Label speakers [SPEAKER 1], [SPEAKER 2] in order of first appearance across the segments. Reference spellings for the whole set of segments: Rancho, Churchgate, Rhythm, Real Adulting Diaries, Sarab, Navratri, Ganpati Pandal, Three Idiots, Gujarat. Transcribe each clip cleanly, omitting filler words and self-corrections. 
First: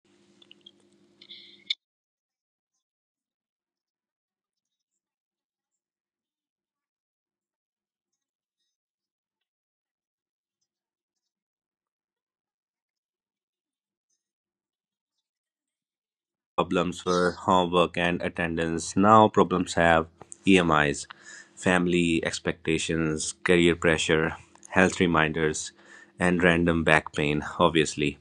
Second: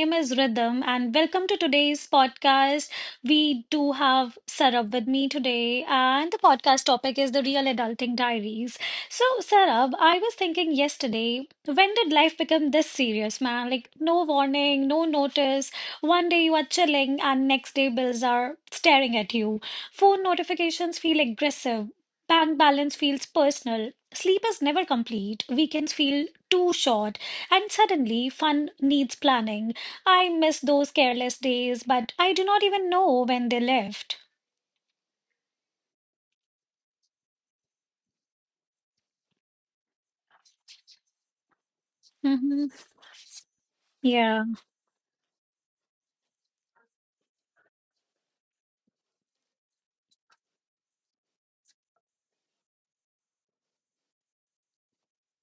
[SPEAKER 1] name is Rhythm, and welcome to today's podcast. We do have Sarab with me today, and the podcast topic is the Real Adulting Diaries. So, Sarab, I was thinking yesterday, when did life become this serious, man? Like, no warning, no notice. One day you are chilling, and next day bills are staring at you. Phone notifications feel aggressive. Bank balance feels personal. Sleep is never complete. Weekends feel too short and suddenly, fun needs planning. I miss those careless days, but I do not even know when they left. Hmm.
[SPEAKER 2] Problems
[SPEAKER 1] Yeah.
[SPEAKER 2] were homework and attendance. Now problems have EMIs, family expectations, career pressure, health reminders, and random back pain, obviously.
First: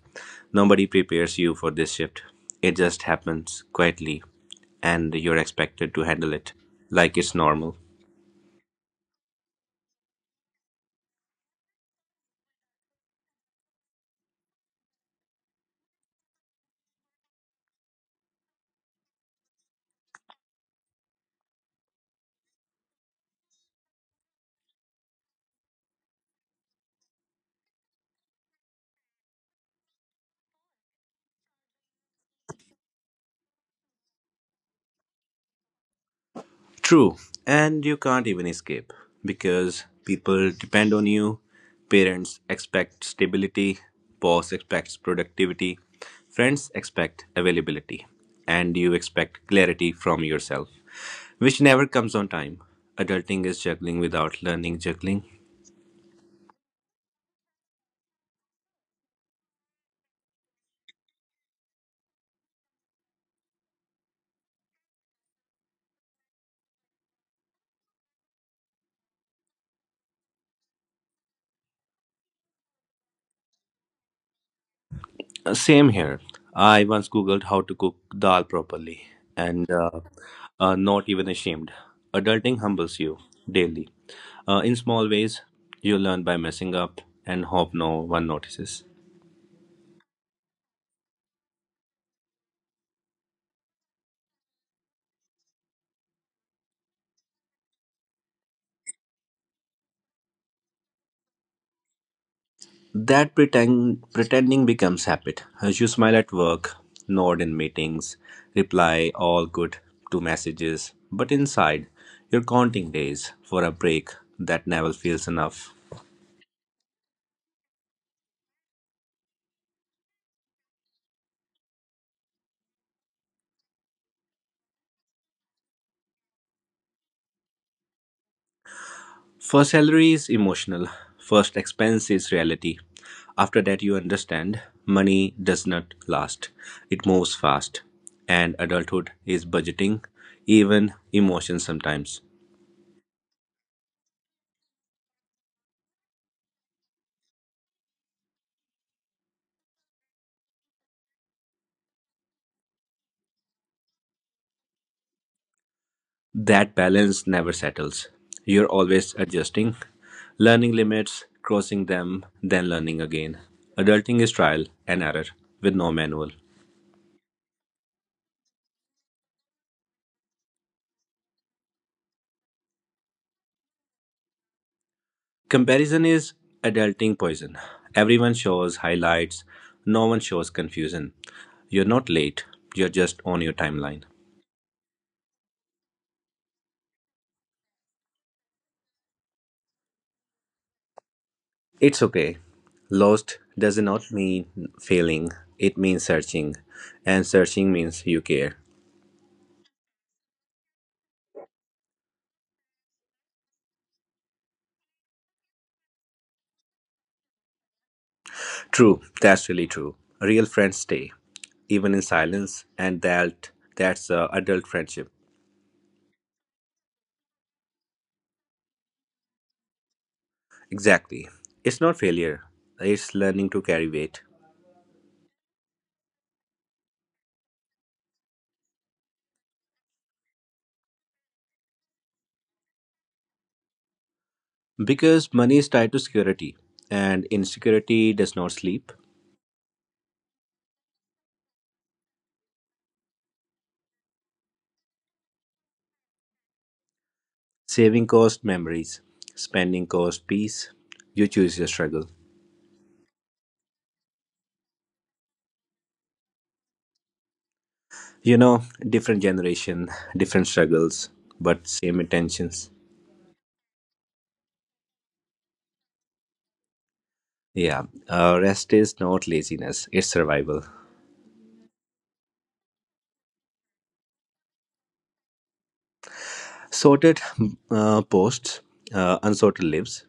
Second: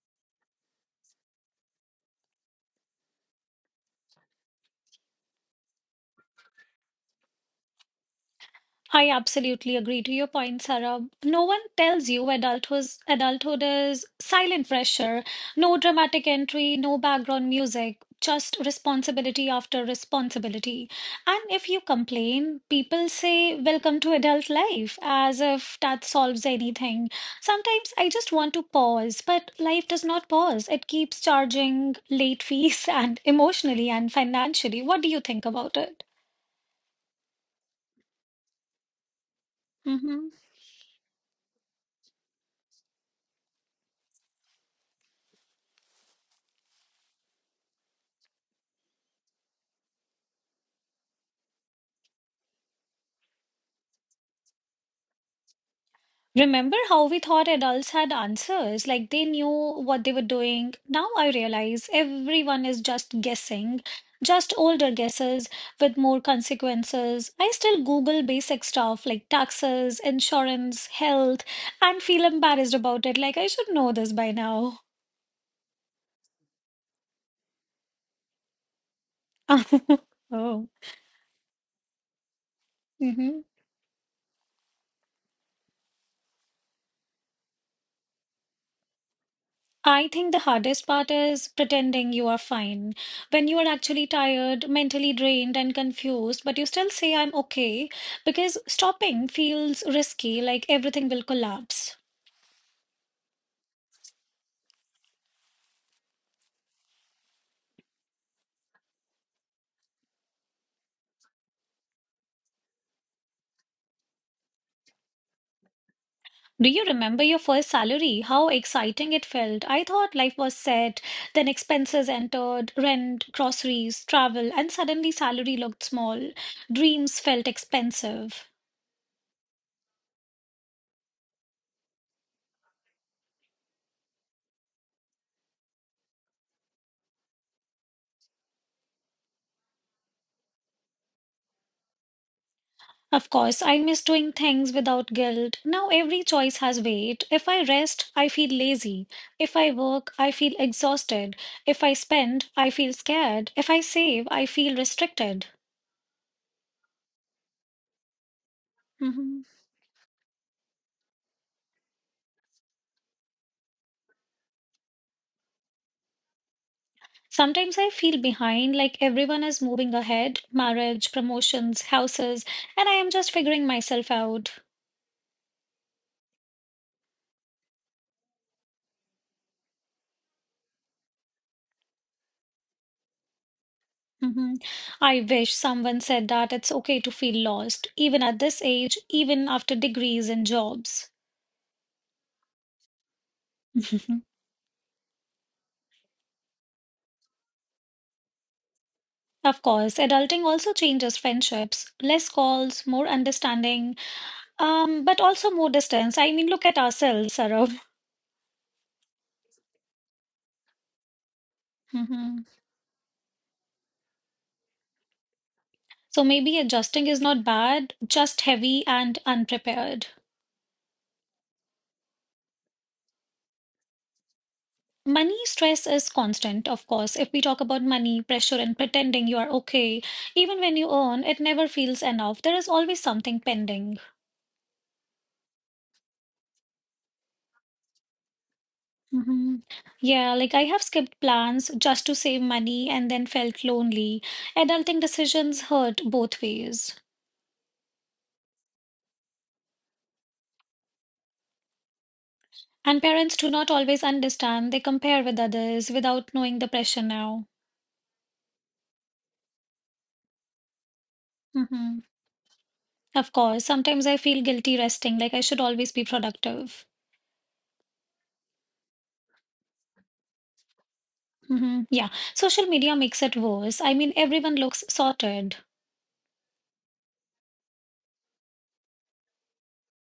[SPEAKER 2] Nobody prepares you for this shift. It just happens quietly, and you're expected to handle it like it's normal.
[SPEAKER 1] I absolutely agree to your point, Sarah. No one tells you adulthood is silent pressure, no dramatic entry, no background music, just responsibility after responsibility. And if you complain, people say, Welcome to adult life, as if that solves anything. Sometimes I just want to pause, but life does not pause. It keeps charging late fees and emotionally and financially. What do you think about it?
[SPEAKER 2] True, and you can't even escape because people depend on you. Parents expect stability, boss expects productivity, friends expect availability, and you expect clarity from yourself, which never comes on time. Adulting is juggling without learning juggling.
[SPEAKER 1] Remember how we thought adults had answers, like they knew what they were doing? Now I realize everyone is just guessing, just older guesses with more consequences. I still Google basic stuff like taxes, insurance, health, and feel embarrassed about it, like I should know this by now.
[SPEAKER 2] Same here. I once Googled how to cook dal properly and uh,
[SPEAKER 1] Oh.
[SPEAKER 2] uh, not even ashamed. Adulting humbles you
[SPEAKER 1] Hmm.
[SPEAKER 2] daily. In small ways, you learn by messing up and hope no one notices.
[SPEAKER 1] I think the hardest part is pretending you are fine when you are actually tired, mentally drained, and confused, but you still say, I'm okay, because stopping feels risky, like everything will collapse.
[SPEAKER 2] That pretending becomes habit. As you smile at work, nod in meetings, reply all good to messages, but inside, you're counting days for a break that never feels enough.
[SPEAKER 1] Do you remember your first salary? How exciting it felt. I thought life was set, then expenses entered, rent, groceries, travel, and suddenly salary looked small. Dreams felt expensive.
[SPEAKER 2] First salary is emotional, first expense is reality. After that, you understand money does not last, it moves fast. And adulthood is budgeting, even emotions sometimes.
[SPEAKER 1] Of course, I miss doing things without guilt. Now every choice has weight. If I rest, I feel lazy. If I work, I feel exhausted. If I spend, I feel scared. If I save, I feel restricted.
[SPEAKER 2] That balance never settles. You're always
[SPEAKER 1] Mhm.
[SPEAKER 2] adjusting, learning limits, crossing them, then learning again. Adulting is trial and error with no manual.
[SPEAKER 1] Sometimes I feel behind, like everyone is moving ahead marriage, promotions, houses, and I am just figuring myself out.
[SPEAKER 2] Comparison is adulting poison. Everyone shows highlights, no one shows confusion. You're not late, you're just on your timeline.
[SPEAKER 1] Mhm. I wish someone said that it's okay to feel lost, even at this age, even after degrees and jobs.
[SPEAKER 2] It's okay. Lost does not mean failing, it means searching. And searching means you care.
[SPEAKER 1] Of course, adulting also changes friendships. Less calls, more understanding, but also more distance. I mean, look at ourselves, Sarab.
[SPEAKER 2] True, that's really true. Real friends stay, even in
[SPEAKER 1] Hmm.
[SPEAKER 2] silence, and that's adult friendship.
[SPEAKER 1] So maybe adjusting is not bad, just heavy and unprepared.
[SPEAKER 2] Exactly. It's not failure, it's learning to carry weight.
[SPEAKER 1] Money stress is constant, of course. If we talk about money, pressure, and pretending you are okay, even when you earn, it never feels enough. There is always something pending.
[SPEAKER 2] Because money is tied to security, and insecurity does not sleep.
[SPEAKER 1] Hmm. Yeah, like I have skipped plans just to save money and then felt lonely. Adulting decisions hurt both ways.
[SPEAKER 2] Saving cost memories, spending cost peace. You choose your struggle.
[SPEAKER 1] And parents do not always understand. They compare with others without knowing the pressure now.
[SPEAKER 2] You know, different generation, different struggles, but same
[SPEAKER 1] Hmm.
[SPEAKER 2] intentions.
[SPEAKER 1] Of course, sometimes I feel guilty resting, like I should always be productive.
[SPEAKER 2] Yeah, rest is not laziness, it's survival.
[SPEAKER 1] Hmm. Yeah, social media makes it worse. I mean, everyone looks sorted.
[SPEAKER 2] Sorted posts, unsorted lives.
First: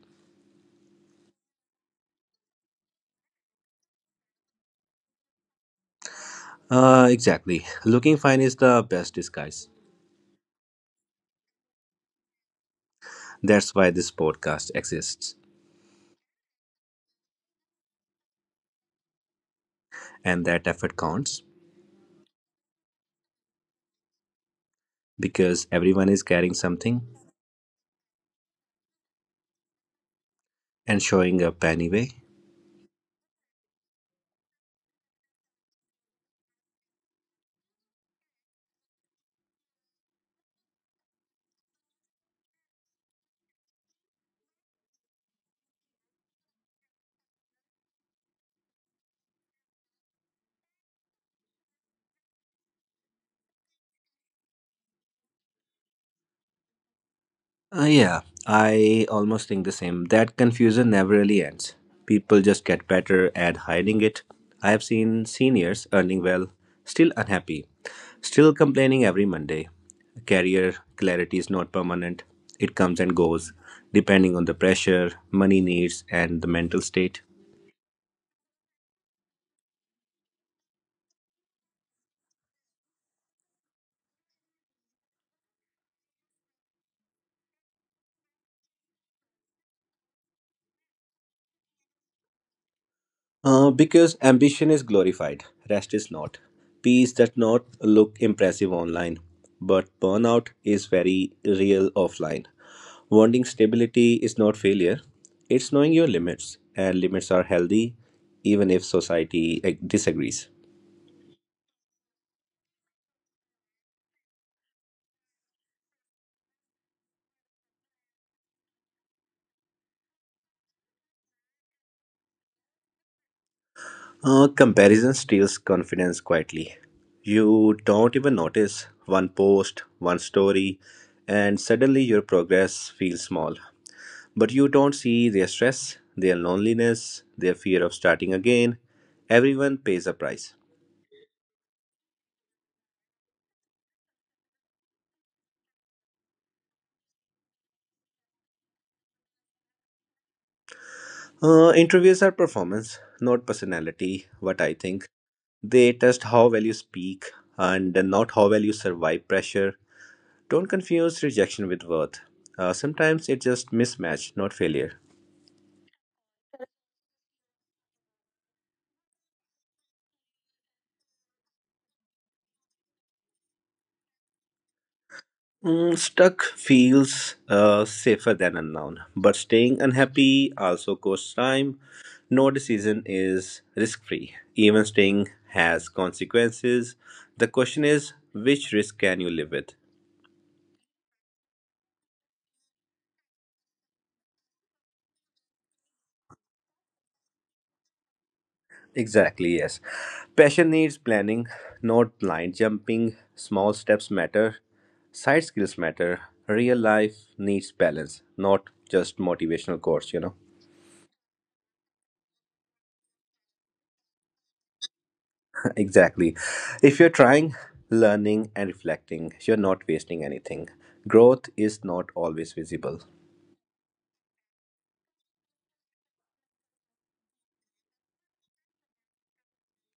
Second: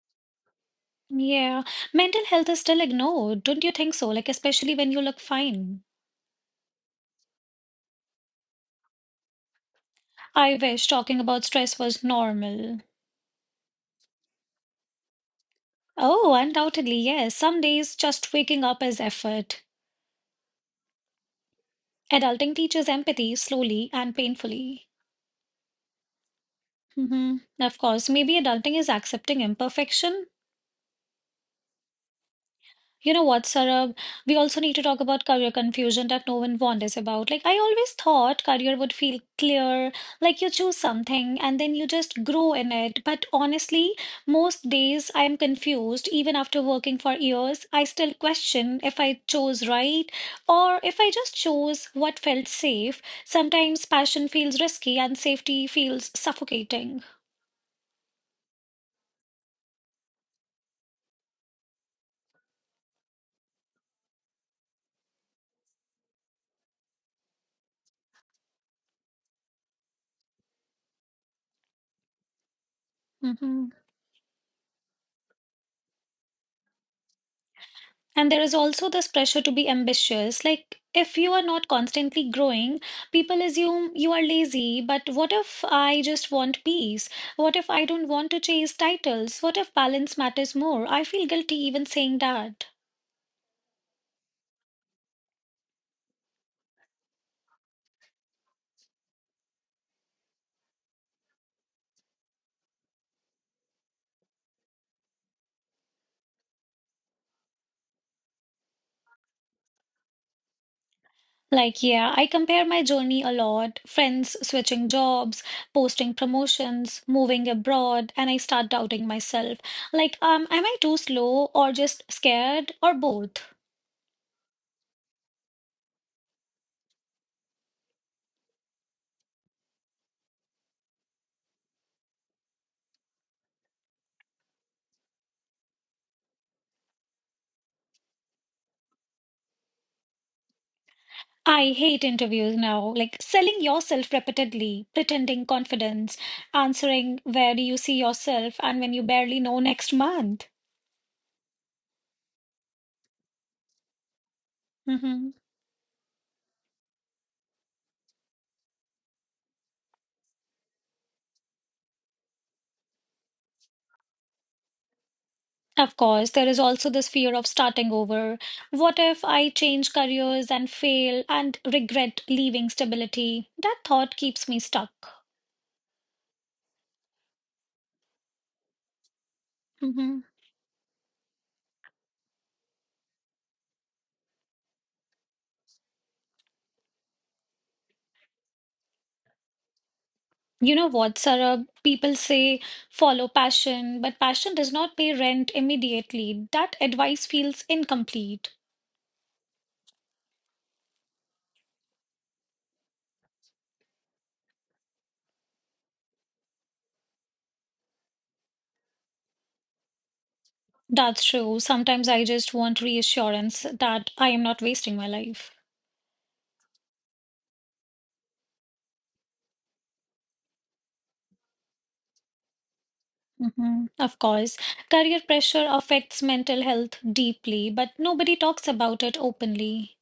[SPEAKER 1] Yeah, mental health is still ignored, don't you think so? Like, especially when you look fine.
[SPEAKER 2] Exactly. Looking fine is the best disguise.
[SPEAKER 1] I wish talking about stress was normal.
[SPEAKER 2] That's why this podcast exists.
[SPEAKER 1] Oh, undoubtedly, yes. Some days just waking up is effort.
[SPEAKER 2] And that effort counts
[SPEAKER 1] Adulting teaches empathy slowly and painfully.
[SPEAKER 2] because everyone is carrying something
[SPEAKER 1] Hmm. Of course, maybe adulting is accepting imperfection.
[SPEAKER 2] and showing up anyway.
[SPEAKER 1] You know what, Sarab? We also need to talk about career confusion that no one wonders about. Like, I always thought career would feel clear, like you choose something and then you just grow in it. But honestly, most days I'm confused. Even after working for years, I still question if I chose right or if I just chose what felt safe. Sometimes passion feels risky and safety feels suffocating.
[SPEAKER 2] Yeah, I almost think the same. That confusion never really ends. People just get better at hiding it. I have seen seniors earning well, still unhappy, still complaining every Monday. Career clarity is not permanent, it comes and goes,
[SPEAKER 1] Mm-hmm.
[SPEAKER 2] depending on the pressure, money needs, and the mental state.
[SPEAKER 1] And there is also this pressure to be ambitious. Like, if you are not constantly growing, people assume you are lazy. But what if I just want peace? What if I don't want to chase titles? What if balance matters more? I feel guilty even saying that.
[SPEAKER 2] Because ambition is glorified, rest is not. Peace does not look impressive online, but burnout is very real offline. Wanting stability is not failure, it's knowing your limits, and limits are healthy even if society disagrees.
[SPEAKER 1] Like, yeah, I compare my journey a lot. Friends switching jobs, posting promotions, moving abroad, and I start doubting myself. Like, am I too slow or just scared or both?
[SPEAKER 2] Comparison steals confidence quietly. You don't even notice one post, one story, and suddenly your progress feels small. But you don't see their stress, their loneliness, their fear of starting again. Everyone pays a price.
[SPEAKER 1] I hate interviews now. Like selling yourself repeatedly, pretending confidence, answering where do you see yourself and when you barely know next month.
[SPEAKER 2] Interviews are performance, not personality, what I think.
[SPEAKER 1] Hmm.
[SPEAKER 2] They test how well you speak and not how well you survive pressure. Don't confuse rejection with worth. Sometimes it's just mismatch, not failure.
[SPEAKER 1] Of course, there is also this fear of starting over. What if I change careers and fail and regret leaving stability? That thought keeps me stuck.
[SPEAKER 2] Mm, stuck feels safer than unknown, but staying
[SPEAKER 1] Hmm.
[SPEAKER 2] unhappy also costs time. No decision is risk free. Even staying has consequences. The question is, which risk can you live with?
[SPEAKER 1] You know what, Sarah? People say follow passion, but passion does not pay rent immediately. That advice feels incomplete.
[SPEAKER 2] Exactly, yes. Passion needs planning, not blind jumping. Small steps matter. Side skills matter. Real life needs balance, not just motivational course, you know.
[SPEAKER 1] That's true. Sometimes I just want reassurance that I am not wasting my life.
[SPEAKER 2] Exactly. If you're trying, learning, and reflecting, you're not wasting anything. Growth is not always visible.
[SPEAKER 1] Hmm. Of course, career pressure affects mental health deeply, but nobody talks about it openly.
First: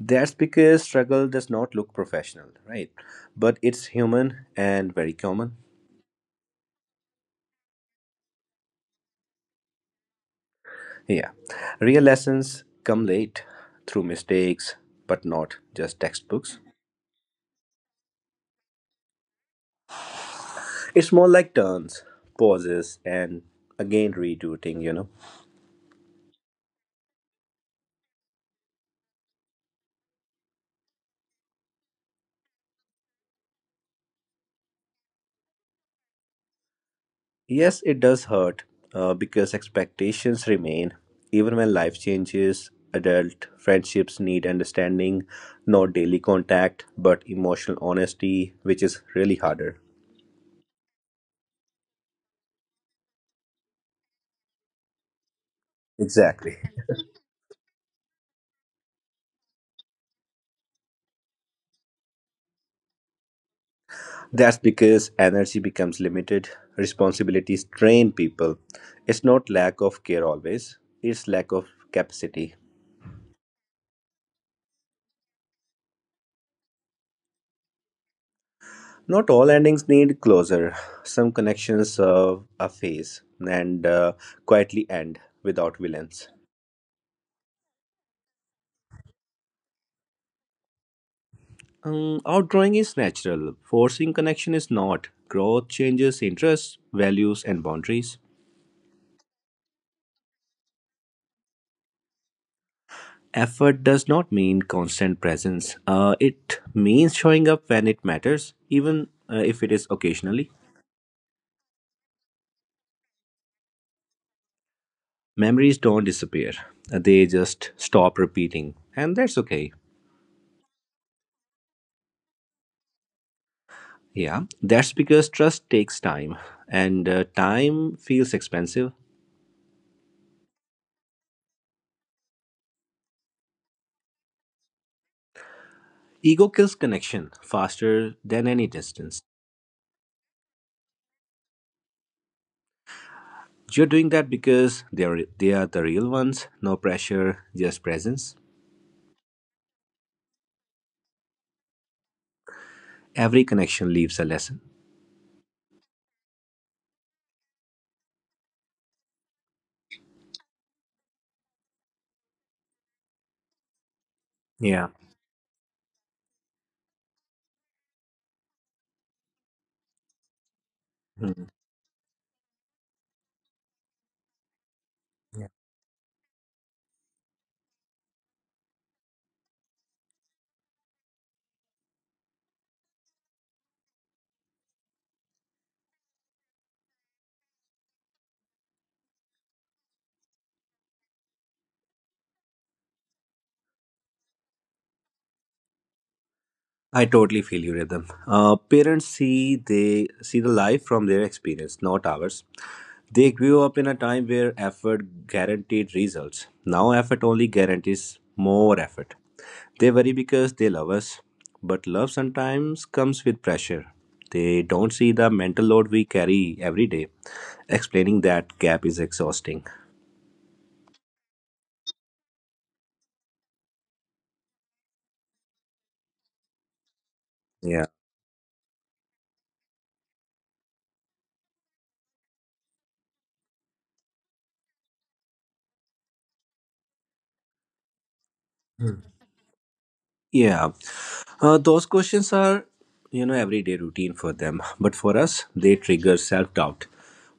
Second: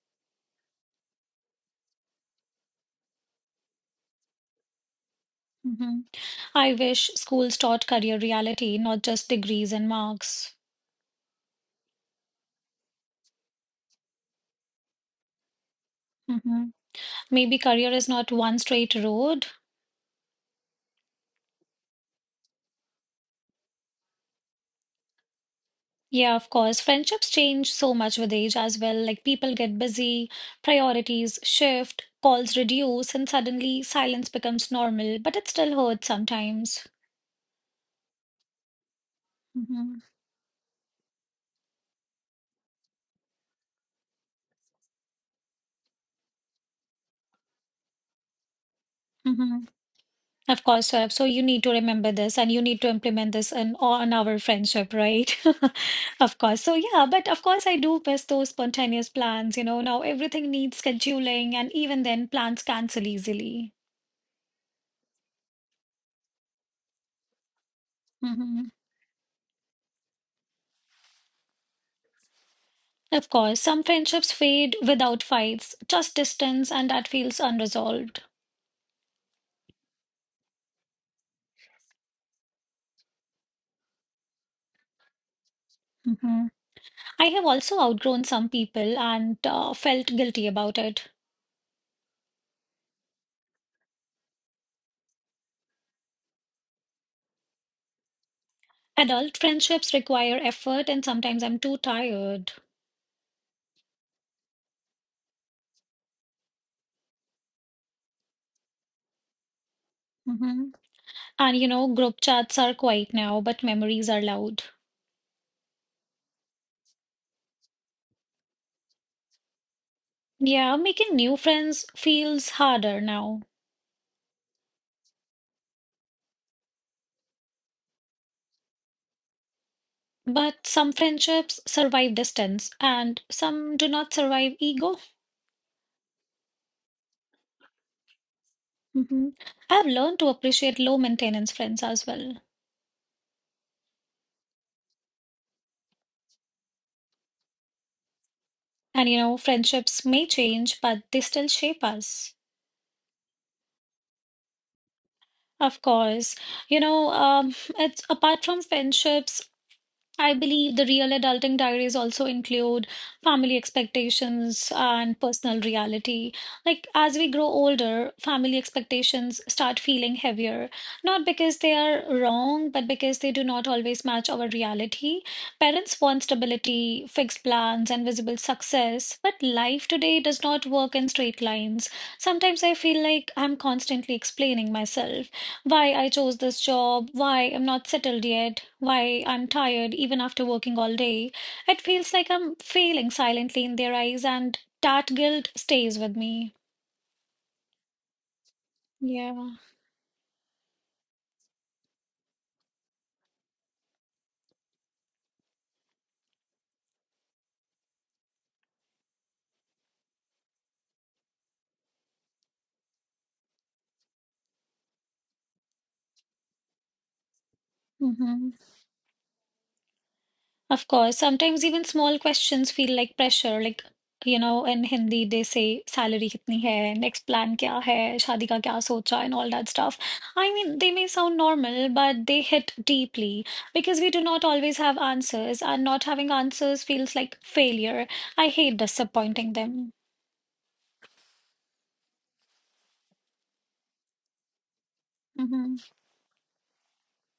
[SPEAKER 2] That's because struggle does not look professional, right? But it's human and very common.
[SPEAKER 1] Hmm. I wish schools taught career reality, not just degrees and marks.
[SPEAKER 2] Yeah. Real lessons come late through mistakes, but not just textbooks.
[SPEAKER 1] Hmm. Maybe career is not one straight road.
[SPEAKER 2] It's more like turns, pauses, and again rerouting, you know.
[SPEAKER 1] Yeah, of course. Friendships change so much with age as well. Like people get busy, priorities shift, calls reduce, and suddenly silence becomes normal, but it still hurts sometimes.
[SPEAKER 2] Yes, it does hurt because
[SPEAKER 1] Hmm.
[SPEAKER 2] expectations remain. Even when life changes, adult friendships need understanding, not daily contact, but emotional honesty, which is really
[SPEAKER 1] Hmm.
[SPEAKER 2] harder.
[SPEAKER 1] Of course, Saurabh. So you need to remember this and you need to implement this in on our friendship, right? Of
[SPEAKER 2] Exactly.
[SPEAKER 1] course. So yeah, but of course I do miss those spontaneous plans, you know. Now everything needs scheduling, and even then plans cancel easily.
[SPEAKER 2] That's because energy becomes limited, responsibilities drain people.
[SPEAKER 1] Mm-hmm.
[SPEAKER 2] It's not lack of care always, it's lack of capacity.
[SPEAKER 1] Of course, some friendships fade without fights, just distance, and that feels unresolved.
[SPEAKER 2] Not all endings need closure. Some connections serve a phase and quietly end without villains.
[SPEAKER 1] Mhm. I have also outgrown some people and felt guilty about it.
[SPEAKER 2] Outdrawing is natural, forcing connection is not. Growth changes interests, values, and boundaries.
[SPEAKER 1] Adult friendships require effort, and sometimes I'm too tired.
[SPEAKER 2] Effort does not mean constant presence. It means showing up when it matters, even if it is occasionally.
[SPEAKER 1] Mhm. And you know, group chats are quiet now, but memories are loud.
[SPEAKER 2] Memories don't disappear, they just stop repeating, and that's okay.
[SPEAKER 1] Yeah, making new friends feels harder now.
[SPEAKER 2] Yeah, that's because trust takes time, and time feels expensive.
[SPEAKER 1] But some friendships survive distance, and some do not survive ego.
[SPEAKER 2] Ego kills connection faster than any distance.
[SPEAKER 1] Hmm. I've learned to appreciate low maintenance friends as well.
[SPEAKER 2] You're doing that because they are the real ones. No pressure, just presence.
[SPEAKER 1] And you know, friendships may change, but they still shape us.
[SPEAKER 2] Every connection leaves a lesson.
[SPEAKER 1] Of course, you know, it's apart from friendships. I believe the real adulting diaries also include family expectations
[SPEAKER 2] Yeah.
[SPEAKER 1] and personal reality. Like, as we grow older, family expectations start feeling heavier, not
[SPEAKER 2] Mm.
[SPEAKER 1] because they are wrong, but because they do not always match our reality. Parents want stability, fixed plans, and visible success, but life today does not work in straight lines. Sometimes I feel like I'm constantly explaining myself. Why I chose this job, why I'm not settled yet, why I'm tired even after working all day. It feels like I'm failing silently in their eyes, and that guilt stays with me.
[SPEAKER 2] I totally feel you, Rhythm. Uh, parents
[SPEAKER 1] Yeah.
[SPEAKER 2] see they see the life from their experience, not ours. They grew up in a time where effort guaranteed results. Now effort only guarantees more effort. They worry because they love us, but love sometimes comes with pressure. They don't see the mental load we carry every day. Explaining
[SPEAKER 1] Hmm.
[SPEAKER 2] that gap is exhausting.
[SPEAKER 1] Of course, sometimes even small questions feel like pressure. Like, you know, in Hindi they say salary kitni hai, next plan kya
[SPEAKER 2] Yeah.
[SPEAKER 1] hai, shaadi ka kya socha, and all that stuff. I mean, they may sound normal, but they hit deeply because we do not always have answers, and not having answers feels like failure. I hate
[SPEAKER 2] Hmm.
[SPEAKER 1] disappointing them.
[SPEAKER 2] Yeah. Those questions are, you know, everyday routine for them. But for us,
[SPEAKER 1] Hmm.
[SPEAKER 2] they trigger self doubt.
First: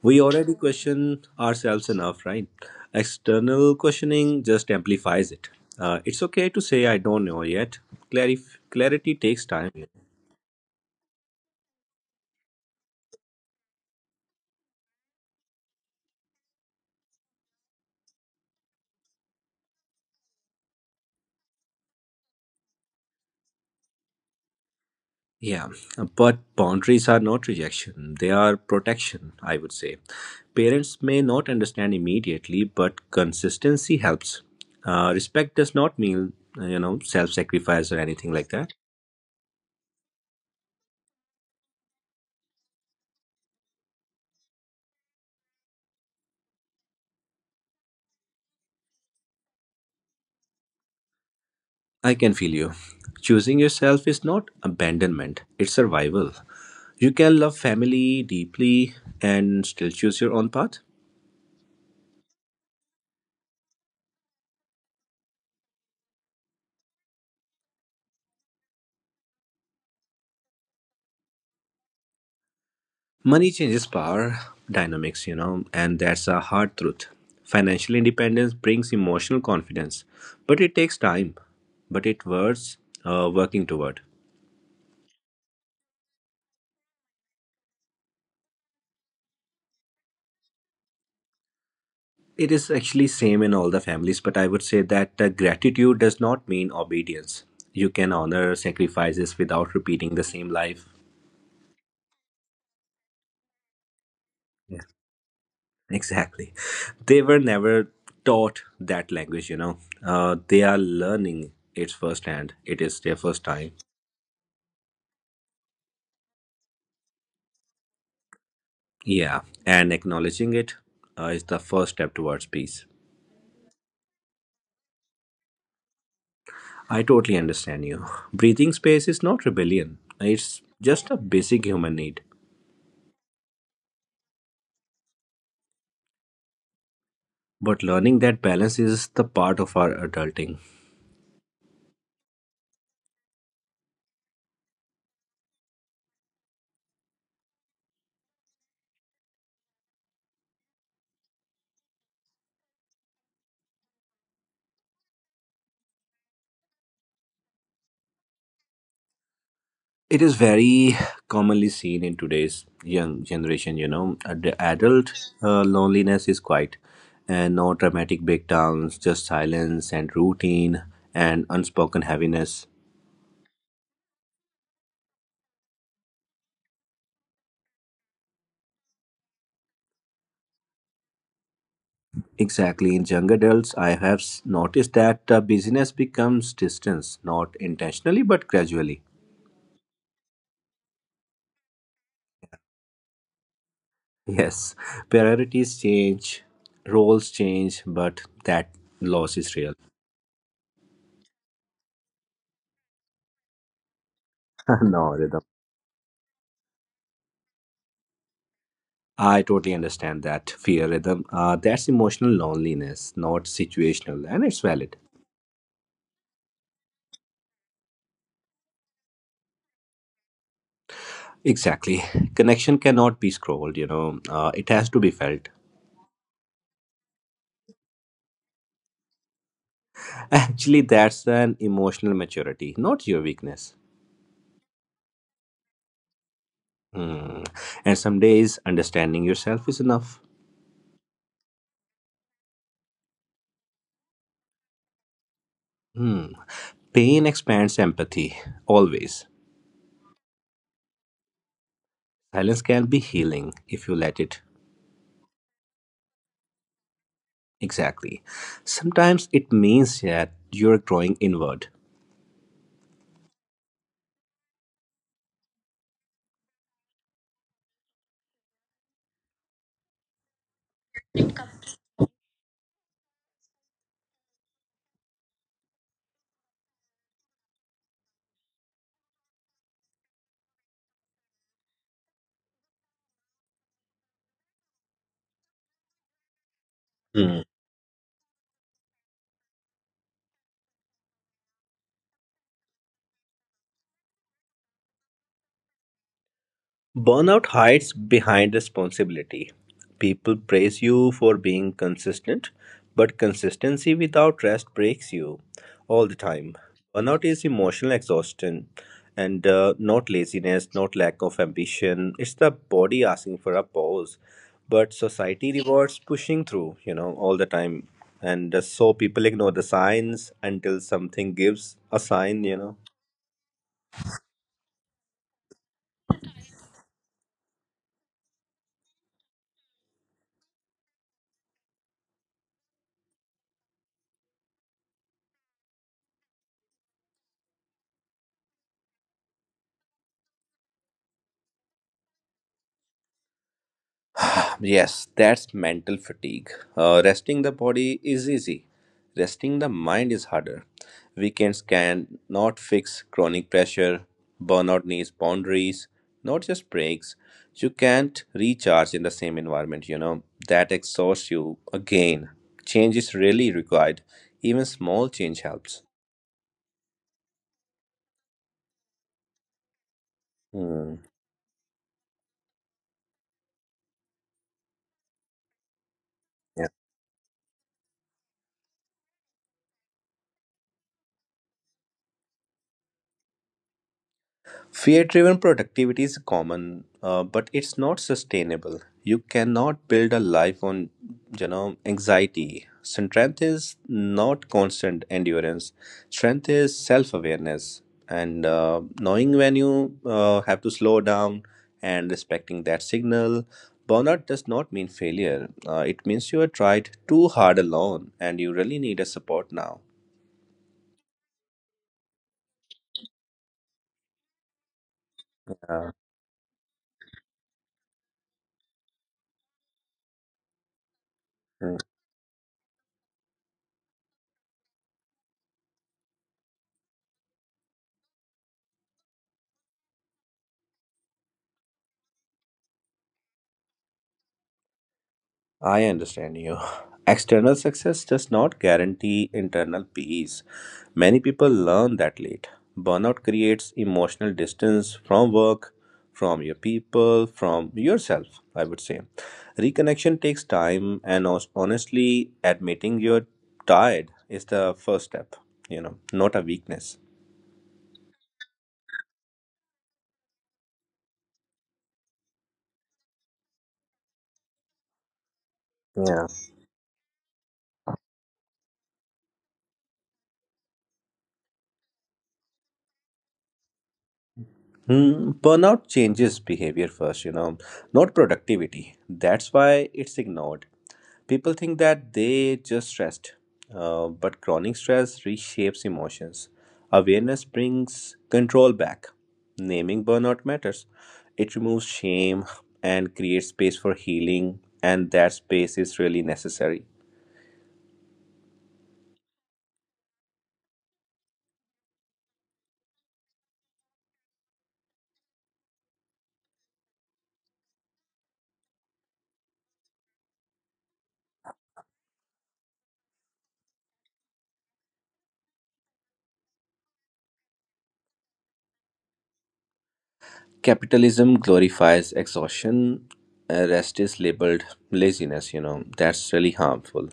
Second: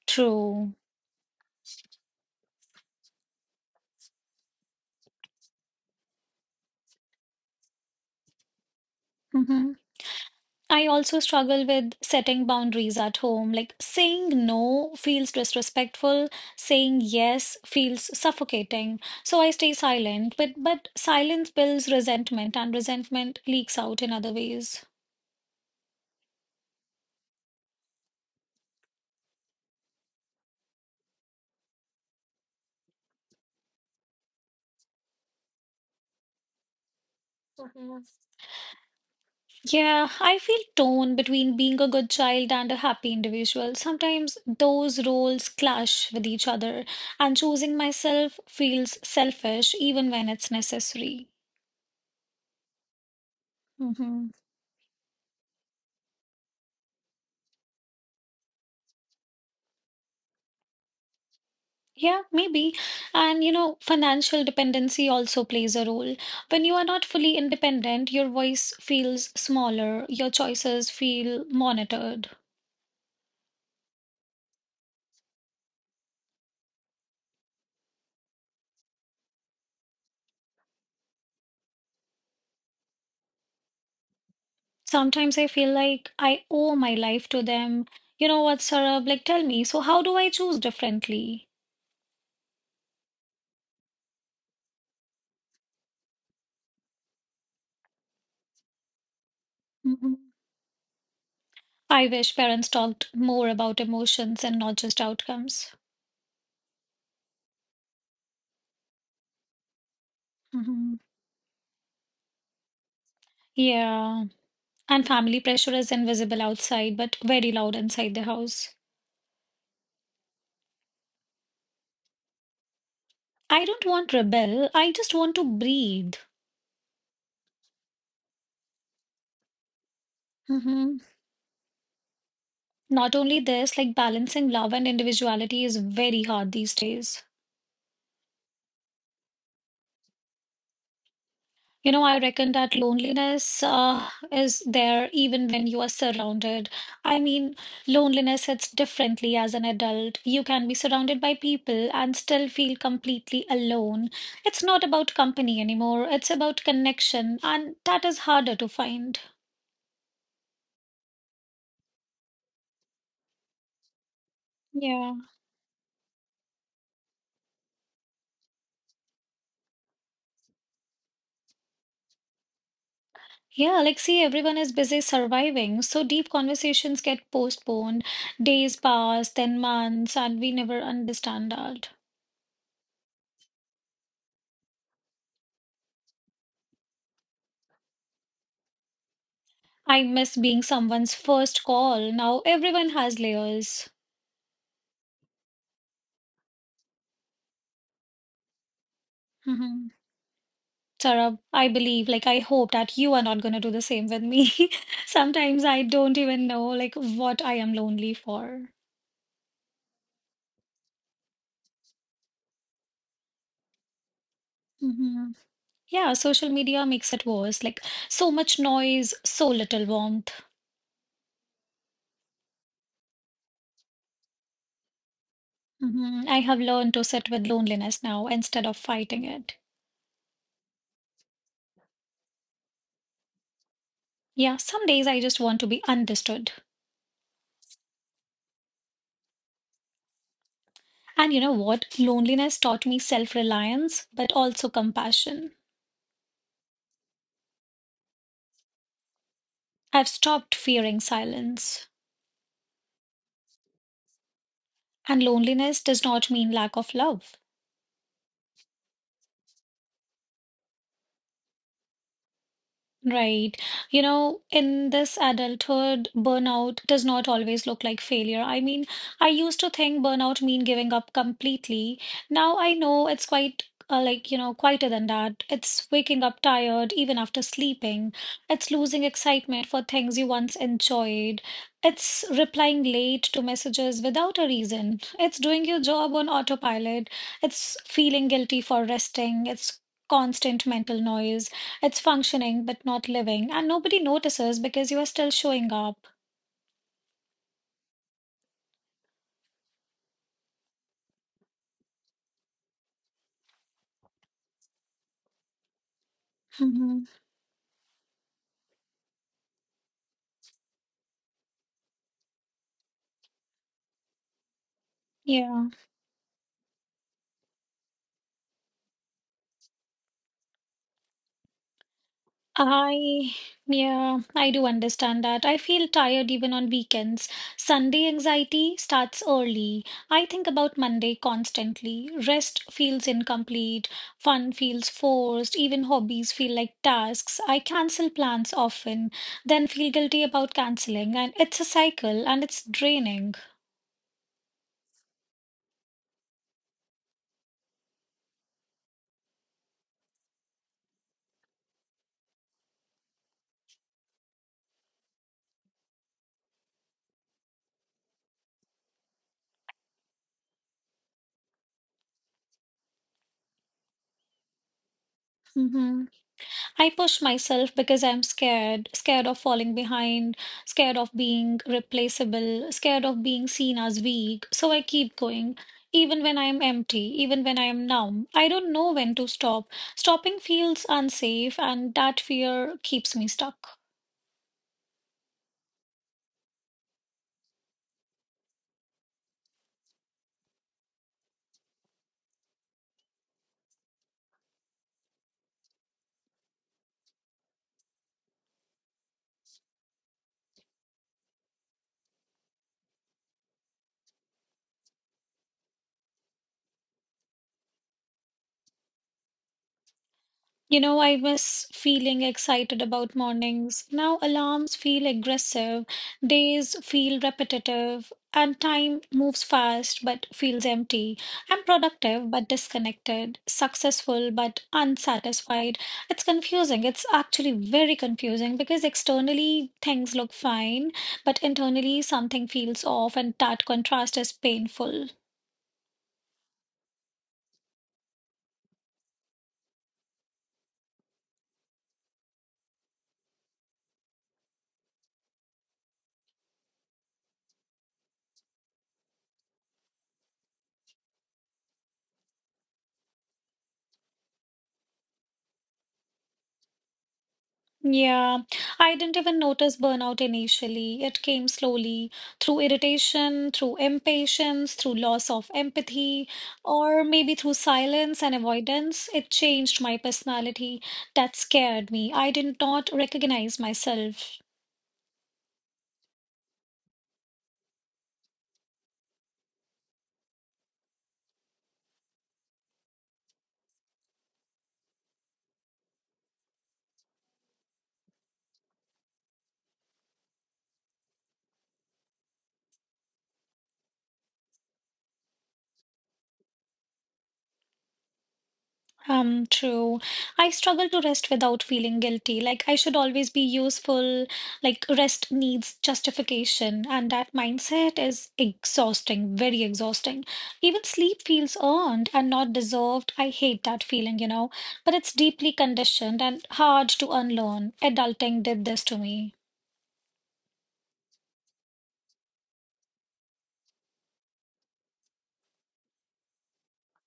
[SPEAKER 2] We already
[SPEAKER 1] True.
[SPEAKER 2] question ourselves enough, right? External questioning just amplifies it. It's okay to say, I don't know yet. Clarity takes time.
[SPEAKER 1] Hmm. I also struggle with setting boundaries at home. Like saying no feels disrespectful, saying yes feels suffocating. So I stay silent, but silence builds resentment and resentment leaks out in other ways.
[SPEAKER 2] Yeah, but boundaries are not rejection, they are protection, I would say. Parents may not understand immediately, but consistency helps. Respect does not mean, you know, self sacrifice or
[SPEAKER 1] Mhm.
[SPEAKER 2] anything like that.
[SPEAKER 1] Yeah, I feel torn between being a good child and a happy individual. Sometimes those roles clash with each other, and choosing myself feels selfish even when it's necessary.
[SPEAKER 2] I can feel you. Choosing yourself is
[SPEAKER 1] Mhm.
[SPEAKER 2] not abandonment, it's survival. You can love family deeply and still choose your own path.
[SPEAKER 1] Yeah, maybe. And you know, financial dependency also plays a role. When you are not fully independent, your voice feels smaller, your choices feel monitored.
[SPEAKER 2] Money changes power dynamics, you know, and that's a hard truth. Financial independence brings emotional confidence, but it takes time, but it worth working toward.
[SPEAKER 1] Sometimes I feel like I owe my life to them. You know what, Sarab? Like, tell me, so how do I choose differently?
[SPEAKER 2] It is actually same in all the families, but I would say that gratitude does not mean obedience. You can honor sacrifices without repeating
[SPEAKER 1] Mhm.
[SPEAKER 2] the same life.
[SPEAKER 1] I wish parents talked more about emotions and not just outcomes.
[SPEAKER 2] Exactly. They were never taught that language, you know. They are
[SPEAKER 1] Mhm.
[SPEAKER 2] learning it firsthand. It is their first time.
[SPEAKER 1] Yeah, and family pressure is invisible outside, but very loud inside the house.
[SPEAKER 2] Yeah. And acknowledging it is the first step towards peace.
[SPEAKER 1] I don't want rebel. I just want to breathe.
[SPEAKER 2] I totally understand you. Breathing space is not rebellion, it's
[SPEAKER 1] Hmm.
[SPEAKER 2] just a basic human need.
[SPEAKER 1] Not only this, like balancing love and individuality is very hard these days.
[SPEAKER 2] But learning that balance is the part of our adulting.
[SPEAKER 1] You know, I reckon that loneliness is there even when you are surrounded. I mean, loneliness hits differently as an adult. You can be surrounded by people and still feel completely alone. It's not about company anymore, it's about connection, and that is harder to find.
[SPEAKER 2] It is very commonly seen in today's young generation. You know, at the adult
[SPEAKER 1] Yeah.
[SPEAKER 2] loneliness is quiet and no dramatic breakdowns, just silence and routine and unspoken heaviness.
[SPEAKER 1] Yeah, like, see, everyone is busy surviving. So deep conversations get postponed. Days pass, then months, and we never understand that.
[SPEAKER 2] Exactly, in young adults, I have noticed that busyness becomes distance, not intentionally but gradually.
[SPEAKER 1] I miss being someone's first call. Now everyone has layers.
[SPEAKER 2] Yes, priorities change, roles change, but that loss is real.
[SPEAKER 1] Hmm. Sarah, I believe, like, I hope that you are not going to do the same with me.
[SPEAKER 2] No,
[SPEAKER 1] Sometimes I don't even know, like, what I am lonely for.
[SPEAKER 2] I totally understand that fear rhythm. That's emotional loneliness, not situational, and it's valid.
[SPEAKER 1] Hmm. Yeah, social media makes it worse. Like, so much noise, so little warmth.
[SPEAKER 2] Exactly. Connection cannot be scrolled, you know, it has to be felt.
[SPEAKER 1] Mhm. I have learned to sit with loneliness now instead of fighting it.
[SPEAKER 2] Actually, that's an emotional maturity, not your weakness.
[SPEAKER 1] Yeah, some days I just want to be understood.
[SPEAKER 2] Hmm. And some days, understanding yourself is enough.
[SPEAKER 1] And you know what? Loneliness taught me self-reliance, but also compassion.
[SPEAKER 2] Hmm. Pain expands empathy, always.
[SPEAKER 1] I've stopped fearing silence.
[SPEAKER 2] Silence can be healing if you let it.
[SPEAKER 1] And loneliness does not mean lack of love.
[SPEAKER 2] Exactly. Sometimes it means that you're growing inward.
[SPEAKER 1] Right. You know, in this adulthood, burnout does not always look like failure. I mean, I used to think burnout mean giving up completely. Now I know it's quite like, you know, quieter than that. It's waking up tired even after sleeping. It's losing excitement for things you once enjoyed. It's replying late to messages without a reason. It's doing your job on autopilot.
[SPEAKER 2] Hmm.
[SPEAKER 1] It's feeling guilty for resting. It's constant mental noise. It's functioning but not living, and nobody notices because you are still showing up.
[SPEAKER 2] Burnout hides behind responsibility. People praise you for being consistent, but consistency without rest breaks you all the time.
[SPEAKER 1] Hmm.
[SPEAKER 2] Burnout is emotional exhaustion and not laziness, not lack of ambition. It's the body asking for a pause, but society
[SPEAKER 1] Yeah,
[SPEAKER 2] rewards pushing through, you know, all the time. And so people ignore the signs until something gives a sign, you know.
[SPEAKER 1] I yeah, I do understand that. I feel tired even on weekends. Sunday anxiety starts early. I think about Monday constantly. Rest feels incomplete, fun feels forced, even hobbies feel like tasks. I cancel plans often, then feel guilty about canceling, and it's a cycle and it's draining.
[SPEAKER 2] Yes, that's mental fatigue. Resting the body is easy, resting the mind is harder. Weekends can not fix chronic pressure, burnout needs boundaries, not just breaks. You can't recharge in the same environment, you know, that exhausts you again. Change is really required, even small change helps.
[SPEAKER 1] Hmm. I push myself because I'm scared, scared of falling behind,
[SPEAKER 2] Hmm.
[SPEAKER 1] scared of being replaceable, scared of being seen as weak. So I keep going. Even when
[SPEAKER 2] Yeah.
[SPEAKER 1] I'm empty, even when I'm numb, I don't know when to stop. Stopping feels unsafe, and that fear keeps me stuck.
[SPEAKER 2] Fear driven productivity is common, but it's not sustainable. You cannot build a life on you know anxiety. Strength is not constant endurance. Strength is self awareness and knowing when you have to slow down and respecting that signal. Burnout does not mean failure. It means you have tried too hard alone and you really need a support now.
[SPEAKER 1] You know, I miss feeling excited about mornings. Now alarms feel aggressive,
[SPEAKER 2] Uh,
[SPEAKER 1] days feel repetitive, and time moves fast but feels empty. I'm productive but disconnected, successful but unsatisfied. It's confusing. It's actually very confusing because externally things look fine, but internally something feels off, and that contrast is painful.
[SPEAKER 2] I understand you. External success does not guarantee internal peace. Many people learn that late. Burnout creates emotional distance from work, from your people, from yourself, I would say. Reconnection takes time, and honestly, admitting you're tired is the first step, you know, not a weakness.
[SPEAKER 1] Yeah, I didn't even notice burnout initially. It came slowly through irritation, through impatience, through loss of
[SPEAKER 2] Yeah.
[SPEAKER 1] empathy, or maybe through silence and avoidance. It changed my personality. That scared me. I did not recognize myself.
[SPEAKER 2] Hmm, burnout changes behavior first, you know, not productivity. That's why it's ignored. People think that they just stressed, but chronic stress reshapes emotions. Awareness brings control back. Naming burnout matters. It removes shame and creates space for healing, and that space is really necessary.
[SPEAKER 1] True. I struggle to rest without feeling guilty. Like I should always be useful. Like rest needs justification, and that mindset is exhausting, very exhausting. Even sleep feels earned and not deserved. I hate that feeling, but it's deeply conditioned and hard to unlearn. Adulting did this to me.
[SPEAKER 2] Capitalism glorifies exhaustion. Rest is labeled laziness, you know. That's really harmful.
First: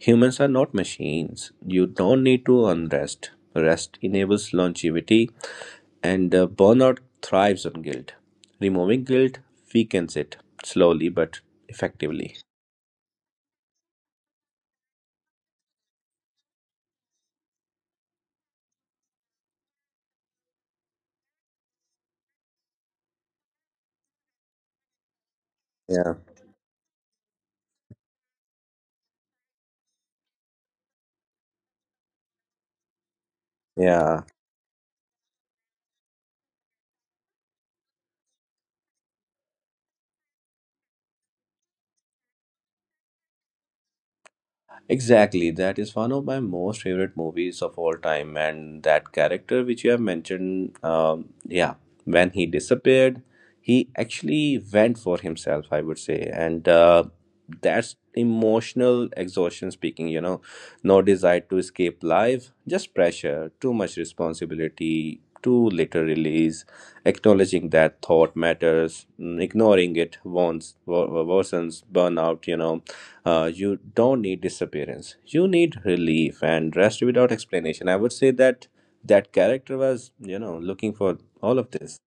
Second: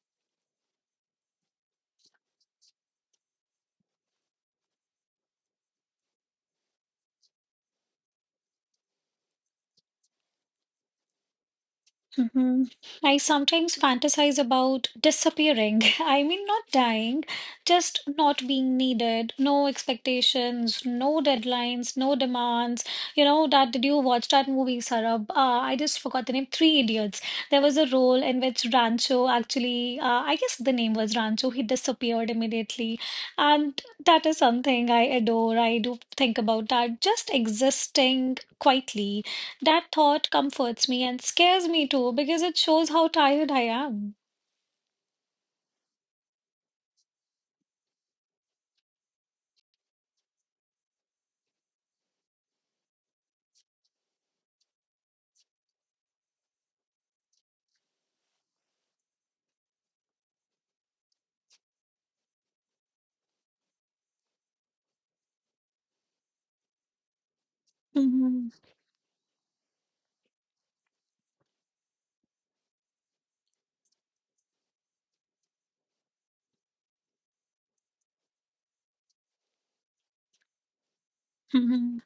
[SPEAKER 2] Humans are not machines. You don't need to earn rest. Rest enables longevity, and burnout thrives on guilt. Removing guilt weakens it slowly but effectively.
[SPEAKER 1] Hmm. I sometimes fantasize about disappearing. I mean, not dying, just not being needed, no expectations, no deadlines, no demands. You know, that did you watch that movie, Sarab? I just
[SPEAKER 2] Yeah.
[SPEAKER 1] forgot the name, Three Idiots. There was a role in which Rancho actually, I guess the name was Rancho, he disappeared immediately. And
[SPEAKER 2] Yeah.
[SPEAKER 1] that is something I adore. I do think about that, just existing quietly. That thought comforts me and scares me too because it shows how tired I am.
[SPEAKER 2] Exactly, that is one of my most favorite movies of all time, and that character which you have mentioned, yeah, when he disappeared, he actually went for himself, I would say, and that's emotional exhaustion speaking. You know, no desire to escape life, just pressure, too much responsibility, too little release, acknowledging that thought
[SPEAKER 1] Mhm,
[SPEAKER 2] matters, ignoring it worsens burnout. You don't need disappearance, you need relief and rest without explanation. I would say that that character was looking for all of this.
[SPEAKER 1] mhm.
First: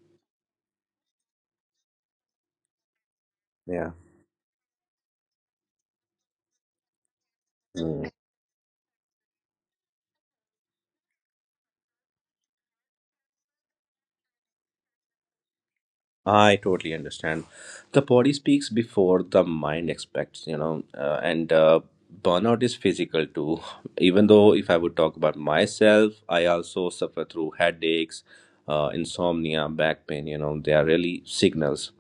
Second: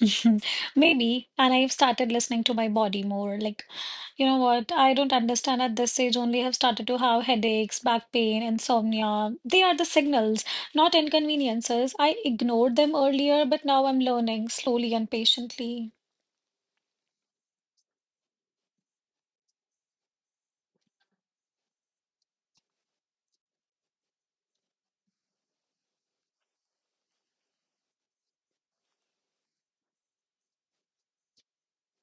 [SPEAKER 1] Maybe, and I've started listening to my body more. Like,
[SPEAKER 2] Yeah.
[SPEAKER 1] you know what? I don't understand at this age only have started to have headaches, back
[SPEAKER 2] Mm.
[SPEAKER 1] pain, insomnia. They are the signals, not inconveniences. I ignored them earlier, but now I'm learning slowly and patiently.
[SPEAKER 2] I totally understand. The body speaks before the mind expects, you know, and burnout is physical too. Even though, if I would talk about myself, I also suffer through headaches, insomnia, back pain, you know, they are really signals.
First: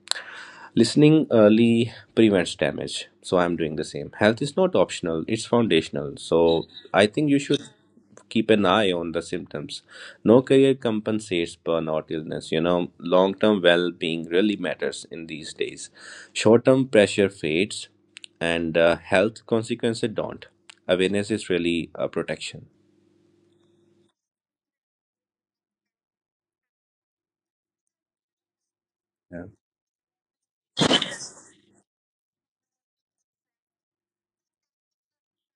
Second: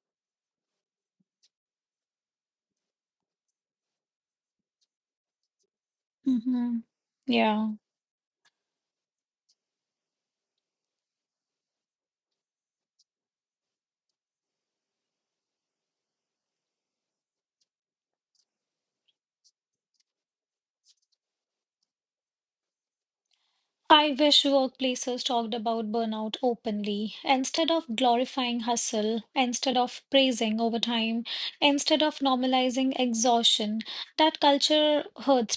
[SPEAKER 2] Listening early prevents damage. So I'm doing the same. Health is not optional, it's foundational. So
[SPEAKER 1] Hmm.
[SPEAKER 2] I think you should
[SPEAKER 1] Yeah.
[SPEAKER 2] keep an eye on the symptoms. No career compensates burnout illness. You know, long term well being really matters in these days. Short term pressure fades, and health consequences don't. Awareness is really a protection.
[SPEAKER 1] I wish workplaces talked about burnout openly instead of glorifying hustle,
[SPEAKER 2] Yeah.
[SPEAKER 1] instead of praising overtime, instead of normalizing exhaustion. That culture hurts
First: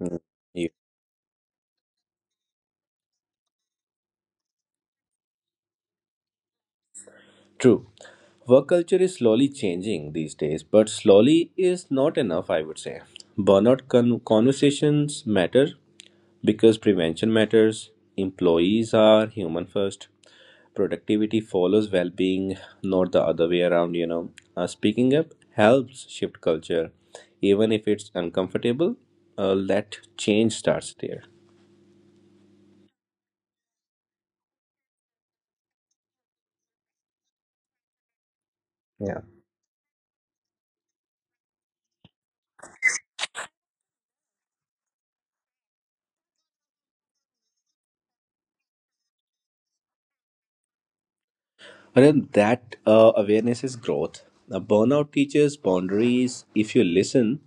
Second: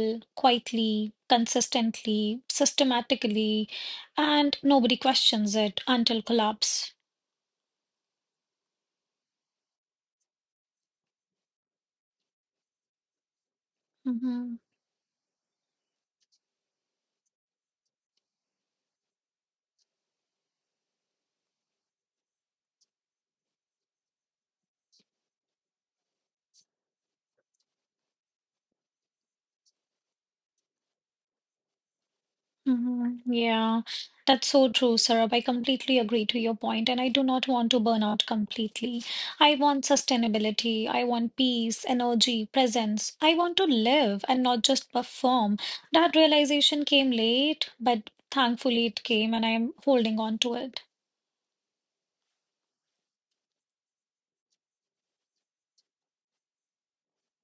[SPEAKER 2] Mm.
[SPEAKER 1] quietly, consistently, systematically, and nobody questions it until collapse.
[SPEAKER 2] True. Work culture is slowly changing these days, but slowly is not enough, I would say.
[SPEAKER 1] Mhm.
[SPEAKER 2] Conversations matter because prevention matters. Employees are human first. Productivity follows well being, not the other way around, you know. Speaking up helps shift culture, even if it's uncomfortable. Let change starts there.
[SPEAKER 1] Mhm. Yeah, that's so true, Sarab. I completely agree to your point, and I do not want to burn out completely.
[SPEAKER 2] Yeah.
[SPEAKER 1] I want sustainability. I want peace, energy, presence. I want to live and not just perform. That realization came late, but thankfully it came, and I am holding on to it.
[SPEAKER 2] Arun, that awareness is growth. Now, burnout teaches boundaries. If you listen,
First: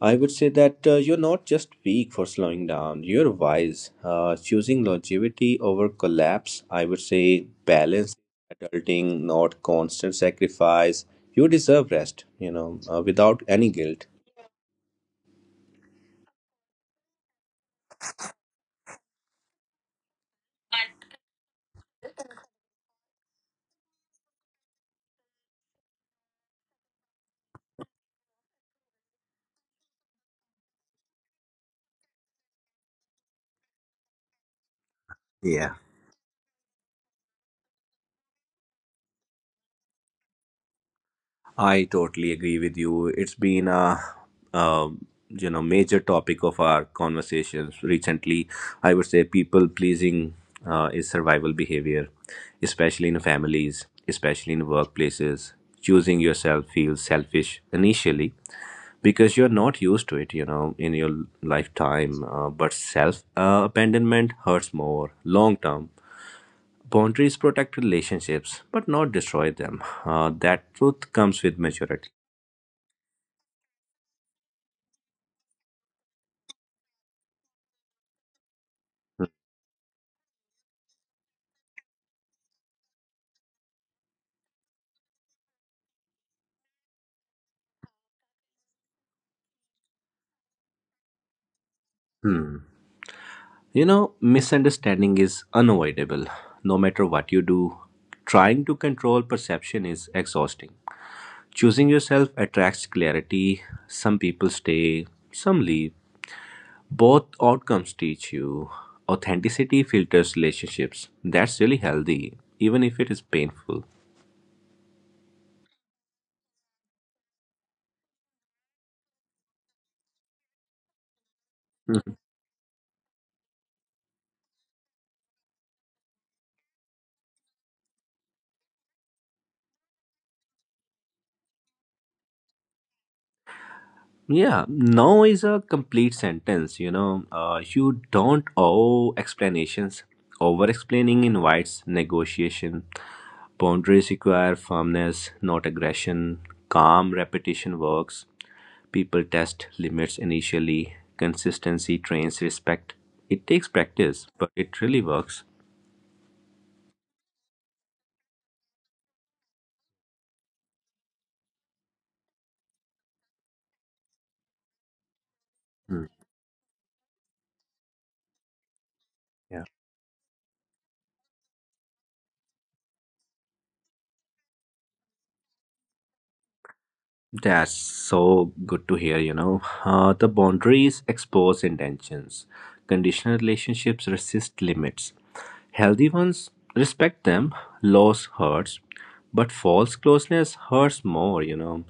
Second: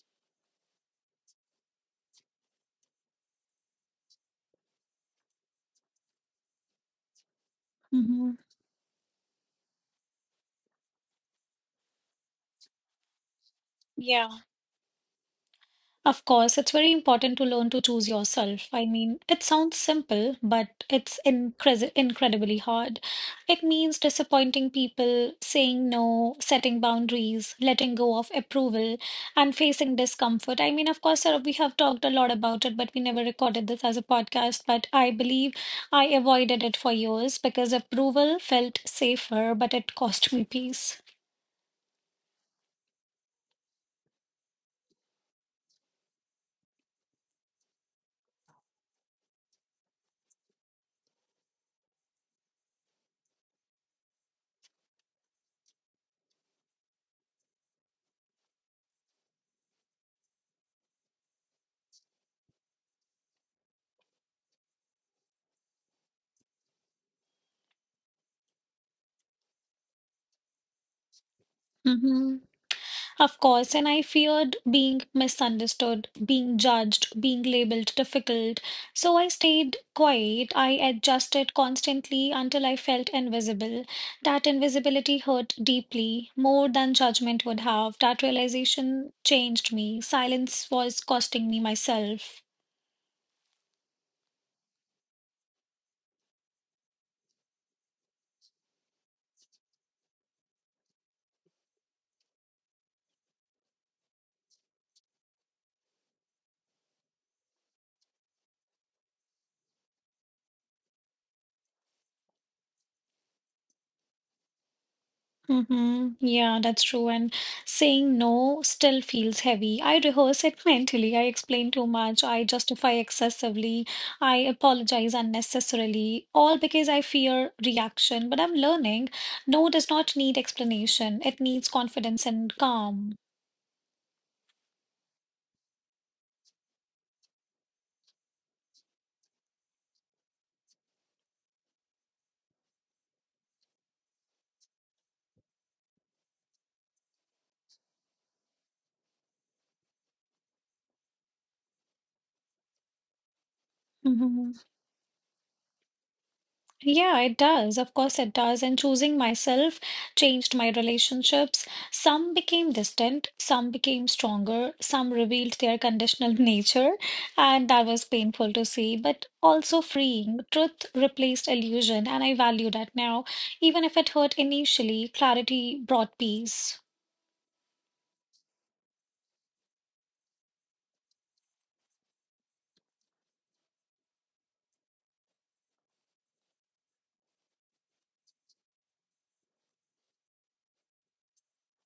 [SPEAKER 2] I would say that you're not just weak for slowing down, you're wise. Choosing longevity over collapse, I would say balance,
[SPEAKER 1] Hmm.
[SPEAKER 2] adulting, not constant sacrifice. You deserve rest, you know, without any guilt.
[SPEAKER 1] Yeah. Of course, it's very important to learn to choose yourself. I mean, it sounds simple, but it's incredibly hard. It means disappointing people, saying no, setting boundaries, letting go of approval, and facing discomfort. I mean, of course, sir, we have talked a lot about it, but we never recorded this as a podcast. But I believe
[SPEAKER 2] Yeah.
[SPEAKER 1] I avoided it for years because approval felt safer, but it cost me peace.
[SPEAKER 2] I totally agree with you. It's been a major topic of our conversations recently. I would say people pleasing is survival behavior, especially in families, especially in workplaces. Choosing yourself feels selfish initially because you're not used to it, you know, in your lifetime. But self abandonment hurts more long term. Boundaries protect relationships, but not destroy them. That truth comes with maturity.
[SPEAKER 1] Mm-hmm. Of course, and I feared being misunderstood, being judged, being labeled difficult. So I stayed quiet. I adjusted constantly until I felt invisible. That invisibility hurt deeply, more than judgment would have. That realization changed me. Silence was costing me myself.
[SPEAKER 2] Hmm. You know, misunderstanding is unavoidable. No matter what you do, trying to control perception is exhausting. Choosing yourself attracts clarity. Some people stay, some leave. Both outcomes teach you. Authenticity filters relationships. That's really healthy, even if it is painful.
[SPEAKER 1] Mm-hmm. Yeah, that's true. And saying no still feels heavy. I rehearse it mentally. I explain too much. I justify excessively. I apologize unnecessarily, all because I fear reaction. But I'm learning no does not need explanation, it needs confidence and calm.
[SPEAKER 2] Yeah, no is a complete sentence, you know. You don't owe explanations. Over explaining invites negotiation. Boundaries require firmness, not aggression. Calm repetition works. People test limits initially. Consistency trains respect. It takes practice, but
[SPEAKER 1] Mm-hmm.
[SPEAKER 2] it really works.
[SPEAKER 1] Yeah, it does. Of course, it does. And choosing myself changed my relationships. Some became distant, some became stronger, some revealed their
[SPEAKER 2] Hmm.
[SPEAKER 1] conditional nature, and that was painful to see, but
[SPEAKER 2] Yeah.
[SPEAKER 1] also freeing. Truth replaced illusion, and I value that now. Even if it hurt initially, clarity brought peace.
[SPEAKER 2] That's so good to hear, you know. The boundaries expose intentions. Conditional relationships resist limits. Healthy ones respect them. Loss hurts, but false closeness hurts more, you know.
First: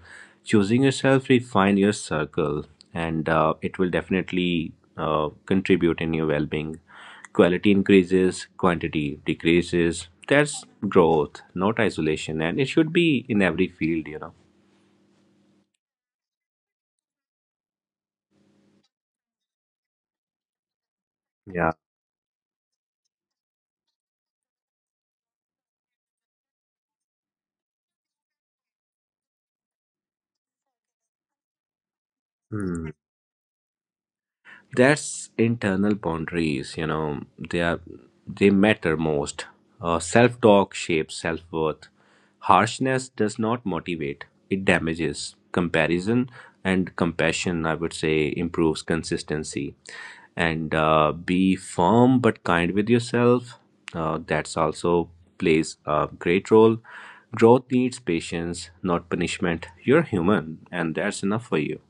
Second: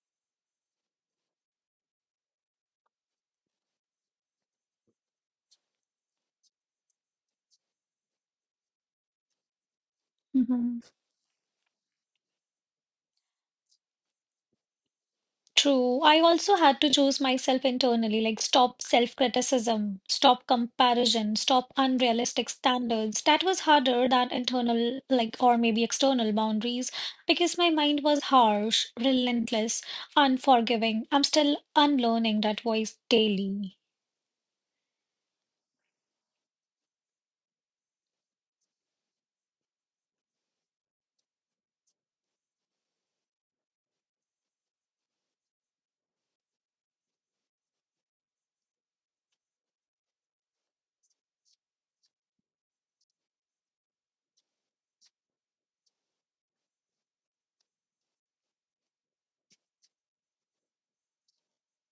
[SPEAKER 2] Choosing yourself, refine your circle, and it will definitely contribute in your well being. Quality increases, quantity decreases. That's
[SPEAKER 1] Mhm.
[SPEAKER 2] growth, not isolation, and it should be in every field, you know.
[SPEAKER 1] True. I also had to choose myself internally, like stop self-criticism, stop comparison,
[SPEAKER 2] Yeah.
[SPEAKER 1] stop unrealistic standards. That was harder than internal, like, or maybe external boundaries because my mind was harsh, relentless, unforgiving. I'm still unlearning that voice daily.
[SPEAKER 2] That's internal boundaries, you know, they matter most. Self-talk shapes self-worth. Harshness does not motivate; it damages. Comparison and compassion, I would say, improves consistency. And be firm but kind with yourself. That's also plays a great role. Growth needs patience, not punishment. You're human, and that's enough for you.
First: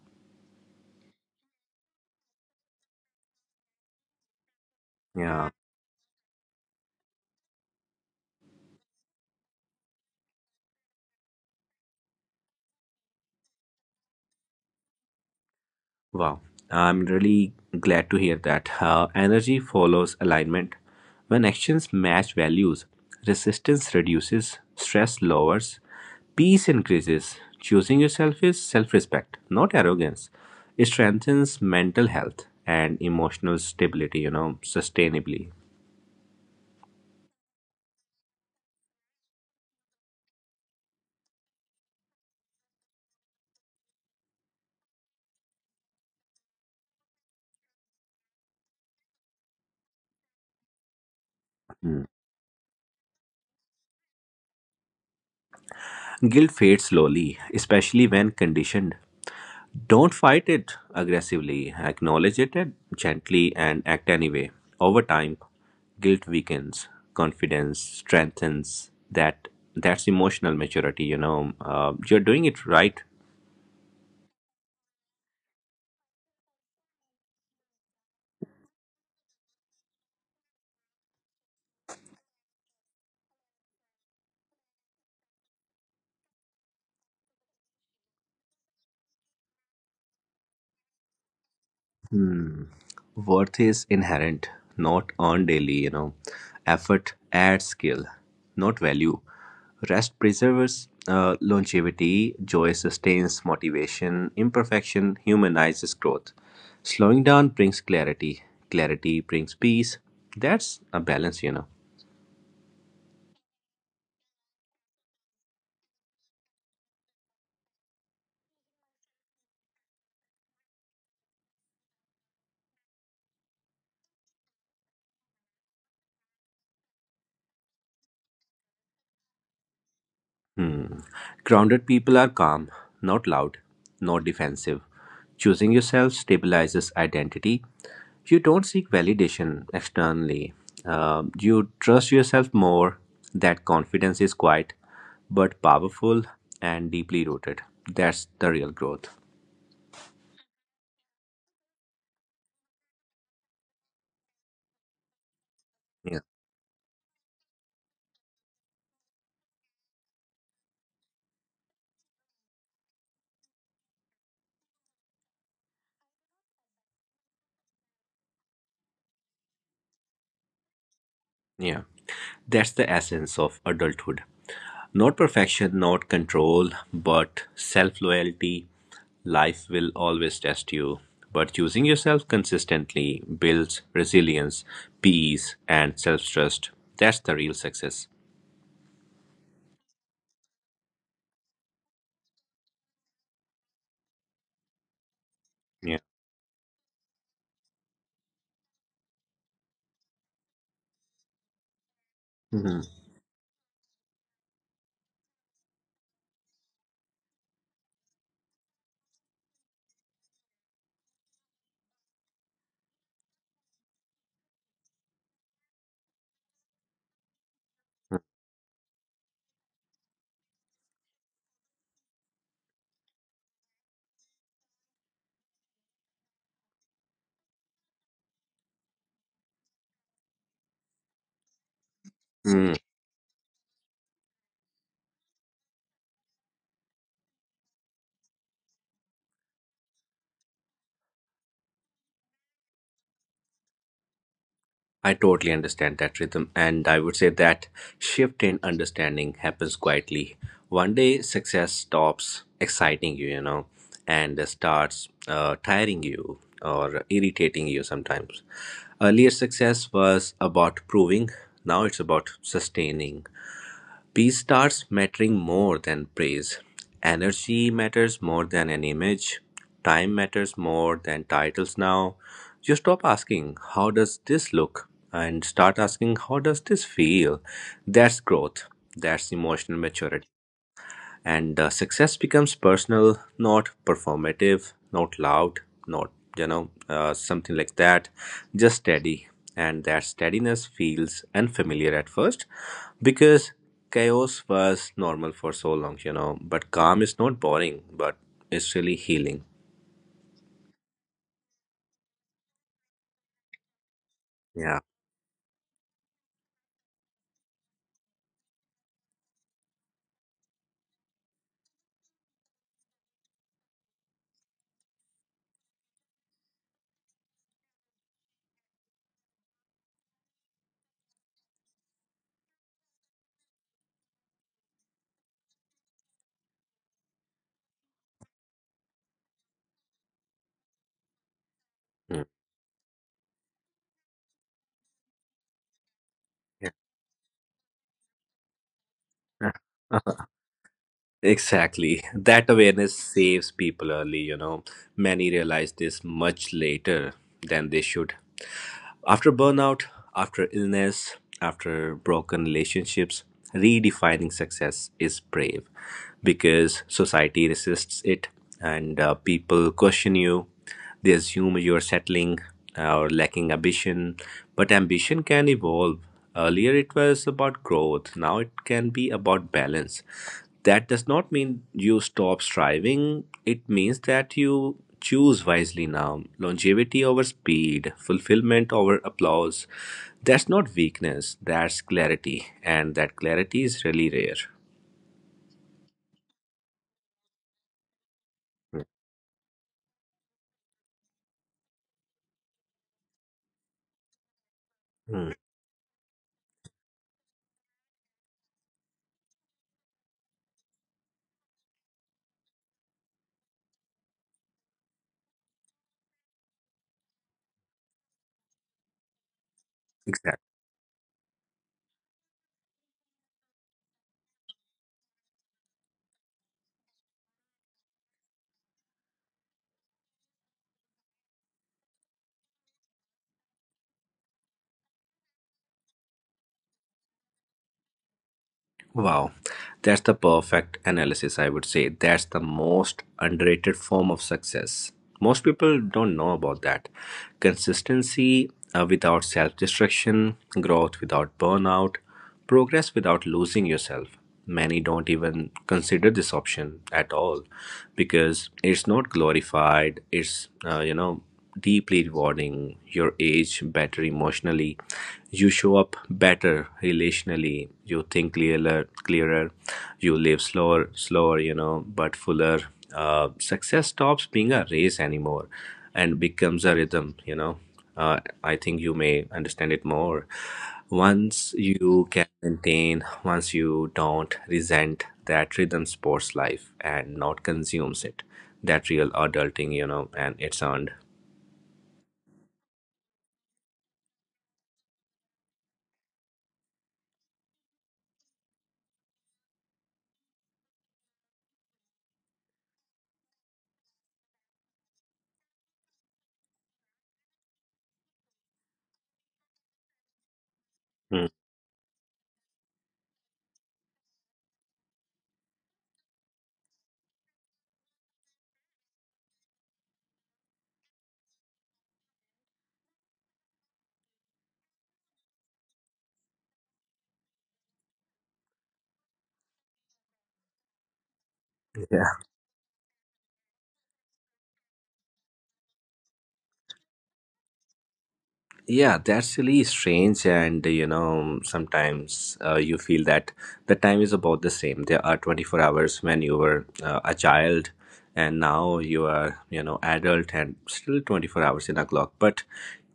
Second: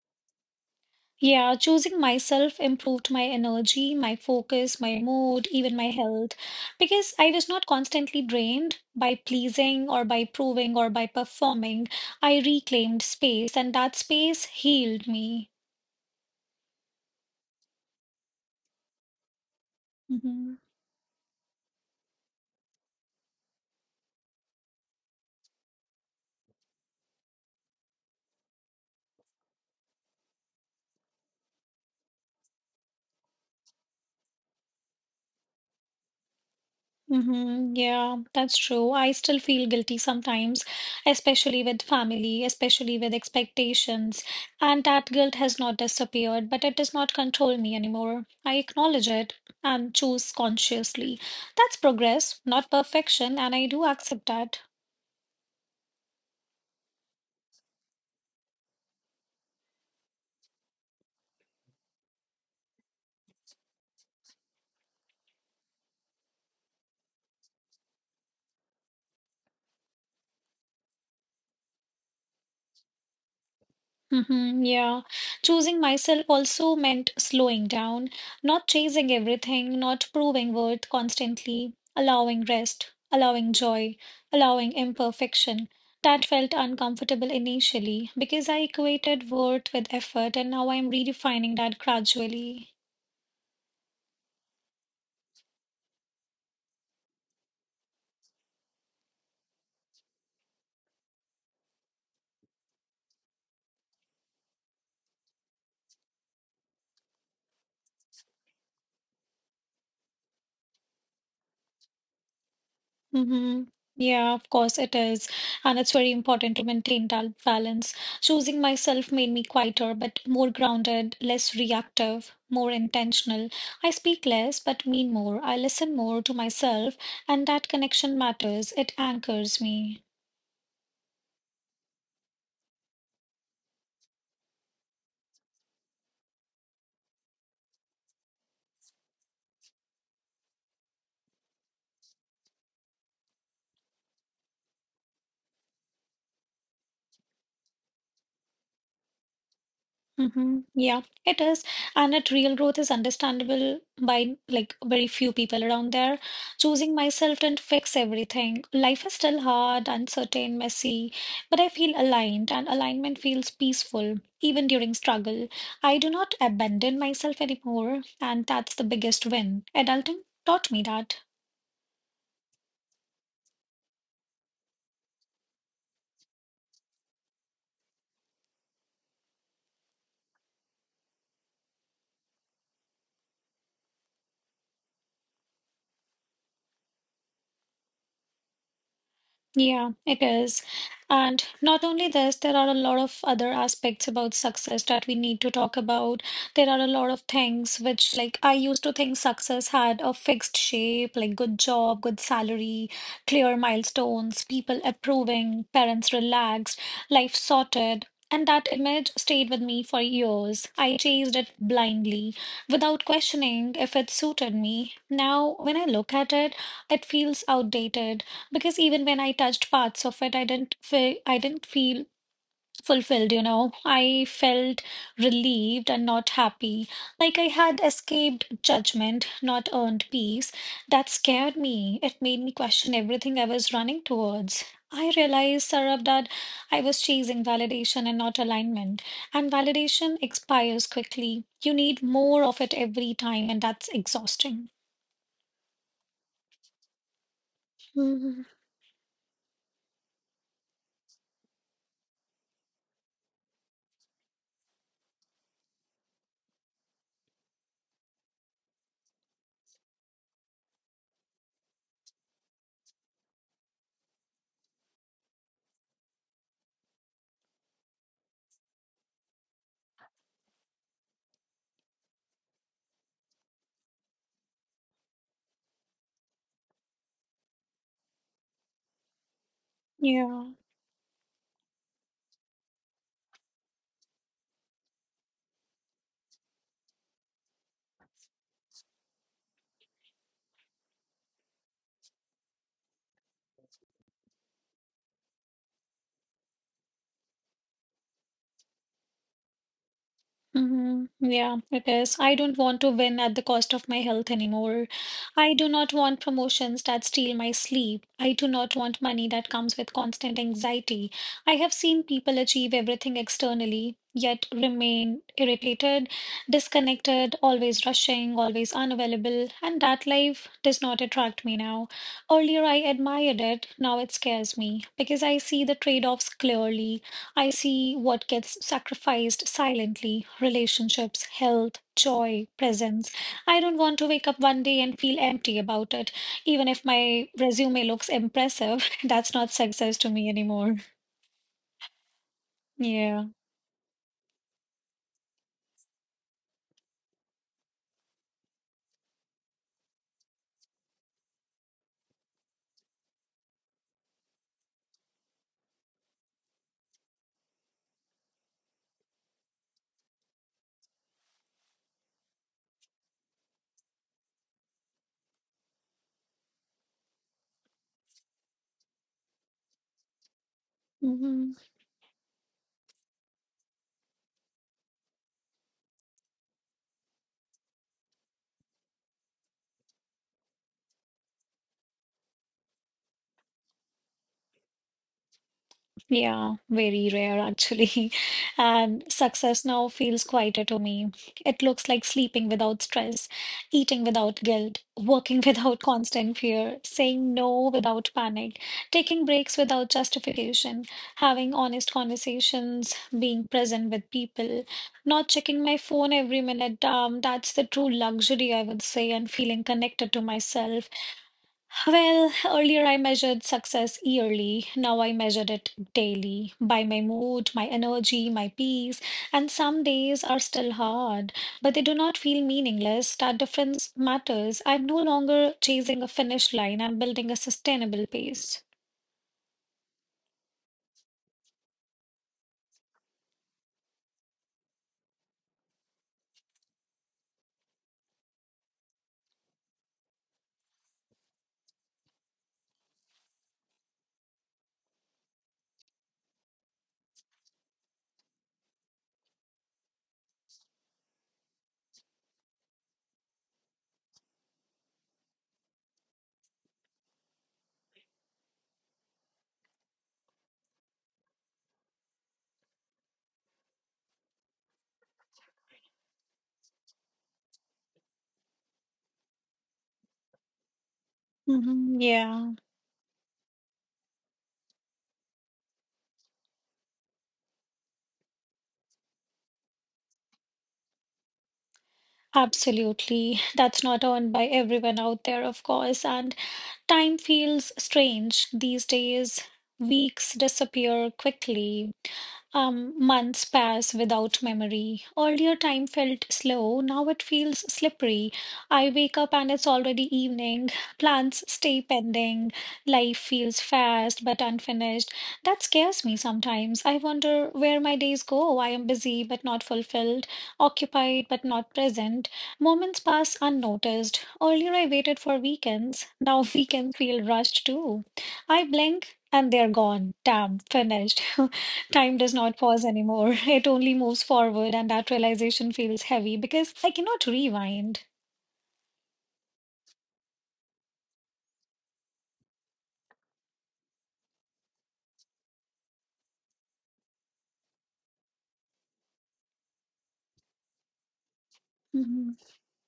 [SPEAKER 1] Yeah, choosing myself improved my energy, my focus, my mood,
[SPEAKER 2] Yeah.
[SPEAKER 1] even my health, because I was not constantly drained by pleasing or by proving or by performing. I reclaimed space, and that space healed me.
[SPEAKER 2] Wow, I'm really glad to hear that. Energy follows
[SPEAKER 1] Mhm.
[SPEAKER 2] alignment. When actions match values, resistance reduces, stress lowers, peace increases. Choosing yourself is self respect, not arrogance. It strengthens mental health and emotional stability, you know, sustainably.
[SPEAKER 1] Mm-hmm. Yeah, that's true. I still feel guilty sometimes, especially with family, especially with expectations. And that guilt has not disappeared, but it does not control me anymore. I acknowledge it and choose consciously. That's progress, not perfection, and I do accept that.
[SPEAKER 2] Guilt fades slowly, especially when conditioned. Don't fight it aggressively. Gently and act anyway. Over time, guilt weakens, confidence strengthens. That that's emotional maturity. You know, you're doing it right.
[SPEAKER 1] Hmm. Yeah. Choosing myself also meant slowing down, not chasing everything, not proving worth constantly, allowing rest, allowing joy, allowing imperfection. That felt uncomfortable initially because I equated worth with effort, and now I'm redefining that
[SPEAKER 2] Hmm.
[SPEAKER 1] gradually.
[SPEAKER 2] Worth is inherent, not earned daily, you know. Effort adds skill, not value. Rest preserves longevity, joy sustains motivation, imperfection humanizes growth. Slowing down brings clarity, clarity brings peace. That's a balance, you know.
[SPEAKER 1] Mm-hmm. Yeah, of course it is. And it's very important to maintain that balance. Choosing myself made me quieter, but more grounded, less reactive, more intentional. I speak less, but mean more. I listen more to myself, and that connection matters. It anchors me.
[SPEAKER 2] Hmm. Grounded people are calm, not loud, not defensive. Choosing yourself stabilizes identity. You don't seek validation externally. You trust yourself more. That confidence is quiet, but powerful and deeply rooted. That's the real growth.
[SPEAKER 1] Mm-hmm. Yeah, it is. And at Real Growth is understandable by like very few people around there. Choosing myself didn't fix everything. Life is still hard, uncertain, messy, but I feel aligned, and alignment feels peaceful even during struggle. I do not abandon myself anymore, and that's the biggest win. Adulting taught me that.
[SPEAKER 2] Yeah, that's the essence of adulthood. Not perfection, not control, but self loyalty. Life will always test you, but choosing yourself consistently builds resilience, peace, and self trust. That's the real success.
[SPEAKER 1] Yeah, it is. And not only this, there are a lot of other aspects about success that we need to talk
[SPEAKER 2] Yeah.
[SPEAKER 1] about. There are a lot of things which, like, I used to think success had a fixed shape, like good job, good
[SPEAKER 2] Mhm.
[SPEAKER 1] salary, clear milestones, people approving, parents relaxed, life sorted. And that image stayed with me for years. I chased it blindly, without questioning if it suited me. Now, when I look at it, it feels outdated because even when I touched parts of it, I didn't feel fulfilled, you know. I felt relieved and not happy, like I had escaped judgment, not earned peace. That scared me. It made me
[SPEAKER 2] Mm.
[SPEAKER 1] question everything I was running towards. I realized, Sarab, that I was chasing validation and not alignment. And validation expires quickly. You need more of it every time, and that's exhausting.
[SPEAKER 2] I totally understand that rhythm, and I would say that
[SPEAKER 1] Mhm.
[SPEAKER 2] shift in understanding happens quietly. One day, success stops exciting you, you know, and starts tiring you or irritating you sometimes. Earlier, success was about proving, now it's about sustaining. Peace starts mattering more than praise. Energy matters more than an image. Time matters more than titles now. You stop asking, how does this look? And start asking, how does this feel? That's growth. That's emotional maturity,
[SPEAKER 1] Yeah.
[SPEAKER 2] and success becomes personal, not performative, not loud, not, something like that, just steady, and that steadiness feels unfamiliar at first because chaos was normal for so long, you know, but calm is not boring, but it's really healing.
[SPEAKER 1] Hmm. Yeah, it is. I don't want to win at the cost of my health
[SPEAKER 2] Yeah.
[SPEAKER 1] anymore. I do not want promotions that steal my sleep. I do not want money that comes with constant anxiety. I have seen people achieve everything externally, yet remain irritated, disconnected, always rushing, always unavailable, and that life does not attract me now. Earlier, I admired it, now it scares me because I see the trade-offs clearly. I see what gets sacrificed silently relationships, health,
[SPEAKER 2] Mm.
[SPEAKER 1] joy, presence. I don't want to wake up one day and feel empty about it. Even if my resume looks impressive, that's not
[SPEAKER 2] Yeah.
[SPEAKER 1] success to me anymore.
[SPEAKER 2] Exactly. That awareness
[SPEAKER 1] Yeah.
[SPEAKER 2] saves people early, you know. Many realize this much later than they should. After burnout, after illness, after broken relationships, redefining success is brave because society resists it, and people question you. They assume you're settling or lacking ambition, but ambition can evolve. Earlier it was about growth, now it can be about balance. That does not
[SPEAKER 1] Hmm.
[SPEAKER 2] mean you stop striving, it means that you choose wisely now. Longevity over speed, fulfillment over applause. That's not weakness, that's clarity, and that clarity is really rare.
[SPEAKER 1] Yeah, very rare actually. And success now feels quieter to me. It looks like sleeping without stress, eating without guilt,
[SPEAKER 2] Hmm.
[SPEAKER 1] working without constant fear, saying no without panic, taking breaks without justification, having honest conversations, being present with people, not checking my phone every minute. That's the true luxury, I would say, and feeling connected to
[SPEAKER 2] Exactly.
[SPEAKER 1] myself. Well, earlier I measured success yearly. Now I measure it daily by my mood, my energy, my peace. And some days are still hard, but they do not feel meaningless. That difference matters. I'm no longer chasing a finish line, I'm building a sustainable pace.
[SPEAKER 2] Wow, that's the perfect analysis, I would say. That's the most underrated form of success. Most people don't know about that. Consistency without self destruction, growth without burnout, progress without losing yourself. Many don't even consider this option at all because it's not glorified, it's, deeply rewarding. Your age better emotionally, you show up better relationally, you think clearer, clearer, you live slower, slower, you know, but fuller. Success stops being a race anymore and becomes a rhythm, you know. I think you may understand it more. Once
[SPEAKER 1] Hmm.
[SPEAKER 2] you can
[SPEAKER 1] Yeah,
[SPEAKER 2] maintain, once you don't resent that rhythm sports life and not consumes it, that real adulting, you know, and it's earned.
[SPEAKER 1] absolutely. That's not earned by everyone out there, of course. And time feels strange these days. Weeks disappear quickly. Months pass without memory. Earlier, time felt slow. Now it feels slippery. I wake up and it's already evening.
[SPEAKER 2] Mm.
[SPEAKER 1] Plans stay pending. Life feels fast but unfinished. That scares me sometimes. I wonder where my days go. I am busy but not fulfilled, occupied but not present. Moments pass unnoticed. Earlier, I waited for weekends. Now, weekends feel rushed too. I blink and they're gone. Damn, finished.
[SPEAKER 2] Yeah.
[SPEAKER 1] Time does not pause anymore. It only moves forward, and that realization feels heavy because I cannot rewind.
[SPEAKER 2] Yeah, that's really strange, and you know, sometimes you feel that the time is about the same. There are 24 hours when you were a child, and now you are, you know, adult, and still 24 hours in a clock. But
[SPEAKER 1] Mhm.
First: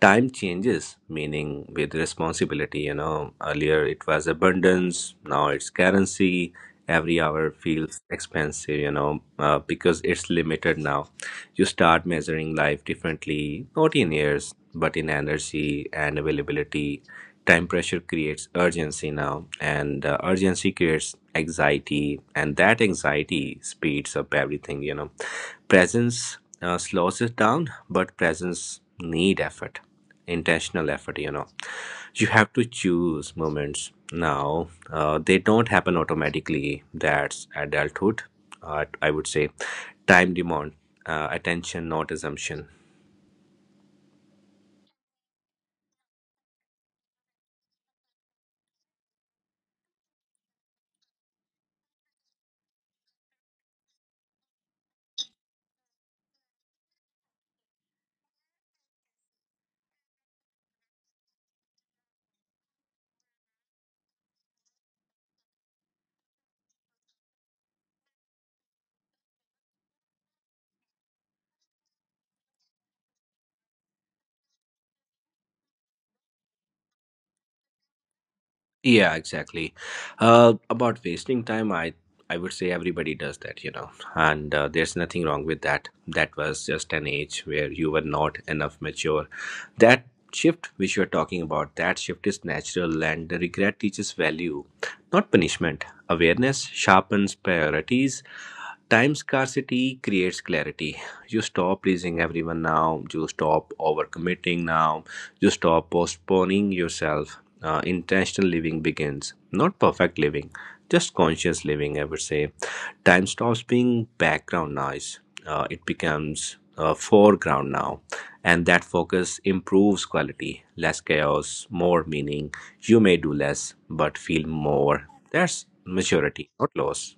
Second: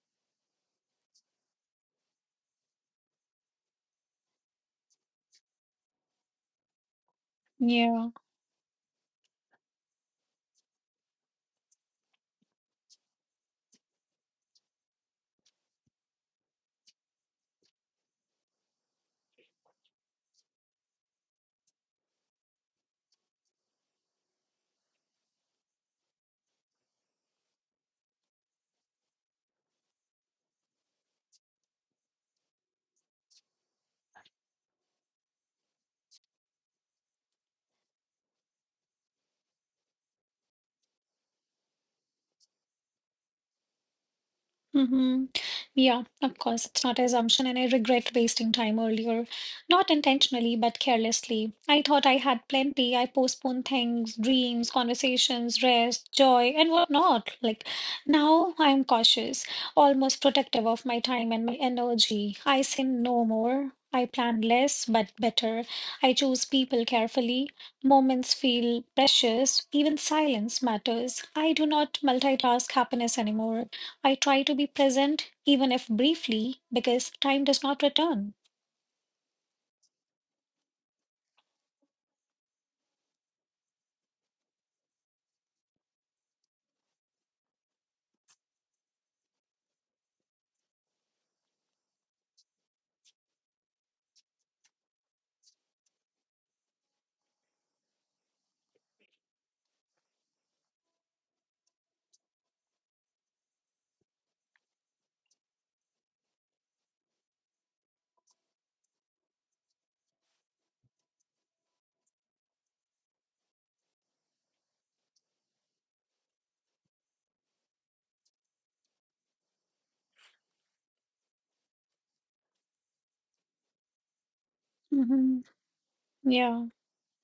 [SPEAKER 2] time changes, meaning with responsibility. You know, earlier it was abundance, now it's currency. Every hour feels
[SPEAKER 1] Yeah.
[SPEAKER 2] expensive, you know, because it's limited now. You start measuring life differently, not in years but in energy and availability. Time pressure creates urgency now, and urgency creates anxiety, and that anxiety speeds up everything. You know, presence slows it down, but presence need effort, intentional effort. You know, you have to choose moments now. They don't happen automatically. That's adulthood. I would say, time demand, attention, not assumption.
[SPEAKER 1] Mm-hmm. Yeah, of course, it's not an assumption, and I regret wasting time earlier. Not intentionally, but carelessly. I thought I had plenty. I postponed things, dreams, conversations, rest, joy, and whatnot. Like now, I'm cautious, almost protective of my time and my energy. I say no more. I plan less, but better. I choose people carefully. Moments feel precious. Even silence matters. I do not multitask happiness anymore. I try to be present, even if briefly, because time does not return.
[SPEAKER 2] Yeah, exactly. About wasting time, I would say everybody does that, you know, and there's nothing wrong with that. That was just an age where you were not enough mature. That shift which you're talking about, that shift is natural, and the regret teaches value, not punishment. Awareness sharpens priorities. Time scarcity creates clarity. You stop pleasing everyone now. You stop overcommitting now. You stop postponing yourself. Intentional living begins. Not perfect living, just conscious living, I would say. Time stops being background noise, it becomes foreground now, and that focus improves quality, less chaos, more meaning. You may do less but feel more.
[SPEAKER 1] Hmm.
[SPEAKER 2] That's maturity,
[SPEAKER 1] Yeah.
[SPEAKER 2] not loss.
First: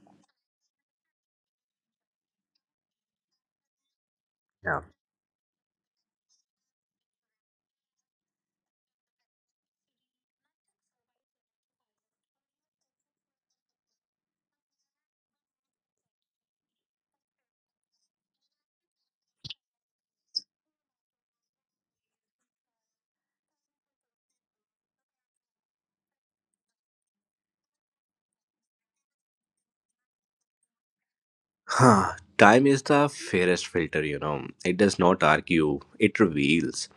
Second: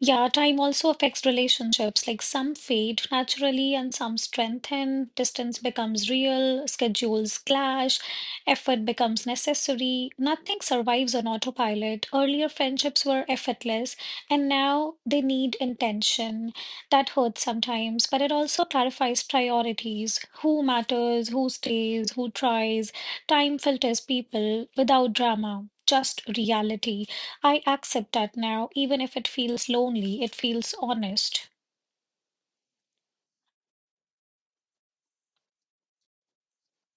[SPEAKER 1] Yeah, time also affects relationships. Like some fade naturally and some
[SPEAKER 2] Yeah.
[SPEAKER 1] strengthen. Distance becomes real, schedules clash, effort becomes necessary. Nothing survives on autopilot. Earlier friendships were effortless, and now they need intention. That hurts sometimes, but it also clarifies priorities. Who matters, who stays, who tries. Time filters people without drama, just reality. I accept that now, even if it feels lonely, it feels honest.
[SPEAKER 2] Huh. Time is the fairest filter, you know. It does not argue, it reveals.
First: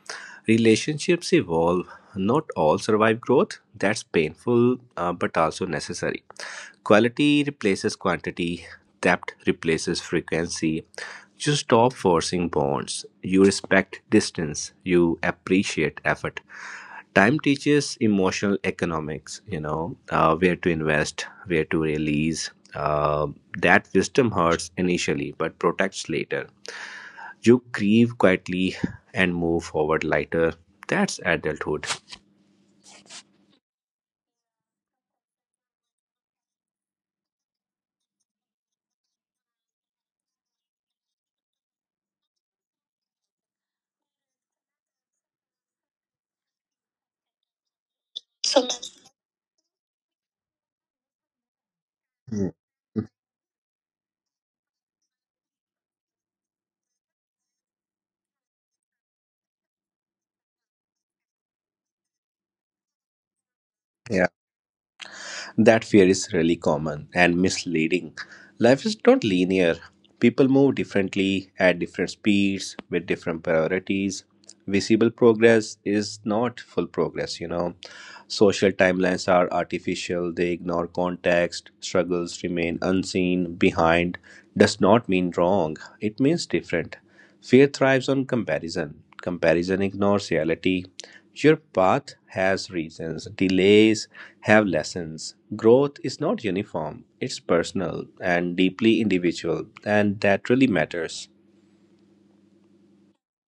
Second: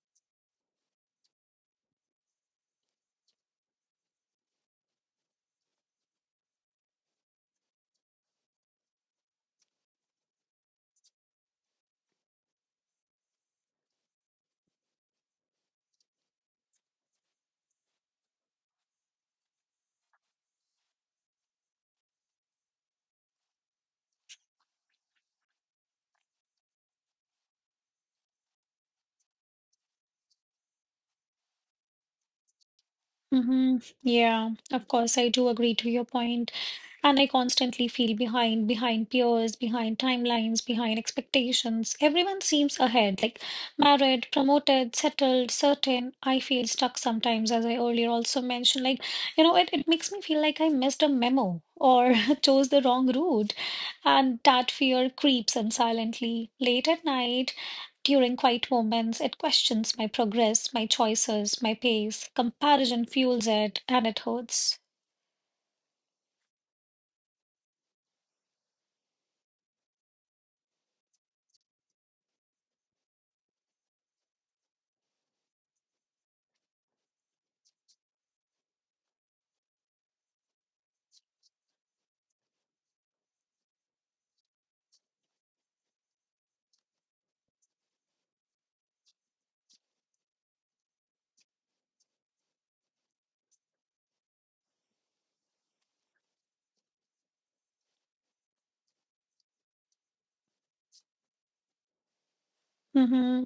[SPEAKER 2] Relationships evolve. Not all survive growth. That's painful, but also necessary. Quality replaces quantity, depth replaces frequency. You stop forcing bonds. You respect distance. You appreciate effort. Time teaches emotional economics, you know, where to invest, where to release. uh, that wisdom hurts initially but protects later. You grieve quietly and move forward lighter. That's adulthood.
[SPEAKER 1] Mm-hmm. Yeah, of course, I do agree to your point. And I constantly feel behind, behind peers, behind timelines, behind expectations. Everyone seems ahead, like married, promoted, settled, certain. I feel stuck sometimes, as I earlier also mentioned. Like, it makes me feel like I missed a memo or chose the wrong route. And that fear creeps in silently. Late at night, during quiet moments, it questions my progress, my choices, my pace. Comparison fuels it, and it hurts.
[SPEAKER 2] That fear is really common and misleading. Life is not linear. People move differently at different speeds with different priorities. Visible progress is not full progress, you know. Social timelines are artificial, they ignore context, struggles remain unseen, behind does not mean wrong, it means different. Fear thrives on comparison. Comparison ignores reality. Your path has reasons. Delays have lessons. Growth is not uniform, it's personal and deeply individual, and that really matters.
[SPEAKER 1] Mm-hmm.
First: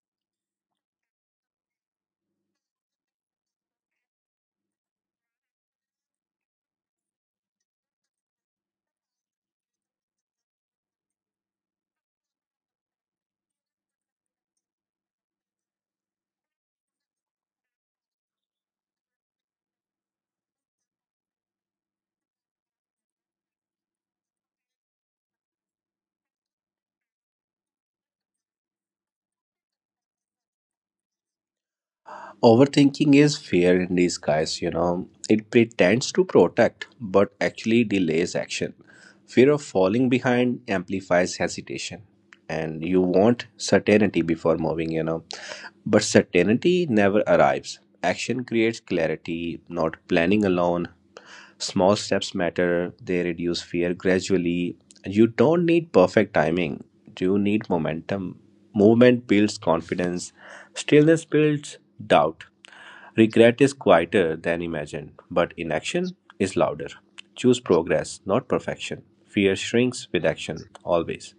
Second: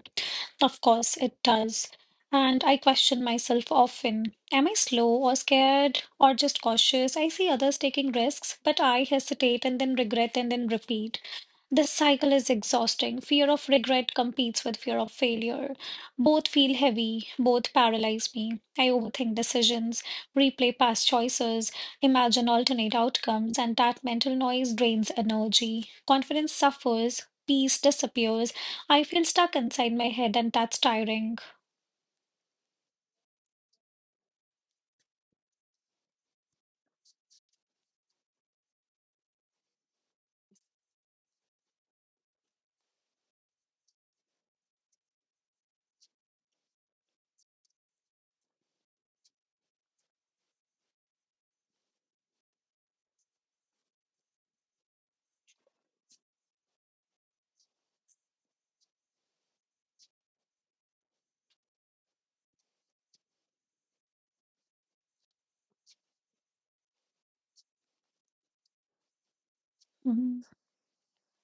[SPEAKER 1] Of course, it does. And I question myself often. Am I slow or scared or just cautious? I see others taking risks, but I hesitate and then regret and then repeat. This cycle is exhausting. Fear of regret competes with fear of failure. Both feel heavy, both paralyze me. I overthink decisions, replay past choices, imagine alternate outcomes, and that mental noise drains energy. Confidence suffers, peace disappears. I feel stuck inside my head, and that's tiring.
[SPEAKER 2] Overthinking is fear in disguise, you know. It pretends to protect, but actually delays action. Fear of falling behind amplifies hesitation. And you want certainty before moving, you know. But certainty never arrives. Action creates clarity, not planning alone. Small steps matter, they reduce fear gradually. You don't need perfect timing, you need momentum. Movement builds confidence, stillness builds doubt. Regret is quieter than imagined, but inaction is louder. Choose progress, not perfection. Fear shrinks with
[SPEAKER 1] Mhm.
[SPEAKER 2] action, always.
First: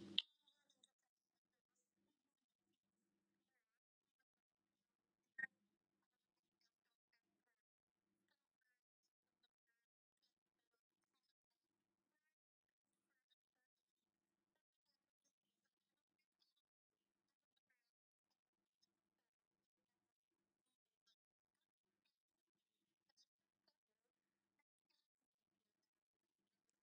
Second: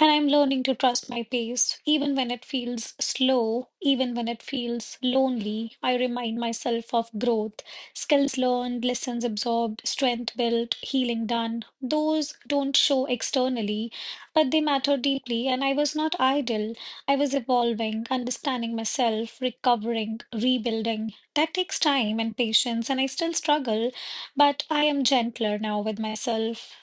[SPEAKER 1] And I'm learning to trust my pace, even when it feels slow, even when it feels lonely. I remind myself of growth, skills learned, lessons absorbed, strength built, healing done. Those don't show externally, but they matter deeply. And I was not idle. I was evolving, understanding myself, recovering, rebuilding. That takes time and patience, and I still struggle, but I am gentler now with myself.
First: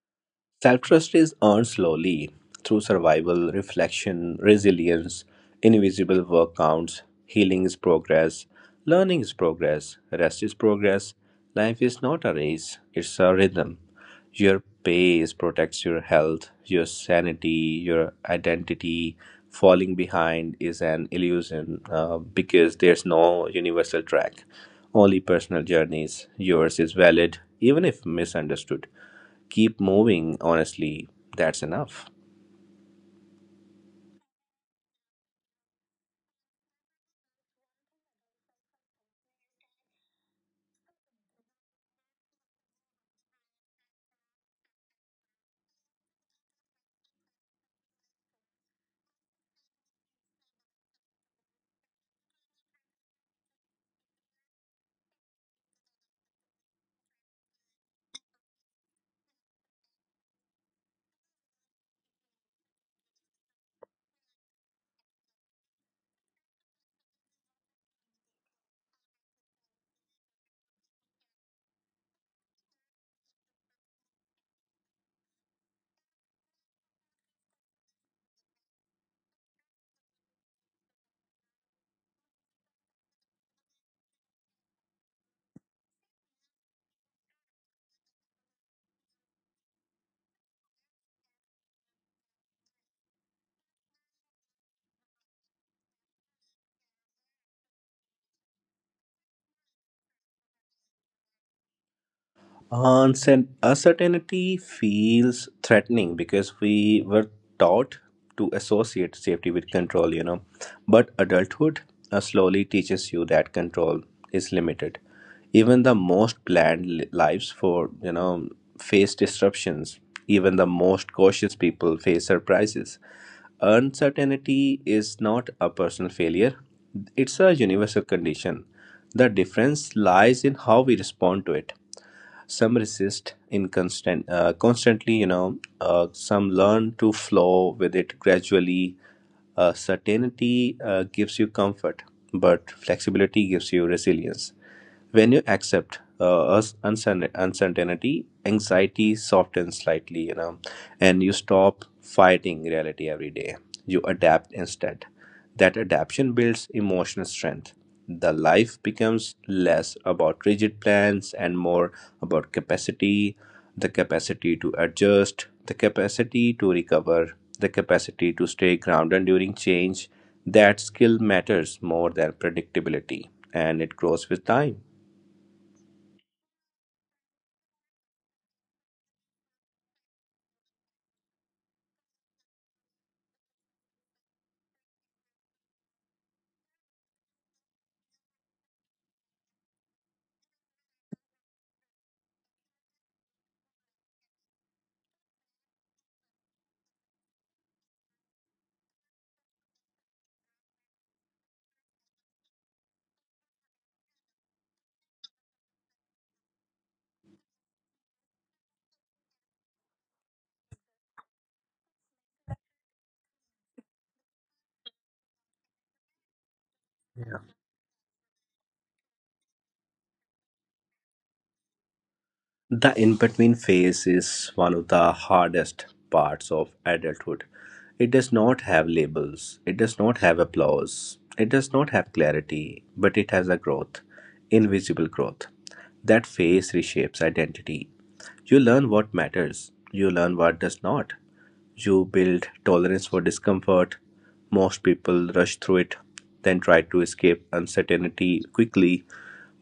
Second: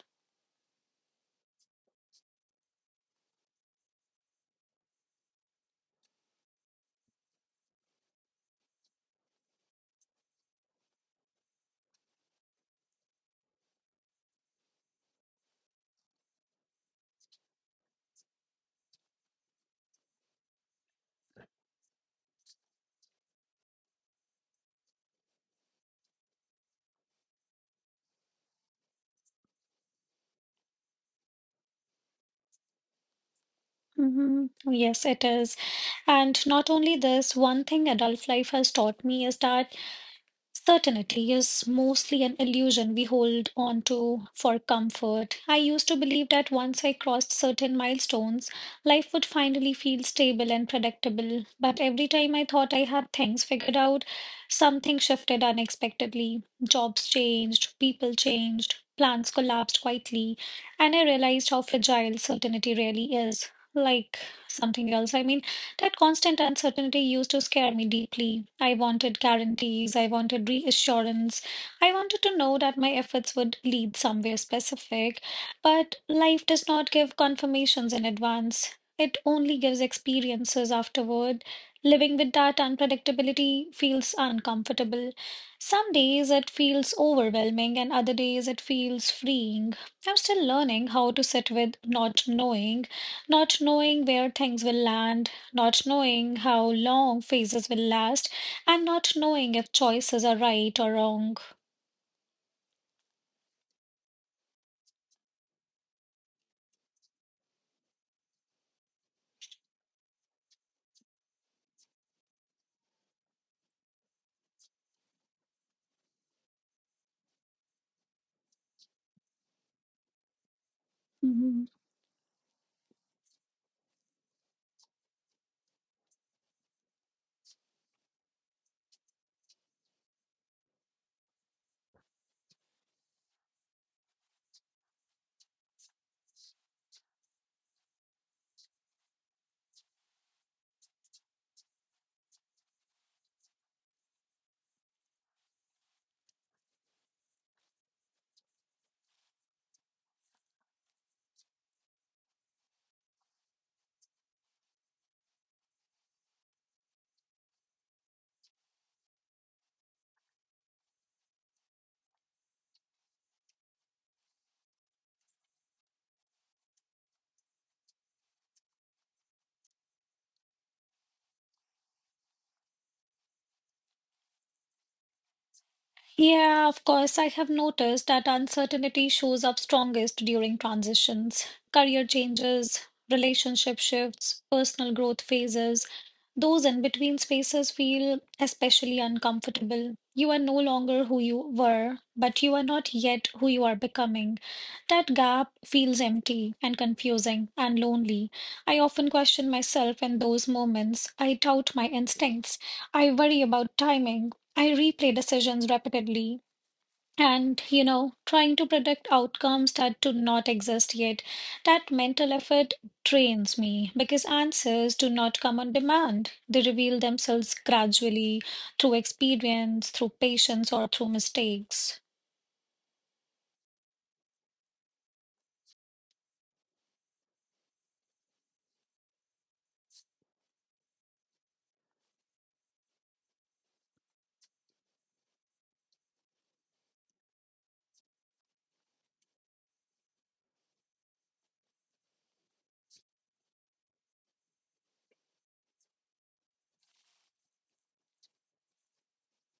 [SPEAKER 2] Self trust is earned slowly through survival, reflection, resilience, invisible work counts, healing is progress, learning is progress, rest is progress. Life is not a race, it's a rhythm. Your pace protects your health, your sanity, your identity. Falling behind is an illusion because there's no universal track. Only personal journeys. Yours is valid, even if misunderstood. Keep moving honestly, that's enough.
[SPEAKER 1] Hmm. Yes, it is. And not only this, one thing adult life has taught me is that certainty is mostly an illusion we hold on to for comfort. I used to believe that once I crossed certain milestones, life would finally feel stable and predictable. But every time I thought I had things figured out, something shifted unexpectedly. Jobs changed, people changed, plans collapsed quietly, and I realized how fragile certainty really is. Like something else. I mean, that constant uncertainty used to scare me deeply. I wanted guarantees, I wanted reassurance, I wanted to know that my efforts would lead somewhere specific. But life does not give confirmations in advance, it only gives experiences afterward. Living with that unpredictability feels uncomfortable. Some days it feels overwhelming, and other days it feels freeing. I'm still learning how to sit with not knowing, not knowing where things will land, not knowing how long phases will last, and not knowing if choices are right or wrong.
[SPEAKER 2] Uncertainty feels threatening because we were taught to associate safety with control, you know. But adulthood slowly teaches you that control is limited. Even the most planned lives for, you know, face disruptions. Even the most cautious people face surprises. Uncertainty is not a personal failure, it's a universal condition. The difference lies in how we respond to it. Some resist in constant constantly, you know, some learn to flow with it gradually. Certainty gives you comfort, but flexibility gives you resilience. When you accept uncertainty, anxiety softens slightly, you know, and you stop fighting reality every day. You adapt instead. That adaptation builds emotional strength. The life becomes less about rigid plans and more about capacity, the capacity to adjust, the capacity to recover, the capacity to stay grounded during change. That skill matters more than predictability, and it grows with time.
[SPEAKER 1] Yeah, of course. I have noticed that uncertainty shows up strongest during transitions, career changes, relationship shifts, personal growth phases. Those in between spaces feel especially uncomfortable. You are no longer who you were, but you are not yet who you are becoming. That gap feels empty and confusing and lonely. I often question myself in those moments. I doubt my instincts. I worry about timing, I replay decisions repeatedly, and, you know, trying to predict outcomes that do not exist yet. That mental effort drains me because answers do not come on demand. They reveal themselves gradually through experience, through patience, or through mistakes.
[SPEAKER 2] The in between phase is one of the hardest parts of adulthood. It does not have labels, it does not have applause, it does not have clarity, but it has a growth, invisible growth. That phase reshapes identity. You learn what matters, you learn what does not. You build tolerance for discomfort. Most people rush through it, then try to escape uncertainty quickly.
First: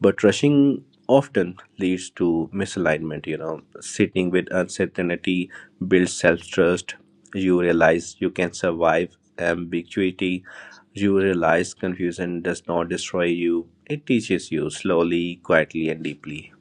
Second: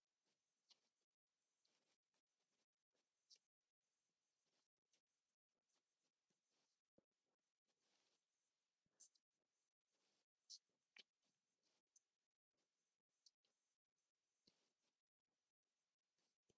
[SPEAKER 2] But rushing often leads to misalignment, you know. Sitting with uncertainty builds self trust. You realize you can survive ambiguity. You realize confusion does not destroy you, it teaches you slowly, quietly, and deeply.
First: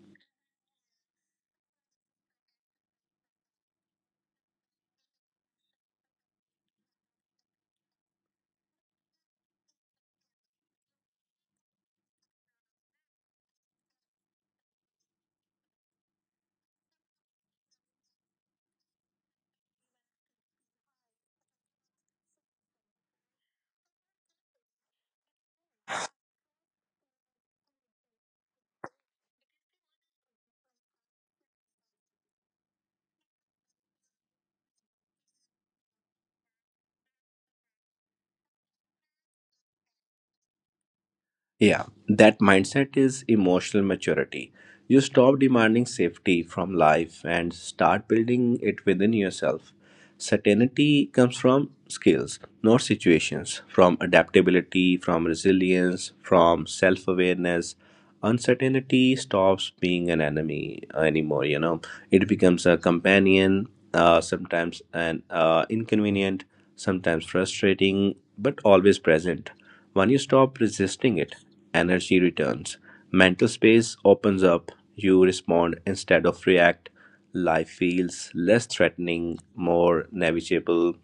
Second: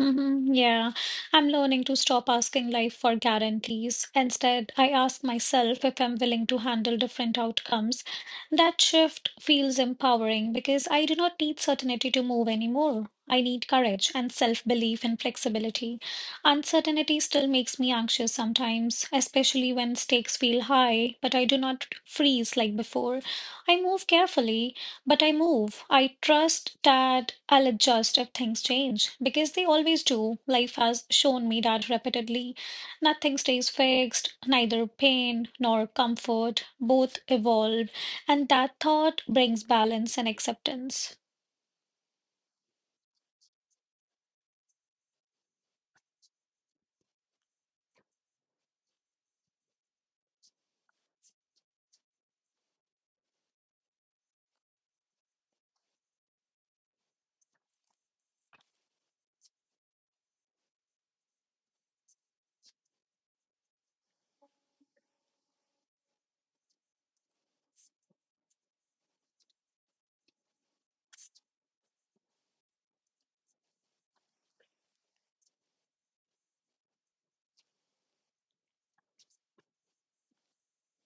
[SPEAKER 1] Hmm. Yeah, I'm learning to stop asking life for guarantees. Instead, I ask myself if I'm willing to handle different outcomes. That shift feels empowering because I do not need certainty to move anymore. I need courage and self-belief and flexibility. Uncertainty still makes me anxious sometimes, especially when stakes feel high, but I do not freeze like before. I move carefully, but I move. I trust that I'll adjust if things change because they always do. Life has shown me that repeatedly. Nothing stays fixed, neither pain nor comfort. Both evolve, and that thought brings balance and acceptance.
[SPEAKER 2] Yeah, that mindset is emotional maturity. You stop demanding safety from life and start building it within yourself. Certainty comes from skills, not situations, from adaptability, from resilience, from self awareness. Uncertainty stops being an enemy anymore, you know. It becomes a companion, sometimes an inconvenient, sometimes frustrating, but always present. When you stop resisting it, energy returns, mental space opens up. You respond instead of react. Life feels less threatening, more navigable,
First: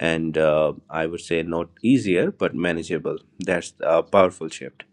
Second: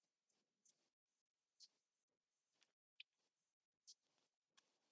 [SPEAKER 2] and I would say not easier but manageable. That's a powerful shift.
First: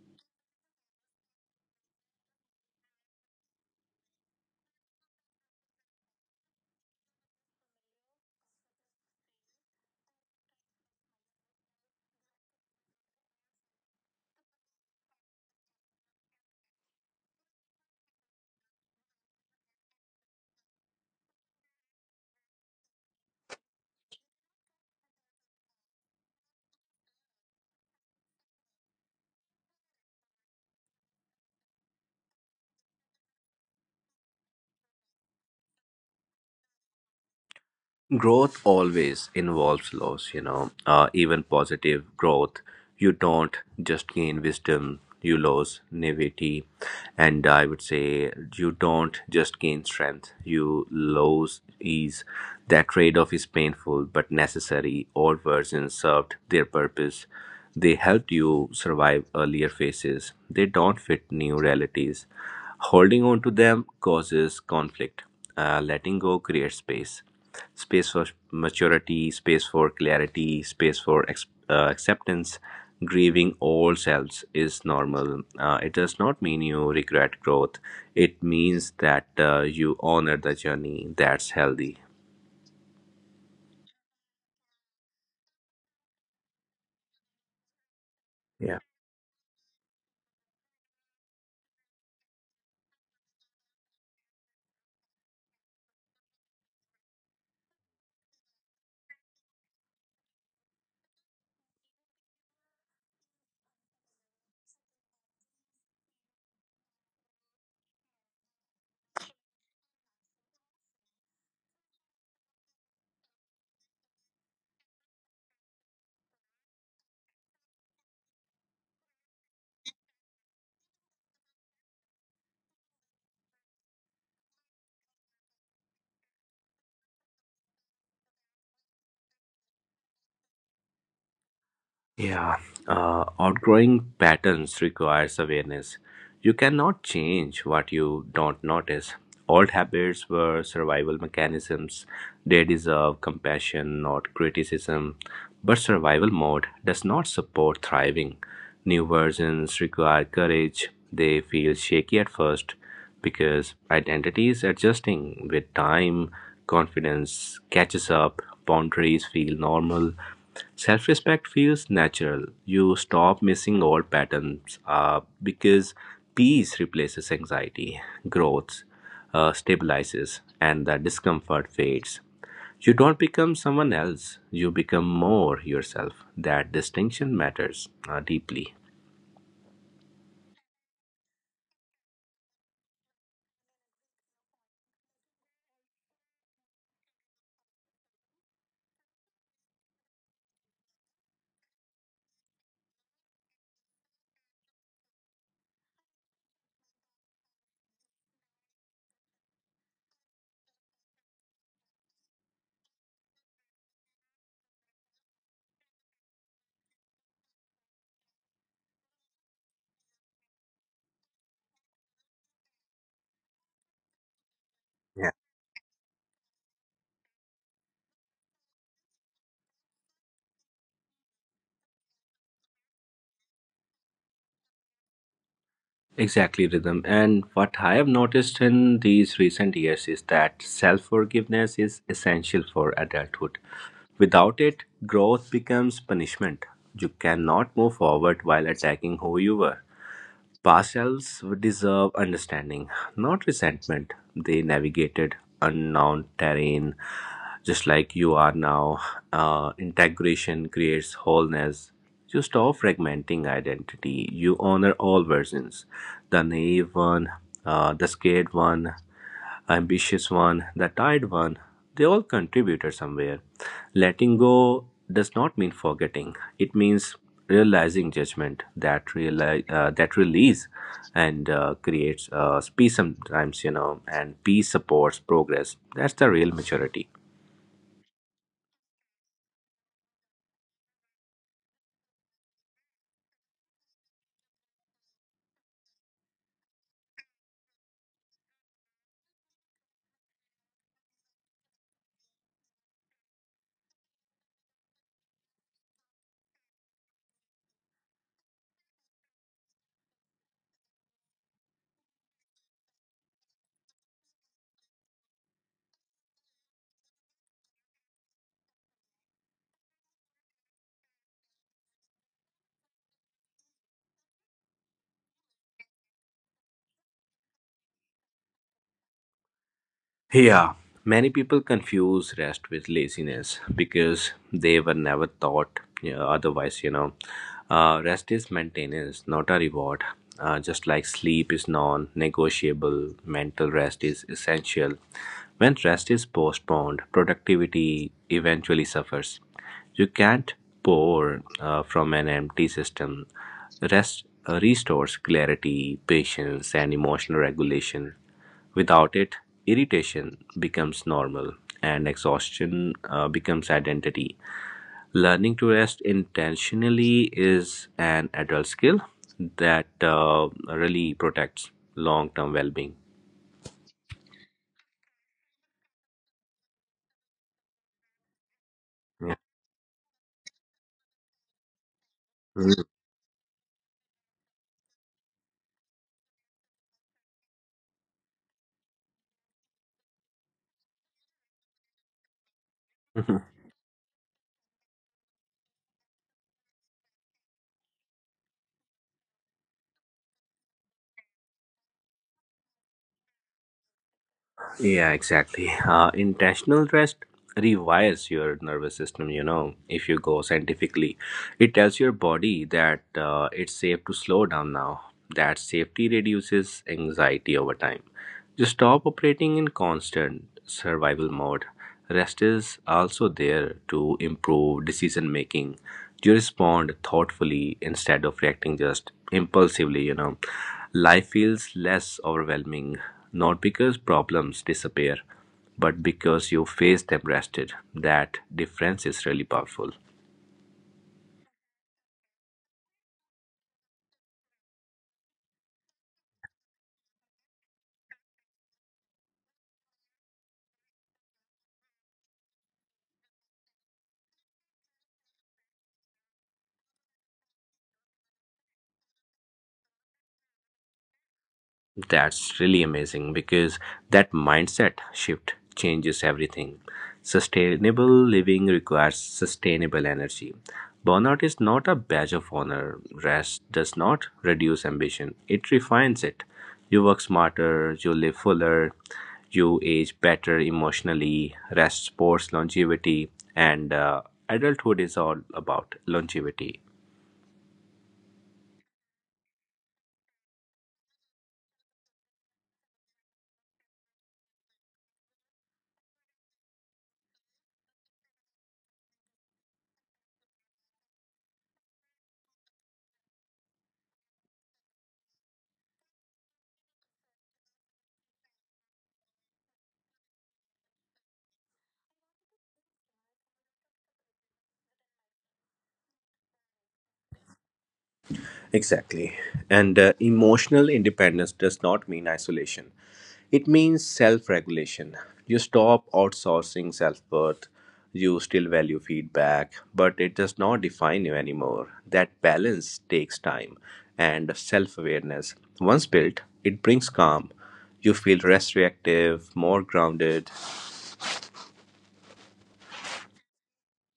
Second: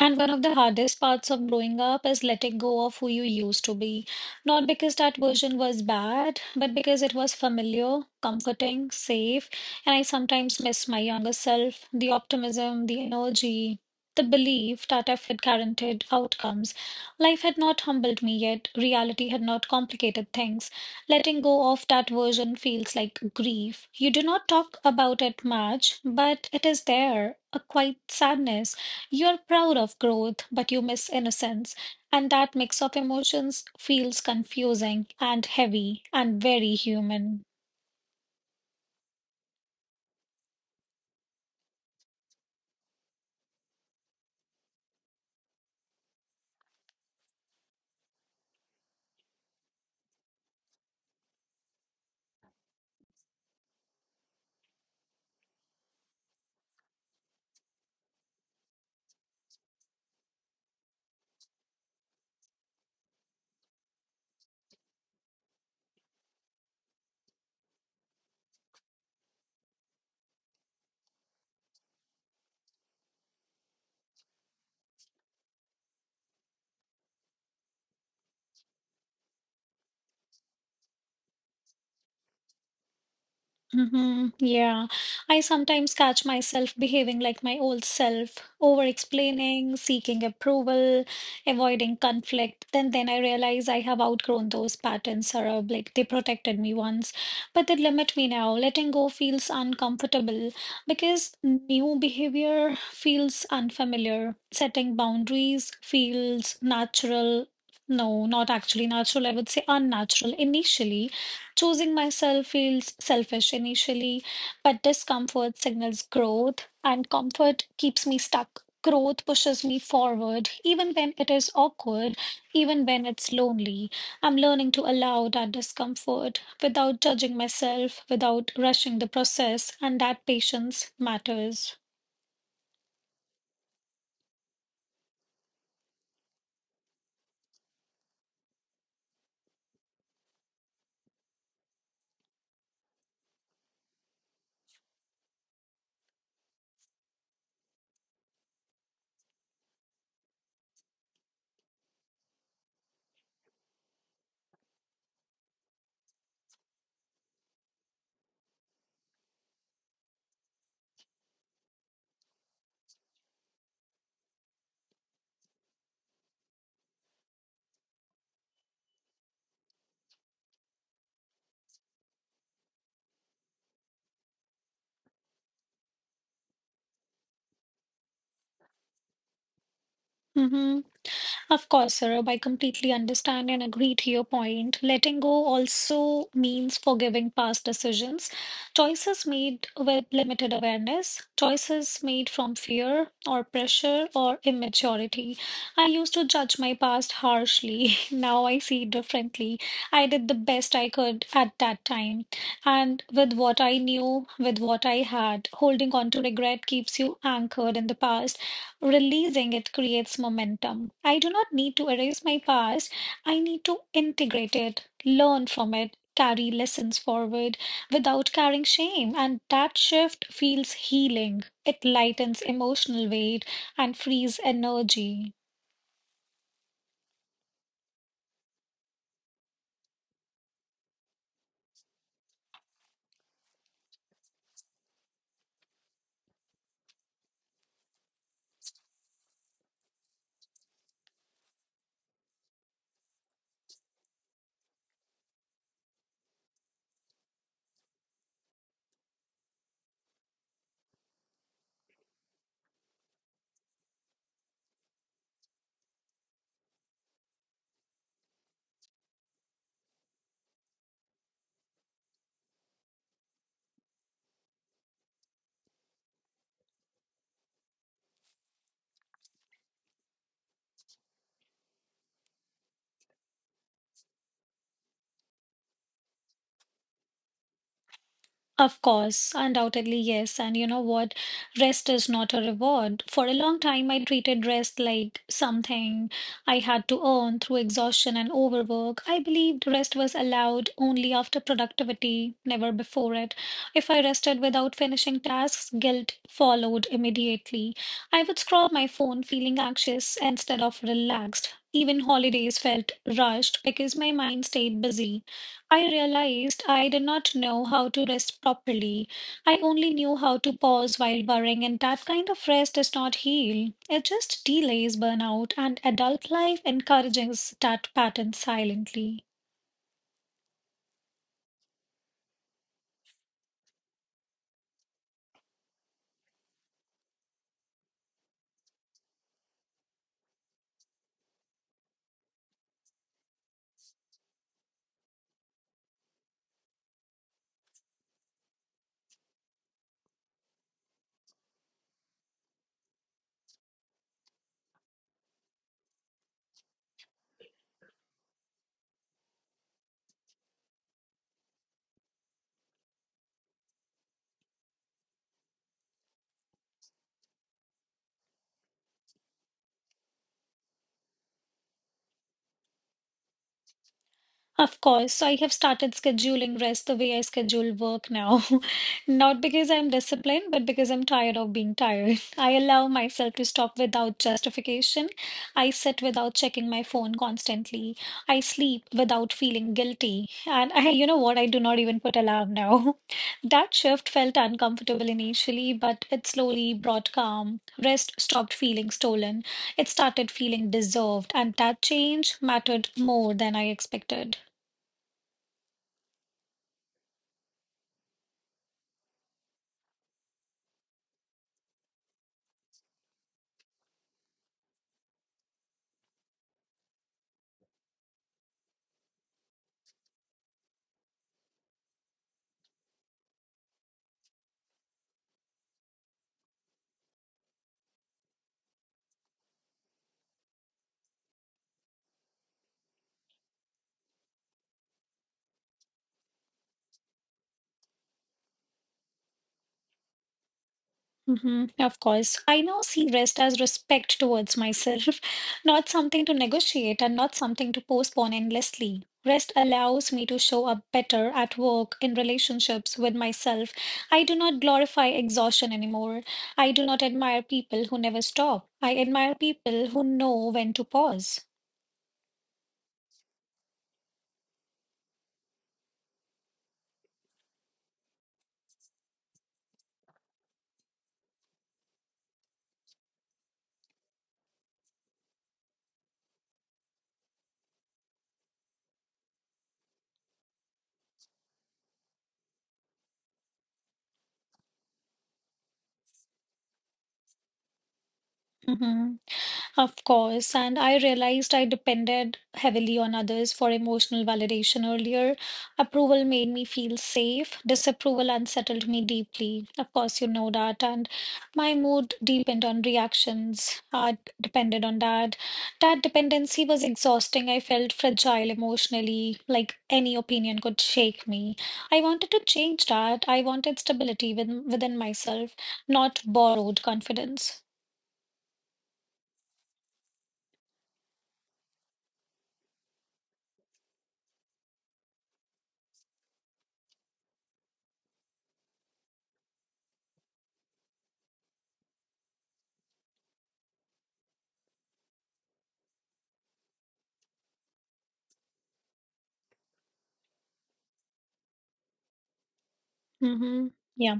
[SPEAKER 1] And one of the hardest parts of growing up is letting go of who you used to be. Not because that version was bad, but because it was familiar, comforting, safe. And I sometimes miss my younger self, the optimism, the energy, the belief that effort guaranteed outcomes. Life had not humbled me yet, reality had not complicated things. Letting go of that version feels like grief. You do not talk about it much, but it is there, a quiet sadness. You're proud of growth, but you miss innocence. And that mix of emotions feels confusing and heavy and very human.
[SPEAKER 2] Growth always involves loss, you know, even positive growth. You don't just gain wisdom, you lose naivety. And I would say you don't just gain strength, you lose ease. That trade-off is painful but necessary. All versions served their purpose, they helped you survive earlier phases. They don't fit new realities. Holding on to them causes conflict. Letting go creates space, space for maturity, space for clarity, space for acceptance. Grieving old selves is normal. It does not mean you regret growth. It means that you honor the journey. That's healthy.
[SPEAKER 1] Hmm. Yeah, I sometimes catch myself behaving like my old self, over-explaining, seeking approval, avoiding conflict. Then I realize I have outgrown those patterns, or like they protected me once, but they limit me now. Letting go feels uncomfortable because new behavior feels unfamiliar. Setting boundaries feels natural. No, not actually natural. I would say unnatural initially. Choosing myself feels selfish initially, but discomfort signals growth, and comfort keeps me stuck. Growth pushes me forward, even when it is awkward, even when it's lonely. I'm learning to allow that discomfort without judging myself, without rushing the process, and that patience matters.
[SPEAKER 2] Yeah, outgrowing patterns requires awareness. You cannot change what you don't notice. Old habits were survival mechanisms. They deserve compassion, not criticism. But survival mode does not support thriving. New versions require courage. They feel shaky at first because identity is adjusting. With time, confidence catches up, boundaries feel normal, self respect feels natural. You stop missing old patterns because peace replaces anxiety, growth stabilizes, and the discomfort fades. You don't become someone else, you become more yourself. That distinction matters deeply.
[SPEAKER 1] Mm-hmm. Of course, Saurabh, I completely understand and agree to your point. Letting go also means forgiving past decisions, choices made with limited awareness, choices made from fear or pressure or immaturity. I used to judge my past harshly. Now I see it differently. I did the best I could at that time. And with what I knew, with what I had, holding on to regret keeps you anchored in the past. Releasing it creates momentum. I do not need to erase my past. I need to integrate it,
[SPEAKER 2] Yeah.
[SPEAKER 1] learn from it, carry lessons forward without carrying shame. And that shift feels healing. It lightens emotional weight and frees energy.
[SPEAKER 2] Exactly, Rhythm. And what I have noticed in these recent years is that self forgiveness is essential for adulthood. Without it, growth becomes punishment. You cannot move forward while attacking who you were. Past selves deserve understanding, not resentment. They navigated unknown terrain, just like you are now. Integration creates wholeness. You stop fragmenting identity. You honor all versions, the naive one, the scared one, ambitious one, the tired one, they all contributed somewhere. Letting go does not mean forgetting. It means realizing judgment, that realize that release and creates peace sometimes, you know, and peace supports progress. That's the real maturity.
[SPEAKER 1] Of course, undoubtedly, yes. And you know what? Rest is not a reward. For a long time, I treated rest like something I had to earn through exhaustion and overwork. I believed rest was allowed only after productivity, never before it. If I rested without finishing tasks, guilt followed immediately. I would scroll my phone feeling anxious instead of relaxed. Even holidays felt rushed because my mind stayed busy. I realized I did not know how to rest properly. I only knew how to pause while worrying, and that kind of rest does not heal. It just delays burnout, and adult life encourages that pattern silently.
[SPEAKER 2] Many people confuse rest with laziness because they were never taught, you know, otherwise, you know. Rest is maintenance, not a reward. Just like sleep is non negotiable, mental rest is essential. When rest is postponed, productivity eventually suffers. You can't pour from an empty system. Rest restores clarity, patience, and emotional regulation. Without it, irritation becomes normal and exhaustion becomes identity. Learning to rest intentionally is an adult skill that really protects long term well being.
[SPEAKER 1] Of course. So I have started scheduling rest the way I schedule work now. Not because I'm disciplined, but because I'm tired of being tired. I
[SPEAKER 2] Yeah.
[SPEAKER 1] allow myself to stop without justification. I sit without checking my phone constantly. I sleep without feeling guilty. And I, you know what? I do not even put alarm now. That shift felt uncomfortable initially, but it slowly brought calm. Rest stopped feeling stolen. It started feeling deserved, and that change mattered more than I expected.
[SPEAKER 2] Yeah, exactly. Intentional rest rewires your nervous system, you know, if you go scientifically. It tells your body that it's safe to slow down now. That safety reduces anxiety over time. Just stop operating in constant survival mode. Rest is also there to improve decision making. You respond thoughtfully instead of reacting just impulsively, you know. Life feels less overwhelming, not because problems disappear, but because you face them rested. That difference is really powerful.
[SPEAKER 1] Hmm. Of course. I now see rest as respect towards myself, not something to negotiate and not something to postpone endlessly. Rest allows me to show up better at work, in relationships with myself. I do not glorify exhaustion anymore. I do not admire people who never stop. I admire people who know when to pause.
[SPEAKER 2] That's really amazing because that mindset shift changes everything. Sustainable living requires sustainable energy. Burnout is not a badge of honor. Rest does not reduce ambition, it refines it. You work smarter, you live fuller, you age better emotionally. Rest supports longevity, and adulthood is all about longevity.
[SPEAKER 1] Hmm. Of course, and I realized I depended heavily on others for emotional validation earlier. Approval made me feel safe, disapproval unsettled me deeply. Of course, you know that. And my mood deepened on reactions, depended on that. That dependency was exhausting. I felt fragile emotionally, like any opinion could shake me. I wanted to change that. I wanted stability within myself, not borrowed confidence.
[SPEAKER 2] Exactly. And emotional independence does not mean isolation. It means self regulation. You stop outsourcing self worth. You still value feedback, but it does not define you anymore. That balance takes time and self awareness. Once built, it brings calm. You feel less reactive, more grounded.
[SPEAKER 1] Mm-hmm. Yeah,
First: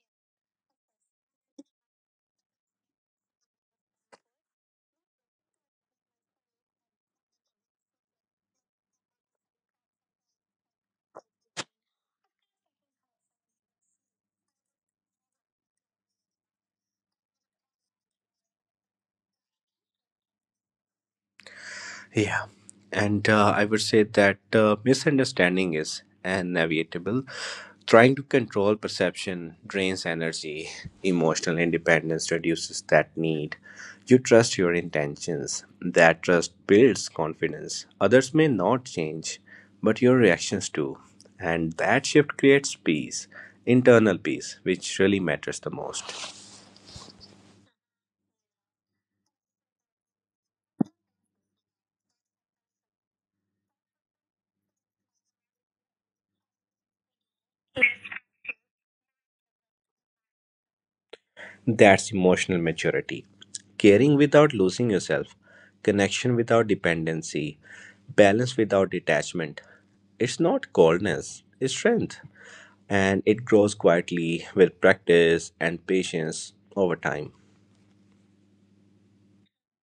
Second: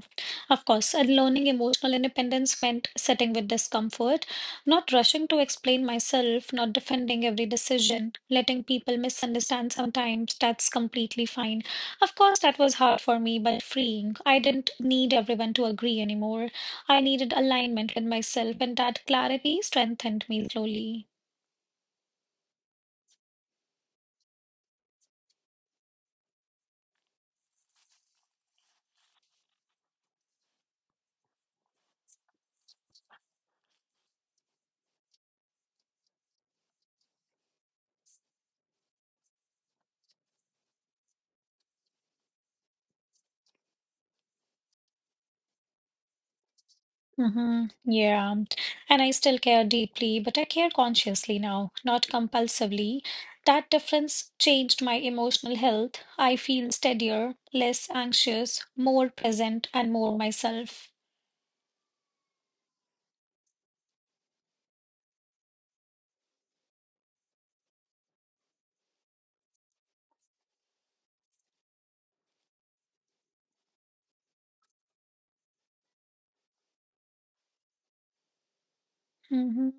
[SPEAKER 1] of course. And learning emotional independence meant sitting with discomfort, not rushing to explain myself, not defending every decision, letting people misunderstand sometimes. That's completely fine. Of course, that was hard for me, but freeing. I didn't need everyone to agree anymore. I needed alignment with myself, and that clarity strengthened me slowly.
[SPEAKER 2] Yeah, and I would say that misunderstanding is unnavigable. Trying to control perception drains energy. Emotional independence reduces that need. You trust your intentions. That trust builds confidence. Others may not change, but your reactions do. And that shift creates peace, internal peace, which really matters the most.
[SPEAKER 1] Mm-hmm. Yeah. And I still care deeply, but I care consciously now, not compulsively. That difference changed my emotional health. I feel steadier, less anxious, more present, and more myself.
[SPEAKER 2] That's emotional maturity. Caring without losing yourself, connection without dependency, balance without detachment. It's not coldness, it's strength. And it grows quietly with practice and patience over time.
[SPEAKER 1] Mm-hmm.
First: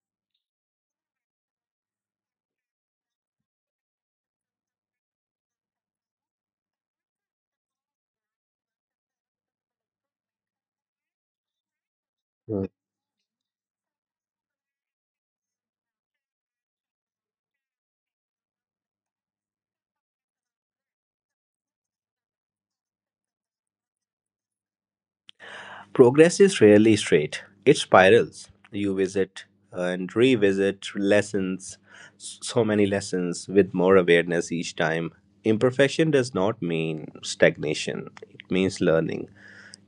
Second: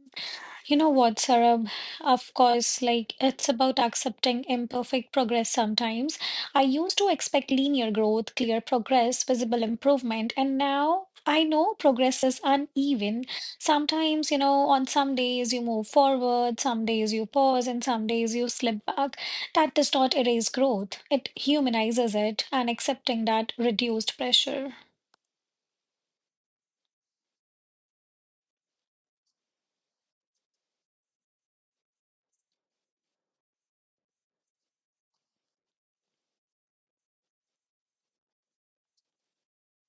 [SPEAKER 1] You know what, Sarab? Of course, like it's about accepting imperfect progress sometimes. I used to expect linear growth, clear progress, visible improvement, and now I know progress is uneven. Sometimes, you know, on some days you move forward, some days you pause, and some days you slip back. That does not erase growth, it humanizes it, and accepting that reduced pressure.
[SPEAKER 2] Progress is rarely straight, it spirals. You visit and revisit lessons, so many lessons, with more awareness each time. Imperfection does not mean stagnation, it means learning.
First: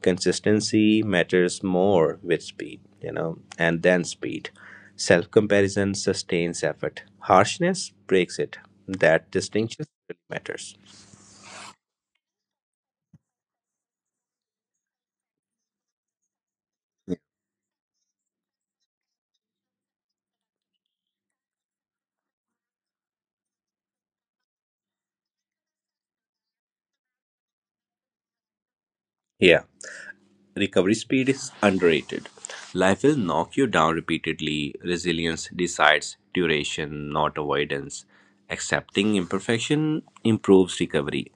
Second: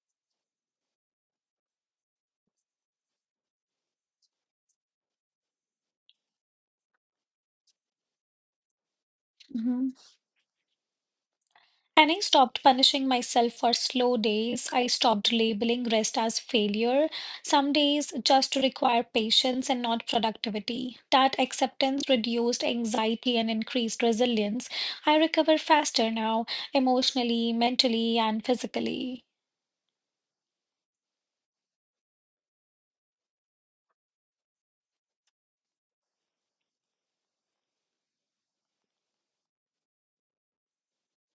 [SPEAKER 2] Consistency matters more with speed, you know, and then speed. Self comparison sustains effort, harshness breaks it. That distinction
[SPEAKER 1] Mm-hmm.
[SPEAKER 2] really matters.
[SPEAKER 1] And I stopped punishing myself for slow days. I stopped labeling rest as failure. Some days just require patience and not productivity. That acceptance reduced anxiety and increased resilience. I recover faster now, emotionally, mentally, and physically.
[SPEAKER 2] Yeah. Recovery speed is underrated. Life will knock you down repeatedly. Resilience decides duration, not avoidance. Accepting imperfection improves recovery.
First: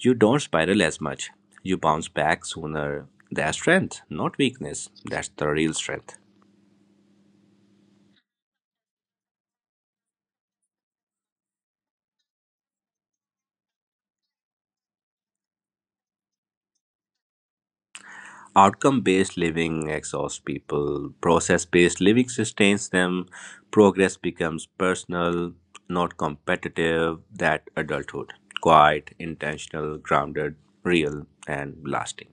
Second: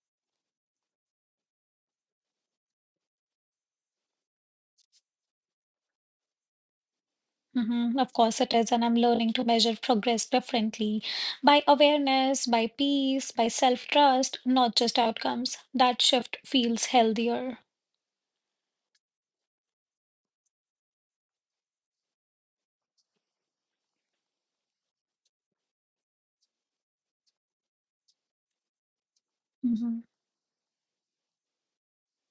[SPEAKER 2] You don't spiral as much. You bounce back sooner. That's strength, not weakness. That's the real strength.
[SPEAKER 1] Mhm. Of course, it is, and I'm learning to measure progress differently by awareness, by peace, by self trust, not just outcomes. That shift feels healthier.
[SPEAKER 2] Outcome based living exhausts people, process based living sustains them. Progress becomes personal, not competitive. That adulthood, quiet, intentional,
[SPEAKER 1] Mhm.
[SPEAKER 2] grounded, real and lasting.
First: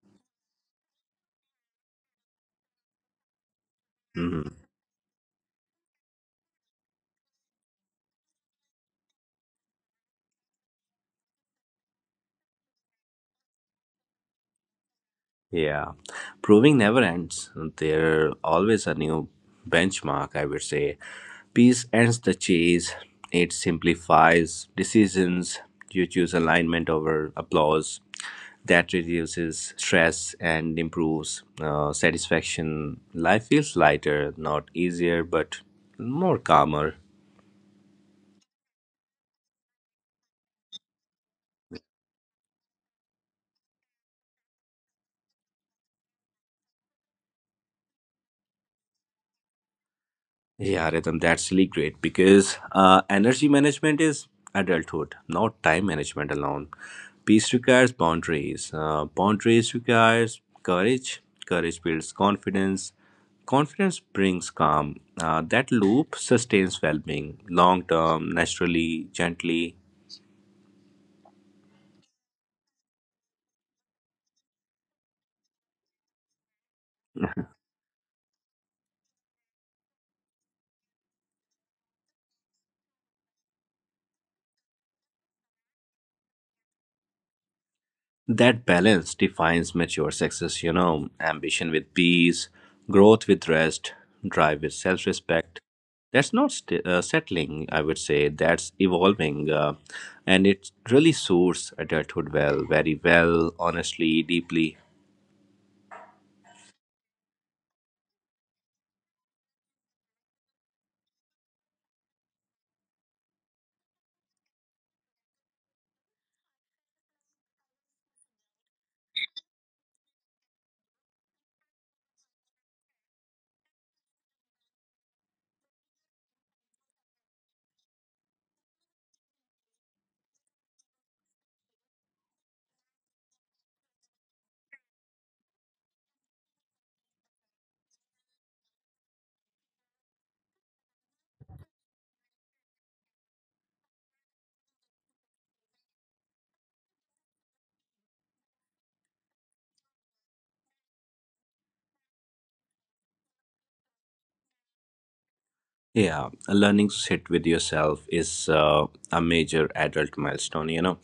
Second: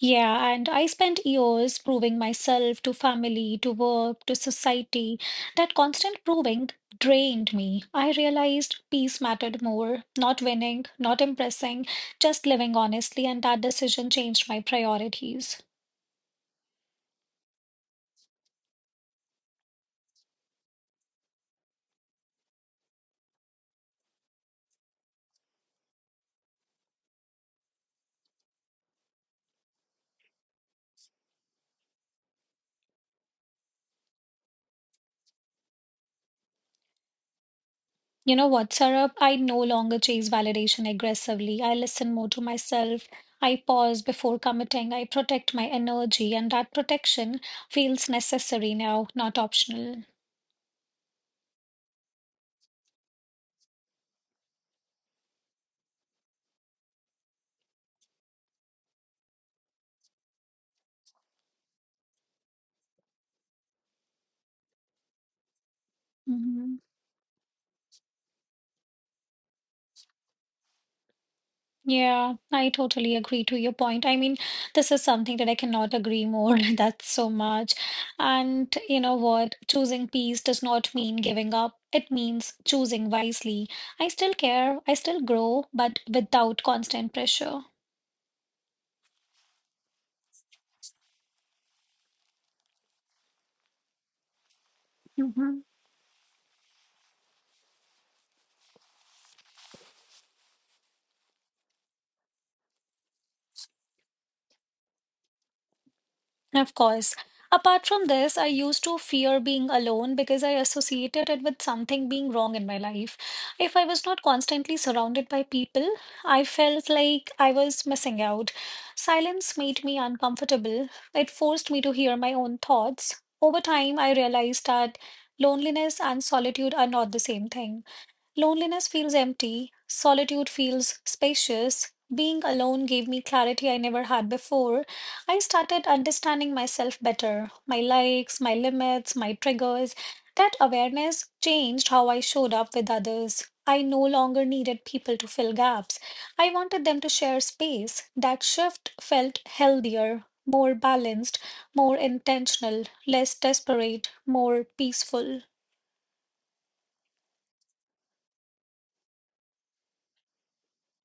[SPEAKER 1] Yeah, and I spent years proving myself to family, to work, to
[SPEAKER 2] Mhm.
[SPEAKER 1] society. That constant proving drained me. I realized peace mattered more, not winning, not impressing, just living honestly, and that decision changed my priorities.
[SPEAKER 2] Yeah, proving never ends. There always a new benchmark, I would say. Peace ends the chase. It simplifies decisions. You choose alignment over applause. That reduces stress and improves satisfaction. Life feels lighter, not easier, but more calmer.
[SPEAKER 1] You know what, Saurabh? I no longer chase validation aggressively. I listen more to myself. I pause before committing. I protect my energy, and that protection feels necessary now, not optional.
[SPEAKER 2] Yeah, Rhythm, that's really great because energy management is adulthood, not time management alone. Peace requires boundaries. Boundaries requires courage. Courage builds confidence. Confidence brings calm. That loop
[SPEAKER 1] Mhm.
[SPEAKER 2] sustains well-being, long term, naturally, gently.
[SPEAKER 1] Yeah, I totally agree to your point. This is something that I cannot agree more. That's so much. And you know what? Choosing peace does not mean giving up. It means choosing wisely. I still care, I still grow, but without constant pressure.
[SPEAKER 2] That balance defines mature success, you know, ambition with peace, growth with rest, drive with self respect.
[SPEAKER 1] Mhm.
[SPEAKER 2] That's not settling, I would say. That's evolving. And it really suits adulthood well, very well, honestly, deeply.
[SPEAKER 1] Of course. Apart from this, I used to fear being alone because I associated it with something being wrong in my life. If I was not constantly surrounded by people, I felt like I was missing out. Silence made me uncomfortable. It forced me to hear my own thoughts. Over time, I realized that loneliness and solitude are not the same thing. Loneliness feels empty, solitude feels spacious. Being alone gave me clarity I never had before. I started understanding myself better, my likes, my limits, my triggers. That awareness changed how I showed up with others. I no longer needed people to fill gaps. I wanted them to share space. That shift felt healthier, more balanced, more intentional, less desperate, more peaceful.
[SPEAKER 2] Yeah, learning to sit with yourself is a major adult milestone. You know,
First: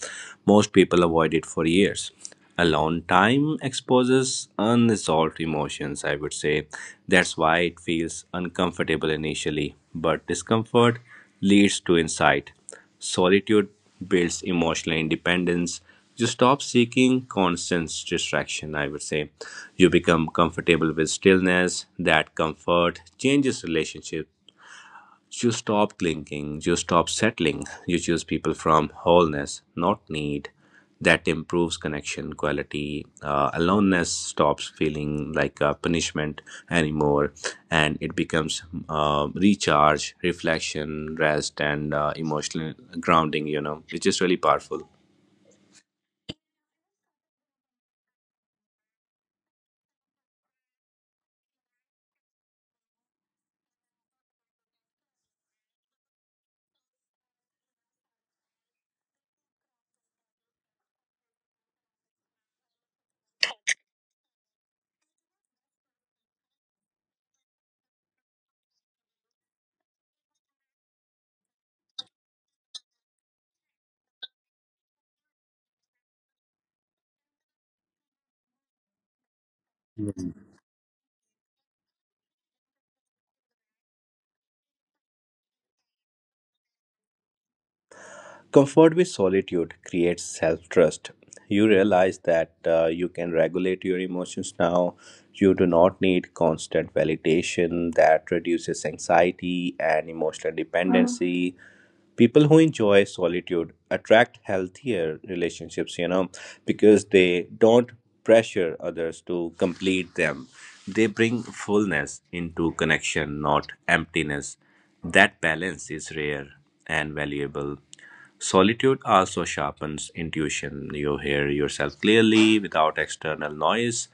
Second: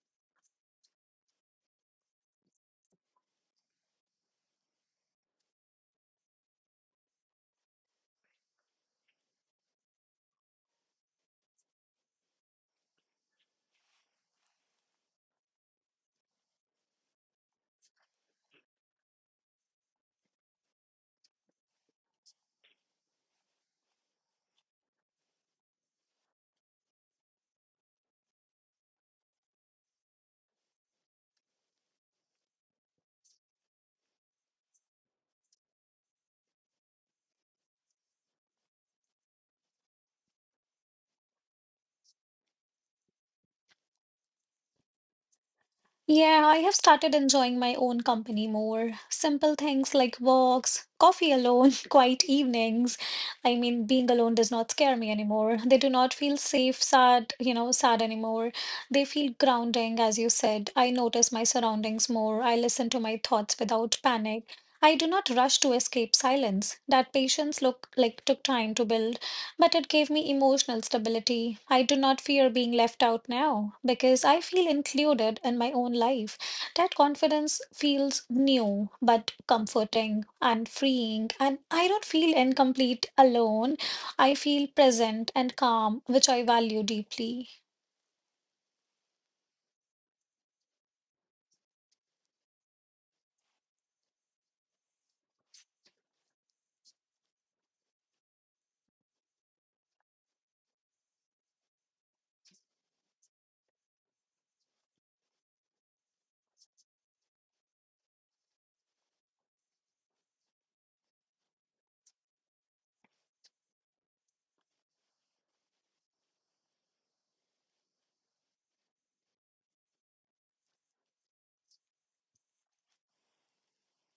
[SPEAKER 2] most people avoid it for years. Alone time exposes unresolved emotions, I would say. That's why it feels uncomfortable initially, but discomfort leads to insight. Solitude builds emotional independence. You stop seeking constant distraction, I would say. You become comfortable with stillness. That comfort changes relationships. You stop clinging, you stop settling, you choose people from wholeness, not need. That improves connection quality. Aloneness stops feeling like a punishment anymore, and it becomes recharge, reflection, rest, and emotional grounding, you know, which is really powerful.
[SPEAKER 1] Yeah, I have started enjoying my own company more. Simple things like walks, coffee alone, quiet evenings. Being alone does not scare me anymore. They do not feel safe, sad anymore. They feel grounding, as you said. I notice my surroundings more. I listen to my thoughts without panic. I do not rush to escape silence. That patience look like took time to build, but it gave me emotional stability. I do not fear being left out now because I feel included in my own life. That confidence feels new but comforting and freeing, and I don't feel incomplete alone. I feel present and calm, which I value deeply.
[SPEAKER 2] Comfort with solitude creates self trust. You realize that you can regulate your emotions now. You do not need constant validation. That reduces anxiety and emotional dependency. People who enjoy solitude attract healthier relationships, you know, because they don't pressure others to complete them. They bring fullness into connection, not emptiness. That balance is rare and valuable. Solitude also sharpens intuition. You hear yourself clearly without external noise.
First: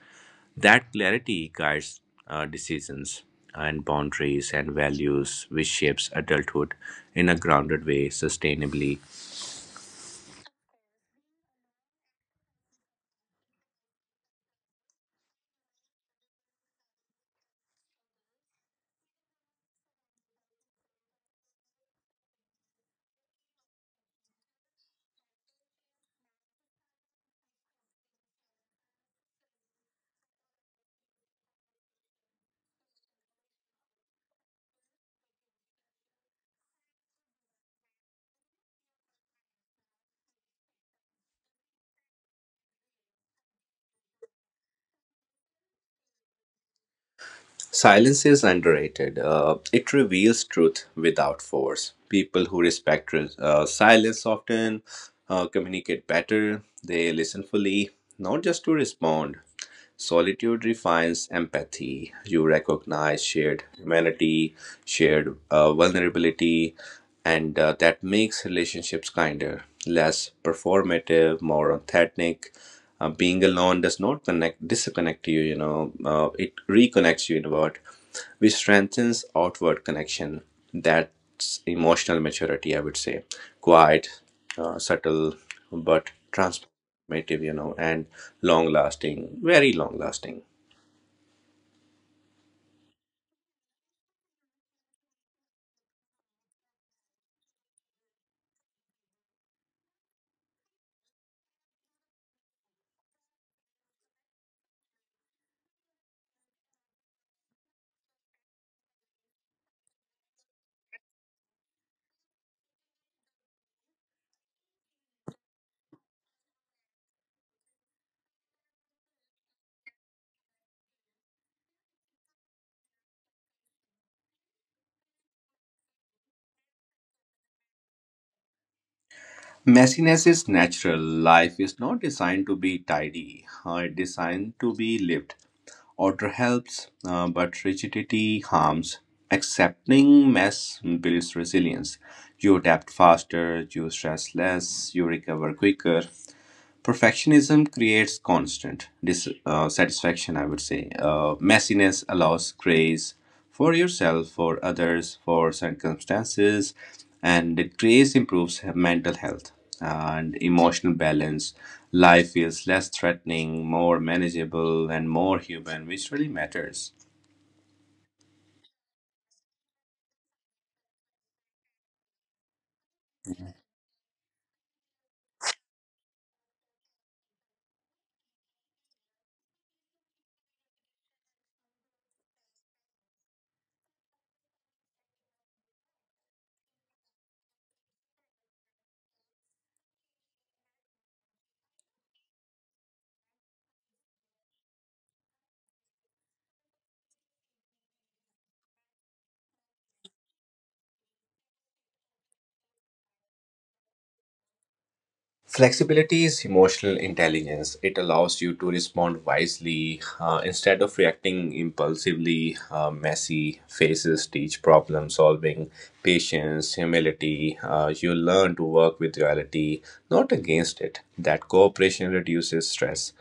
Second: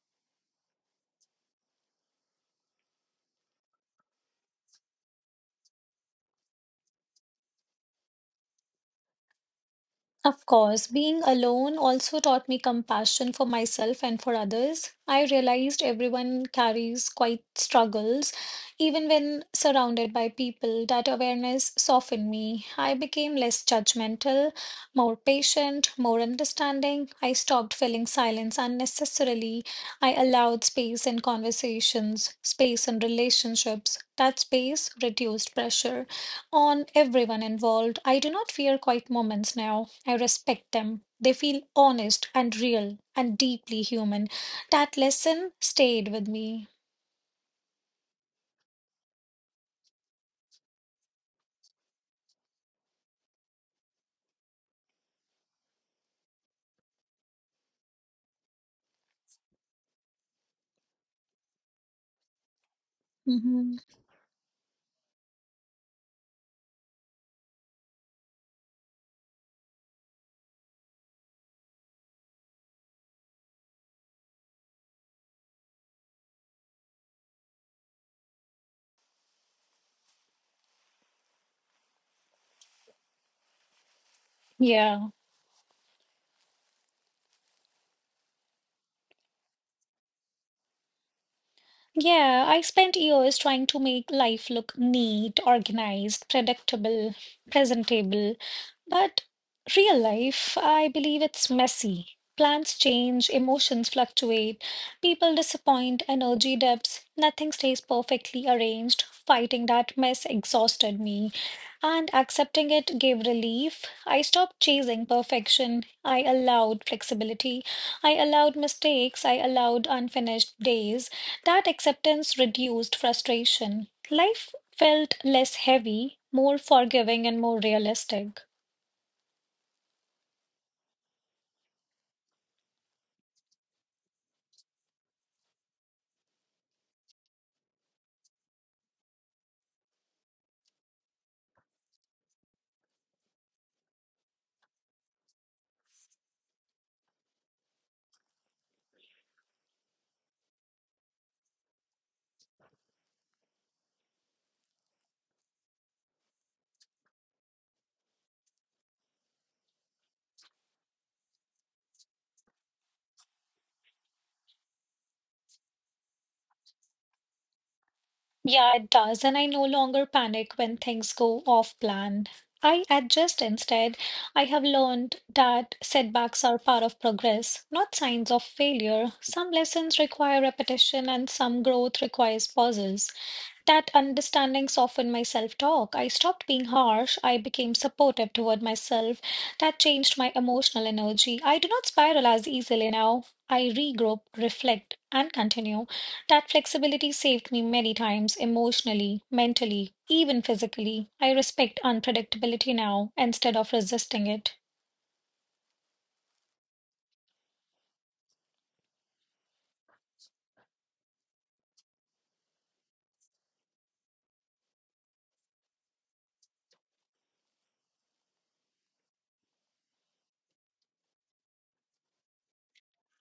[SPEAKER 2] That clarity guides decisions and boundaries and values, which shapes adulthood in a grounded way sustainably.
[SPEAKER 1] Of course, being alone also taught me compassion for myself and for others. I realized everyone carries quite struggles, even when surrounded by people. That awareness softened me. I became less judgmental, more patient, more understanding. I stopped filling silence unnecessarily. I allowed space in conversations, space in relationships. That space reduced pressure on everyone involved. I do not fear quiet moments now. I respect them. They feel honest and real and deeply human. That lesson stayed with me.
[SPEAKER 2] Silence is underrated. It reveals truth without force. People who respect silence often communicate better, they listen fully, not just to respond. Solitude refines empathy. You recognize shared
[SPEAKER 1] Mhm.
[SPEAKER 2] humanity, shared vulnerability, and that makes relationships kinder, less performative, more authentic. Being alone does not connect, disconnect you. You know, it reconnects you inward, which strengthens outward connection. That's emotional maturity, I would say. Quiet,
[SPEAKER 1] Yeah.
[SPEAKER 2] subtle, but transparent informative, and long lasting, very long lasting.
[SPEAKER 1] Yeah, I spent years trying to make life look neat, organized, predictable, presentable. But real life, I believe it's messy. Plans change, emotions fluctuate, people disappoint, energy dips, nothing stays perfectly arranged. Fighting that mess exhausted me, and accepting it gave relief. I stopped chasing perfection. I allowed flexibility. I allowed mistakes. I allowed unfinished days. That acceptance reduced frustration. Life felt less heavy, more forgiving, and more realistic.
[SPEAKER 2] Messiness is natural. Life is not designed to be tidy, it's designed to be lived. Order helps, but rigidity harms. Accepting mess builds resilience. You adapt faster, you stress less, you recover quicker. Perfectionism creates constant dissatisfaction, I would say. Messiness allows grace for yourself, for others, for circumstances, and grace improves mental health and emotional balance. Life feels less threatening, more manageable, and more human, which really matters.
[SPEAKER 1] Yeah, it does, and I no longer panic when things go off plan. I adjust instead. I have learned that setbacks are part of progress, not signs of failure. Some lessons require repetition, and some growth requires pauses. That understanding softened my self-talk. I stopped being harsh. I became supportive toward myself. That changed my emotional energy. I do not spiral as easily now. I regroup, reflect, and continue. That flexibility saved me many times, emotionally, mentally, even physically. I respect unpredictability now instead of resisting it.
[SPEAKER 2] Flexibility is emotional intelligence. It allows you to respond wisely instead of reacting impulsively. Messy faces teach problem solving, patience, humility. You learn to work with reality, not against it. That cooperation reduces stress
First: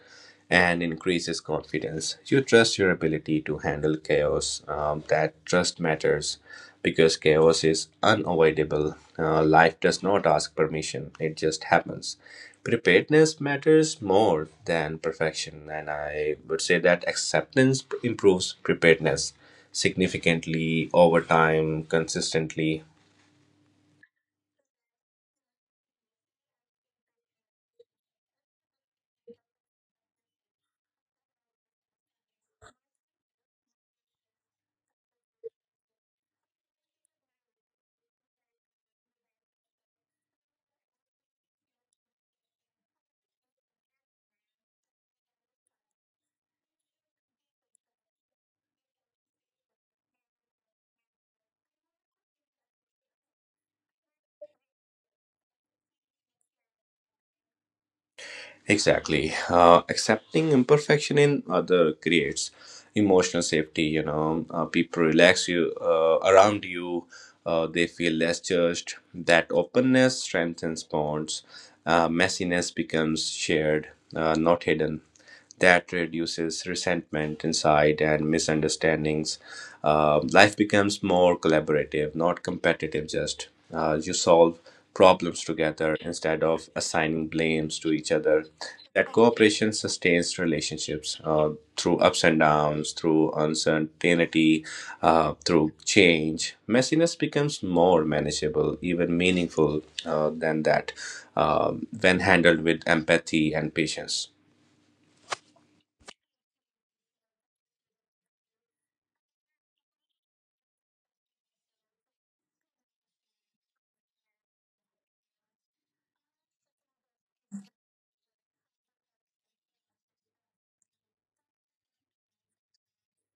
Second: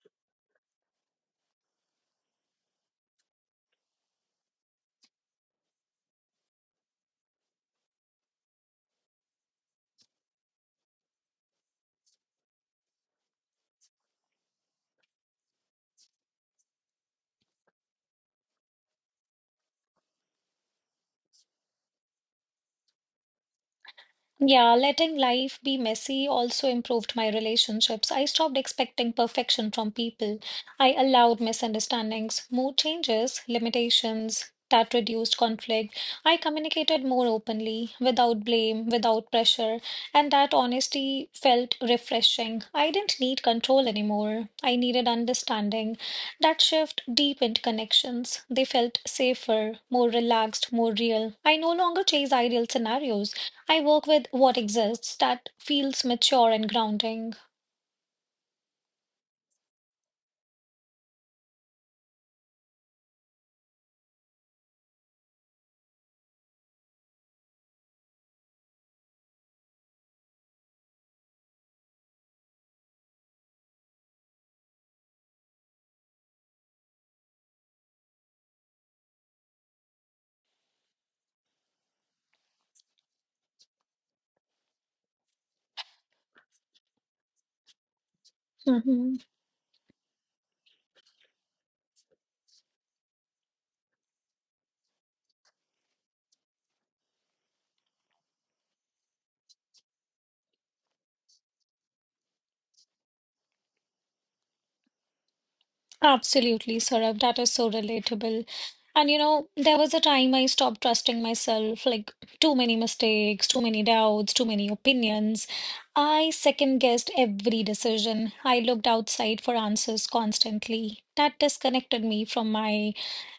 [SPEAKER 2] and increases confidence. You trust your ability to handle chaos. That trust matters because chaos is unavoidable. Life does not ask permission, it just happens. Preparedness matters more than perfection, and I would say that acceptance improves preparedness significantly over time, consistently.
[SPEAKER 1] Yeah, letting life be messy also improved my relationships. I stopped expecting perfection from people. I allowed misunderstandings, mood changes, limitations. That reduced conflict. I communicated more openly, without blame, without pressure, and that honesty felt refreshing. I didn't need control anymore. I needed understanding. That shift deepened connections. They felt safer, more relaxed, more real. I no longer chase ideal scenarios. I work with what exists. That feels mature and grounding.
[SPEAKER 2] Exactly. Accepting imperfection in other creates emotional safety. People relax you around you. They feel less judged. That openness strengthens bonds. Messiness becomes shared, not hidden that reduces resentment inside and misunderstandings. Life becomes more collaborative, not competitive, just. You solve problems together instead of assigning blames to each other. That
[SPEAKER 1] Mhm.
[SPEAKER 2] cooperation sustains relationships through ups and downs, through uncertainty, through change. Messiness becomes more manageable, even meaningful than that, when handled with empathy and patience.
[SPEAKER 1] Absolutely, Saurabh. That is so relatable. And you know, there was a time I stopped trusting myself, like too many mistakes, too many doubts, too many opinions. I second guessed every decision. I looked outside for answers constantly. That disconnected me from my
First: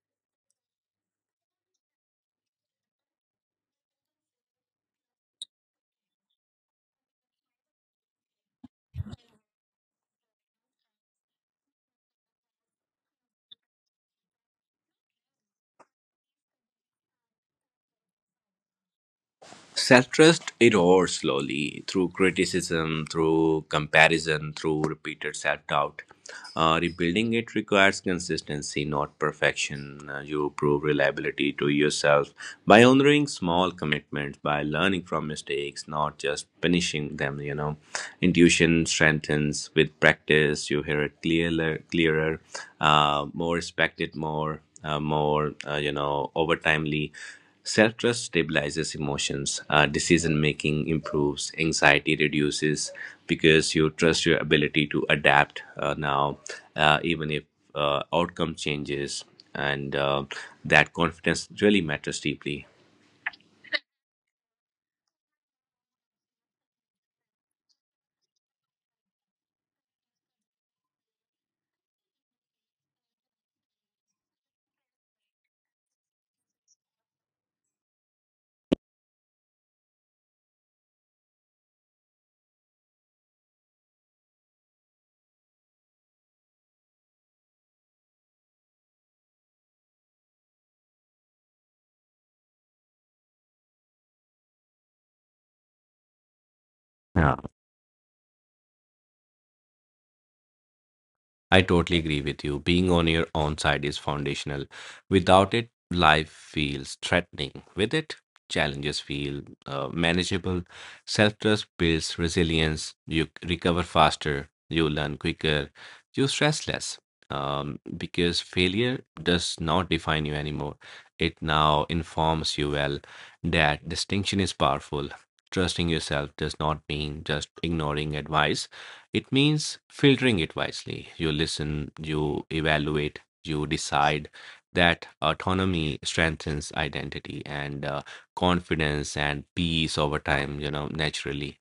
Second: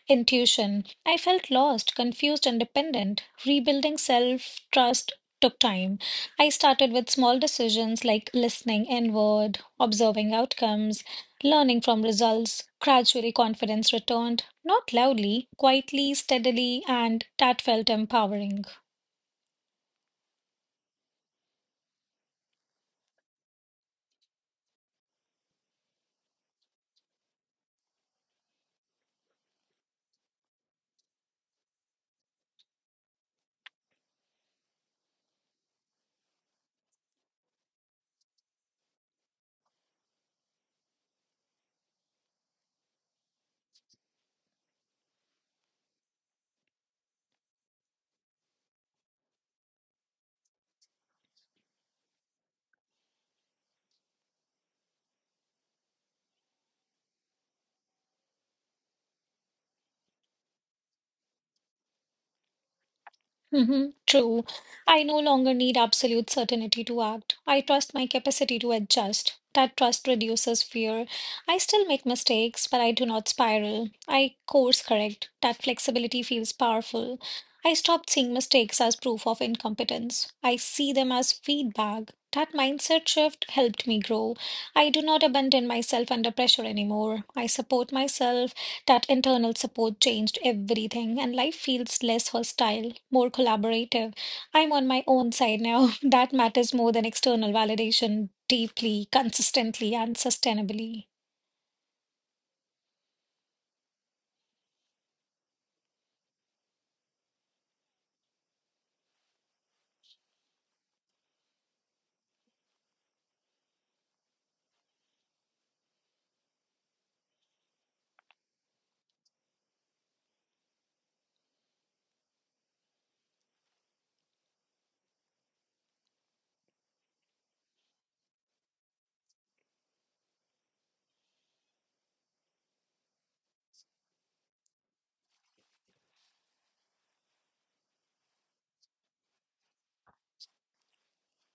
[SPEAKER 1] intuition. I felt lost, confused, and dependent. Rebuilding self trust took time. I started with small decisions like listening inward, observing outcomes, learning from results. Gradually confidence returned, not loudly, quietly, steadily, and that felt empowering.
[SPEAKER 2] Self trust erodes slowly through criticism, through comparison, through repeated self doubt. Rebuilding it requires consistency, not perfection. You prove reliability to yourself by honoring small commitments, by learning from mistakes, not just punishing them. Intuition strengthens with practice. You hear it clearer, more respected, more over timely. Self trust stabilizes emotions, decision making improves, anxiety reduces because you trust your ability to adapt now, even if outcome changes, and that confidence really matters deeply.
[SPEAKER 1] Hmm. True. I no longer need absolute certainty to act. I trust my capacity to adjust. That trust reduces fear. I still make mistakes, but I do not spiral. I course correct. That flexibility feels powerful. I stopped seeing mistakes as proof of incompetence. I see them as feedback. That mindset shift helped me grow. I do not abandon myself under pressure anymore. I support myself. That internal support changed everything, and life feels less hostile, more collaborative. I'm on my own side now. That matters more than external validation, deeply, consistently, and sustainably.
[SPEAKER 2] I totally agree with you. Being on your own side is foundational. Without it, life feels threatening. With it, challenges feel manageable. Self trust builds resilience. Recover faster. You learn quicker. You stress less. Because failure does not define you anymore. It now informs you well that distinction is powerful. Trusting yourself does not mean just ignoring advice it means filtering it wisely. You listen, you evaluate, you decide. That autonomy strengthens identity and confidence and peace over time, naturally.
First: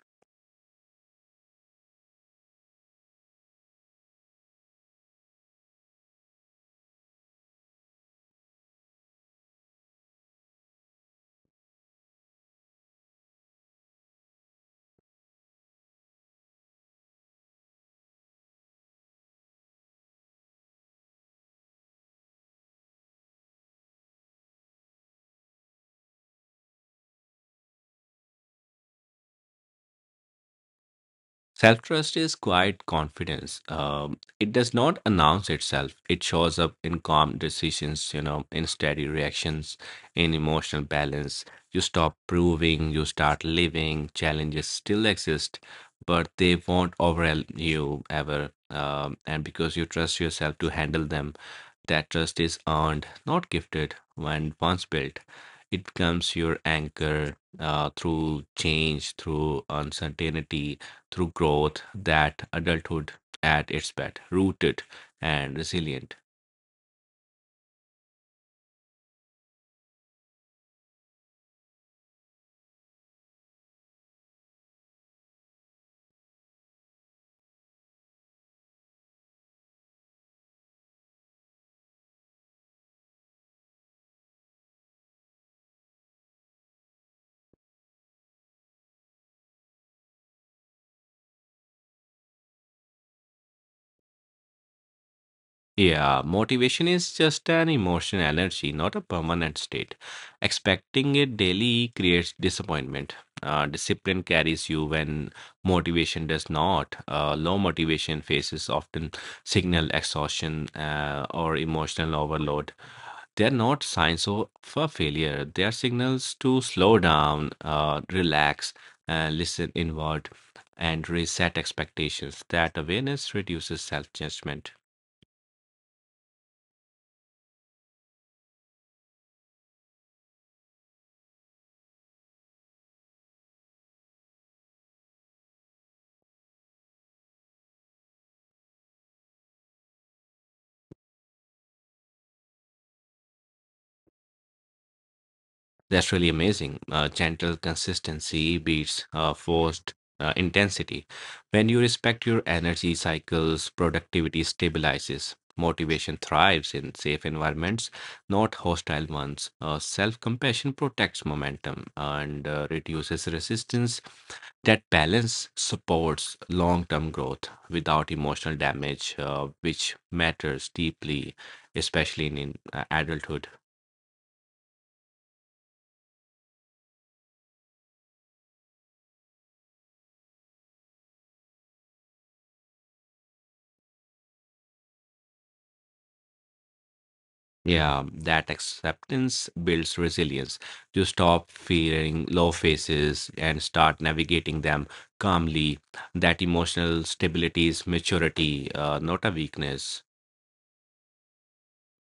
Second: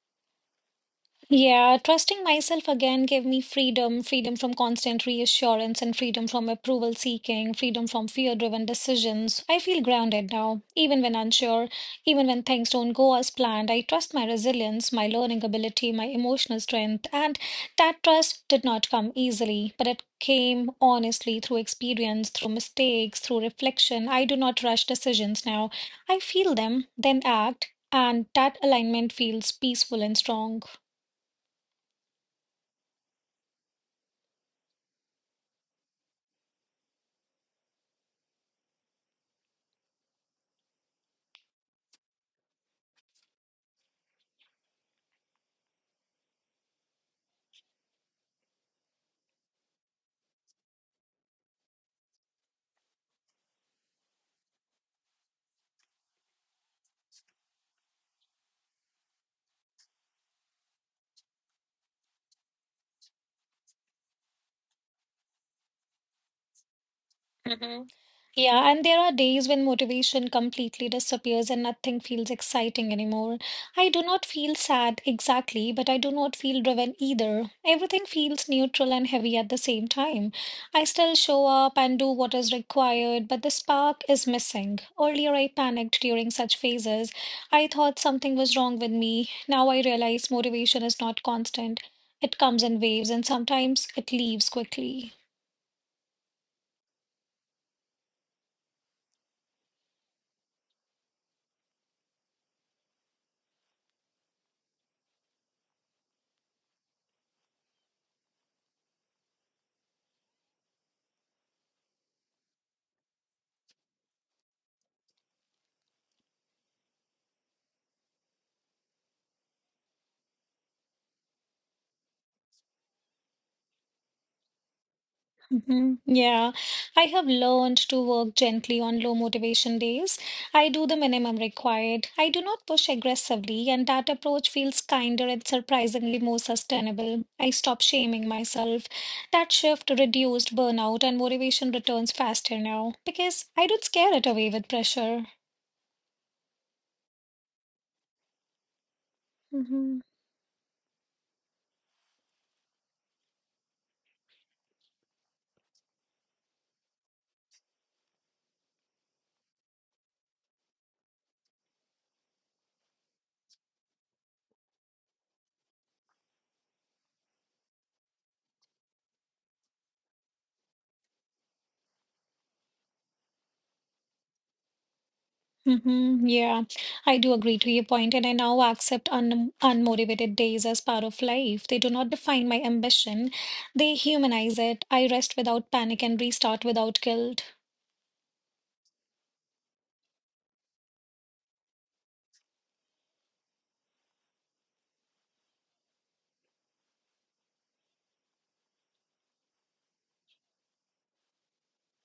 [SPEAKER 1] Yeah, trusting myself again gave me freedom, freedom from constant reassurance, and freedom from approval seeking, freedom from fear-driven decisions. I feel grounded now, even when unsure, even when things don't go as planned. I trust my resilience, my learning ability, my emotional strength, and that trust did not come easily, but it came honestly through experience, through mistakes, through reflection. I do not rush decisions now. I feel them, then act, and that alignment feels peaceful and strong.
[SPEAKER 2] Self trust is quiet confidence. It does not announce itself. It shows up in calm decisions, in steady reactions, in emotional balance. You stop proving, you start living. Challenges still exist, but they won't overwhelm you ever. And because you trust yourself to handle them, that trust is earned, not gifted. When once built, it becomes your anchor through change, through uncertainty, through growth. That adulthood at its best, rooted and resilient.
[SPEAKER 1] Hmm. Yeah, and there are days when motivation completely disappears and nothing feels exciting anymore. I do not feel sad exactly, but I do not feel driven either. Everything feels neutral and heavy at the same time. I still show up and do what is required, but the spark is missing. Earlier, I panicked during such phases. I thought something was wrong with me. Now I realize motivation is not constant. It comes in waves, and sometimes it leaves quickly.
[SPEAKER 2] Yeah, motivation is just an emotional energy, not a permanent state. Expecting it daily creates disappointment. Discipline carries you when motivation does not. Low motivation phases often signal exhaustion or emotional overload. They're not signs of a failure, they are signals to slow down, relax, listen inward, and reset expectations. That awareness reduces self judgment.
[SPEAKER 1] Hmm. Yeah, I have learned to work gently on low motivation days. I do the minimum required. I do not push aggressively, and that approach feels kinder and surprisingly more sustainable. I stop shaming myself. That shift reduced burnout, and motivation returns faster now because I don't scare it away with pressure.
[SPEAKER 2] That's really amazing. Gentle consistency beats forced
[SPEAKER 1] Mm-hmm.
[SPEAKER 2] intensity. When you respect your energy cycles, productivity stabilizes. Motivation thrives in safe environments, not hostile ones. Self compassion protects momentum and reduces resistance. That balance supports long term growth without emotional damage, which matters deeply, especially in adulthood.
[SPEAKER 1] Mm-hmm. Yeah, I do agree to your point, and I now accept un unmotivated days as part of life. They do not define my ambition, they humanize it. I rest without panic and restart without guilt.
[SPEAKER 2] Yeah, that acceptance builds resilience. You stop fearing low phases and start navigating them calmly. That emotional stability is maturity, not a weakness.